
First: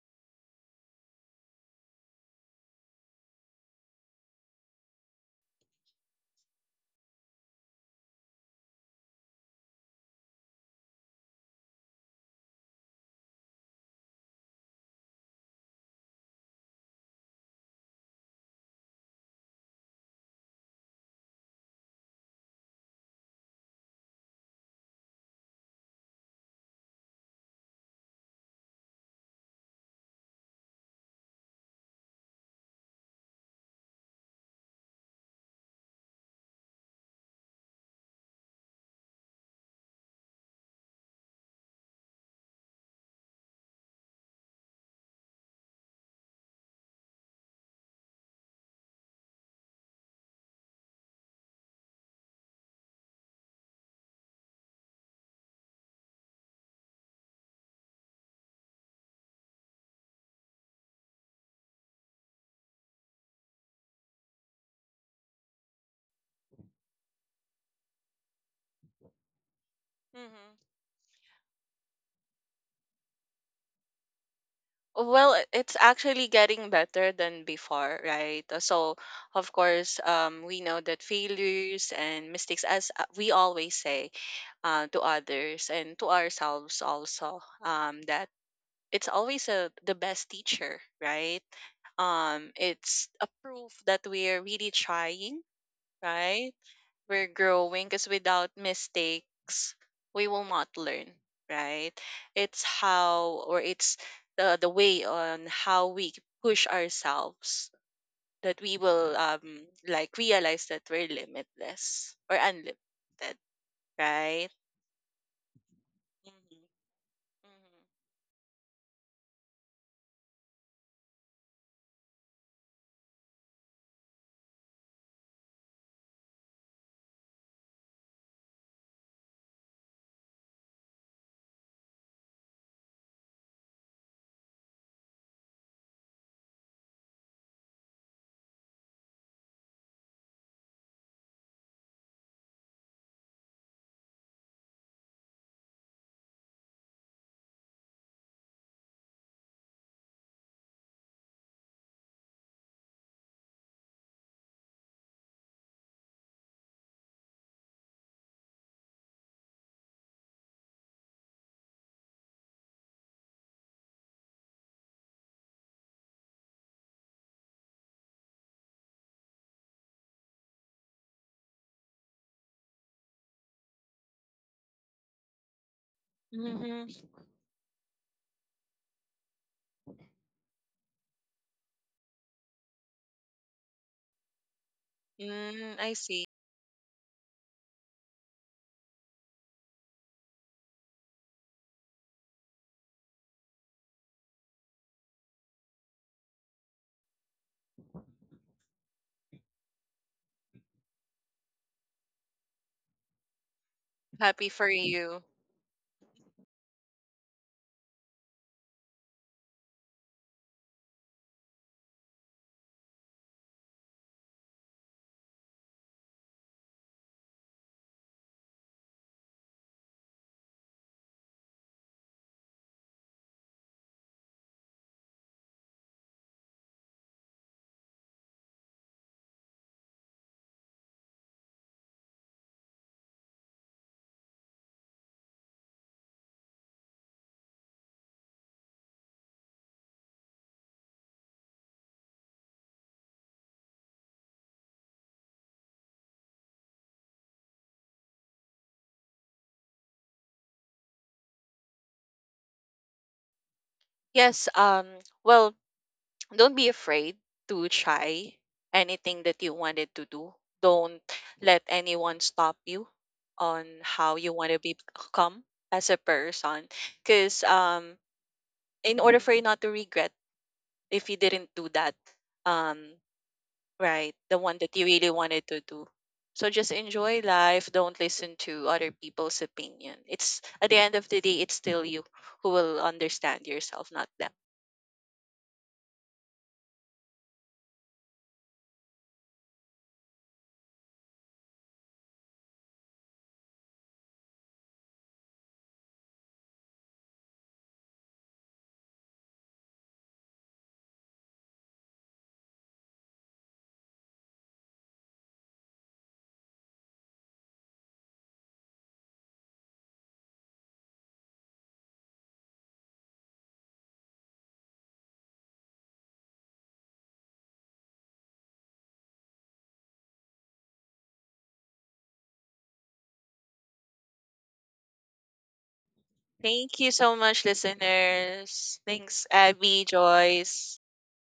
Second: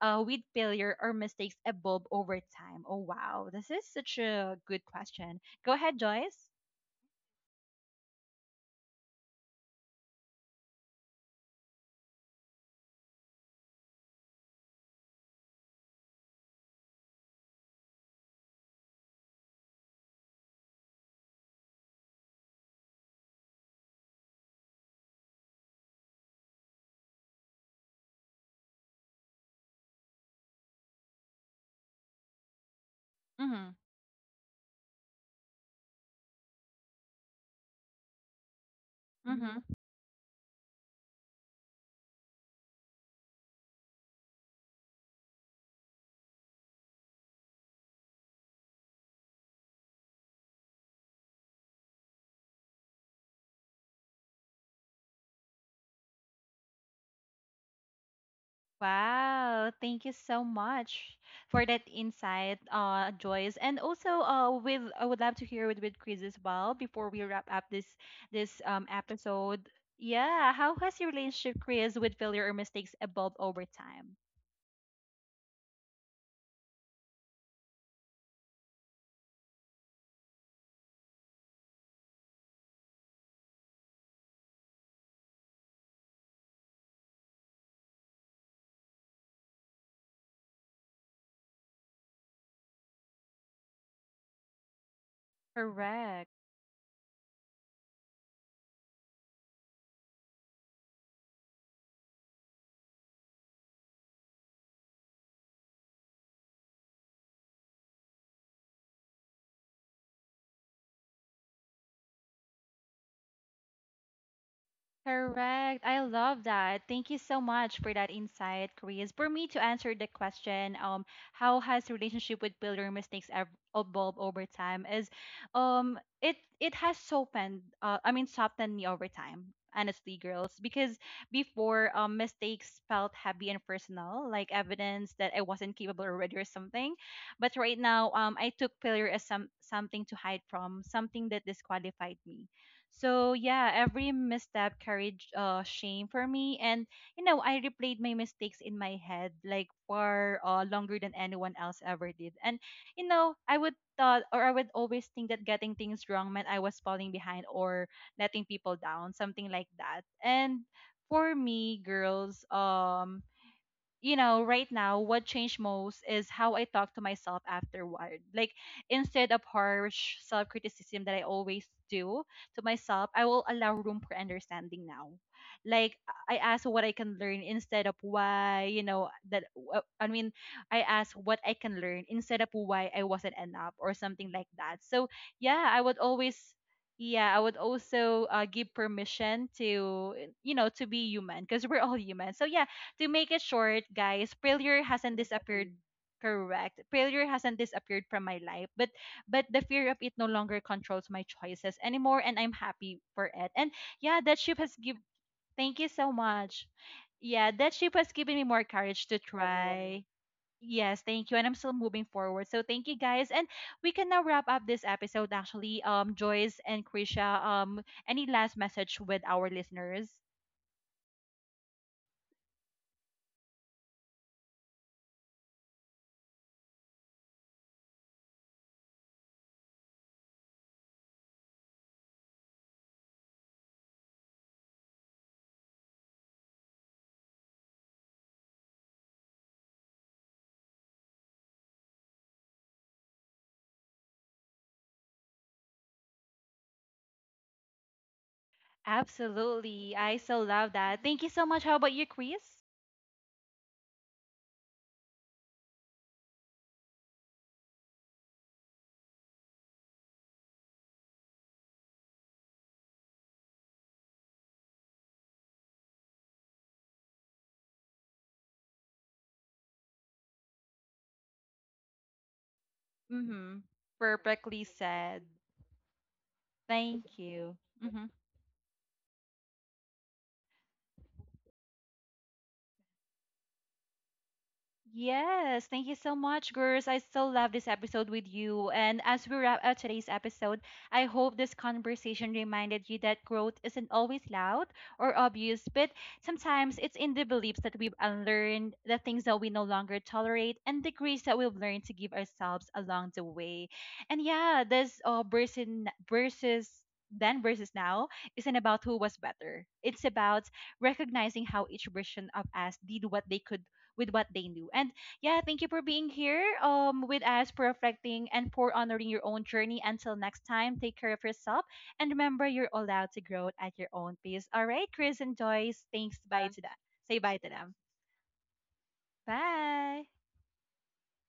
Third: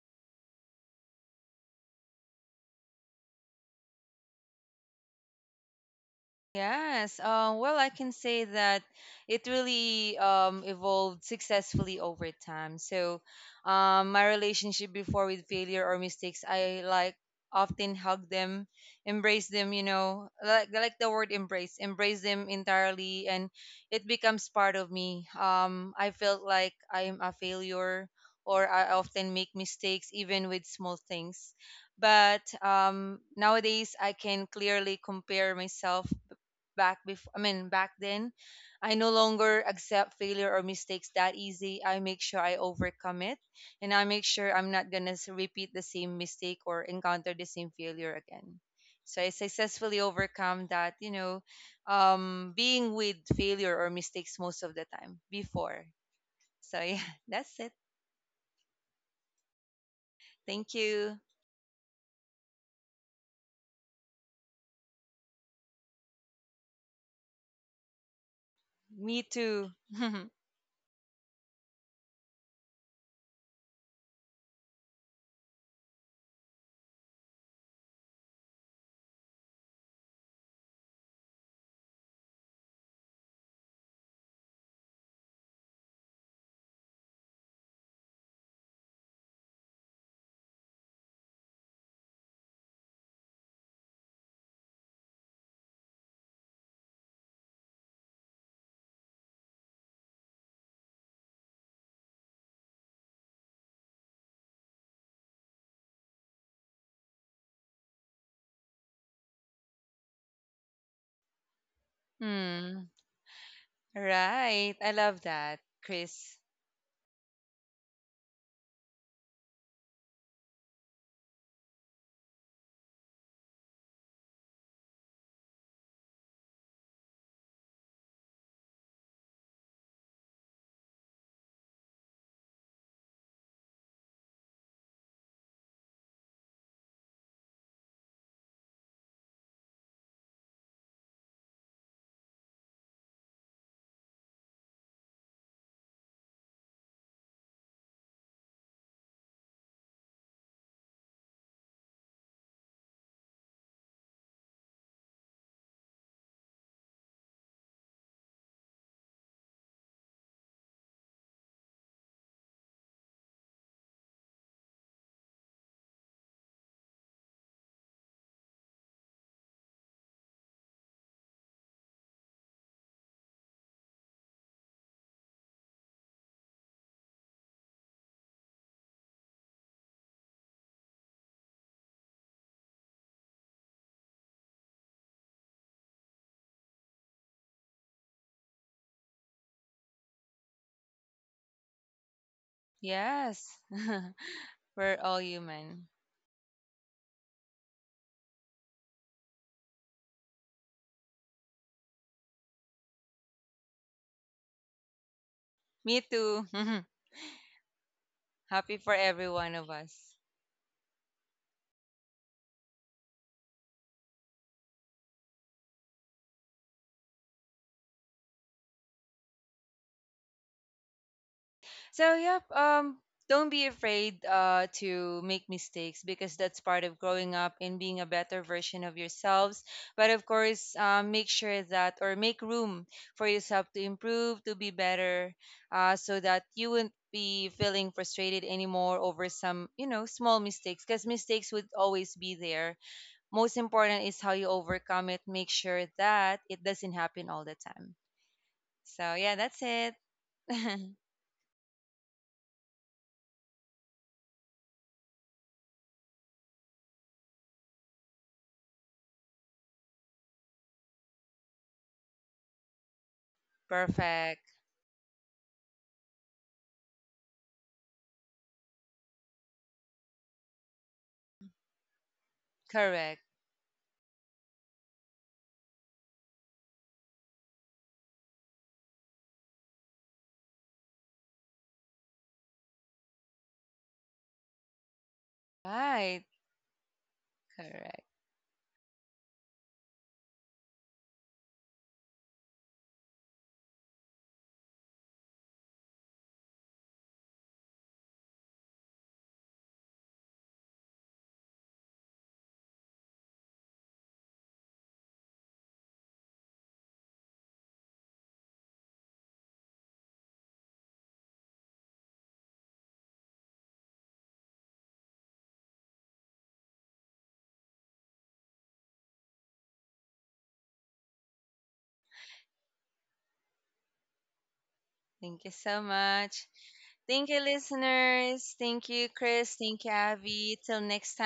with failure or mistakes evolve over time? Oh wow, this is such a good question. Go ahead, Joyce. Yes. Well, I can say that it really evolved successfully over time. So, my relationship before with failure or mistakes, I like often hug them, embrace them. You know, like the word embrace, embrace them entirely, and it becomes part of me. I felt like I'm a failure, or I often make mistakes, even with small things. But Mm-hmm. nowadays, I can clearly compare myself back before, I mean, back then, I no Mm-hmm. longer Hmm. accept failure or mistakes that easy. I make sure I overcome it and I make sure I'm not going to repeat the same mistake or encounter the same failure again. So I successfully overcome that, you know, being with failure or mistakes most of the time before. So yeah, that's it. Wow, thank you so Thank much you. for that insight, Joyce. And also, with I would love to hear with Chris as well before we wrap up this Me episode. too. Yeah, Mm-hmm. how has your relationship, Chris, with failure or mistakes evolved over time? Well, it's actually getting better than before, right? So, of course, we know that failures and mistakes, as we always say to others and to ourselves also, that it's always the best teacher, right? It's a proof that we're really trying, Correct. right? We're growing because without mistakes we will not learn, right. It's how or it's the way on how we push ourselves that we will like realize that we're limitless or Hmm. unlimited, right. Right. I love that, Correct. I Chris. love that. Thank you so much for that insight, Chris. For me to answer the question, how has relationship with failure mistakes evolved over time is, um, it it has softened. I mean, softened me over time. Honestly, girls, because before mistakes felt heavy and personal, like evidence that I wasn't capable already or something. But right now, I took failure as something to hide from, something that disqualified me. So yeah, every misstep carried shame for me, and you know, I replayed my mistakes in my head like far longer than anyone else ever did. And you know, I would always think that getting things wrong meant I was falling behind or letting people down, something like that. And for me, girls, you know, right now, what changed most is how I talk to myself afterward. Like, instead of harsh self criticism that I always do to myself, I will allow room for understanding now. Like, I Mm-hmm. ask what I Mm-hmm. can learn instead of why, you know, that I mean, I ask what I can learn instead of why I wasn't enough or something like that. So, yeah, Mm, I I would see. always. Yeah, I would also give permission to, you know, to be human because we're all human. So, yeah, to make it Yes. short, guys, failure We're hasn't all disappeared. human. Correct. Failure hasn't disappeared from my life, but the fear of it no longer controls my choices anymore, and I'm happy for it. And yeah, that Happy ship for has give. you. Thank you Me so too. much. Yeah, that ship has given me more Happy for courage to every one of try. us. Yes, thank you, and I'm still moving forward. So thank you, guys, and we can now wrap up this episode. Actually, Joyce and Krisha, any last message with our listeners? So yep, don't be afraid to make mistakes because that's part of growing up and being a better version of yourselves. But of course, make sure that or make room for yourself to improve, to be better, so that you won't be feeling frustrated anymore over some, you know, small mistakes because mistakes would always be there. Most important is how you overcome it. Make sure that it doesn't happen all the time. So yeah, that's Absolutely. it. I so love that. Thank you so much. How about you, Chris? Yes, well, don't be afraid to try anything that you wanted to do. Don't let anyone stop you on how you want Perfect. to become as a person. Because in order for you not to regret if you didn't do that, um, Correct. Mm-hmm. right, the one Perfectly that you really said. wanted to do. So just Thank enjoy you. life. Don't Mm-hmm. listen to other people's opinion. It's at the end of the day, it's still you who will understand yourself, not them. Yes, thank you so Right. much, girls. I still love this Correct. episode with you. And as we wrap up today's episode, I hope this conversation reminded you that growth isn't always loud or obvious, but sometimes it's in the beliefs that we've unlearned, the things that we no longer tolerate, and the grace that we've learned to give ourselves along the way. And yeah, this versus, then versus now, isn't about who was better. It's about recognizing how each version of us did what they could with what they knew. And yeah, thank you for being here with us, for reflecting, and for honoring your own journey. Until next time, take care of yourself. And remember, you're allowed to grow at your own pace. All right, Chris and Thank you so Joyce, thanks. Bye much. to that. Thank you so Say Thank bye you, much, to them. listeners. listeners. Thank you, Thanks, Chris. Abby, Thank you, Bye. Avi. Joyce. Till next time.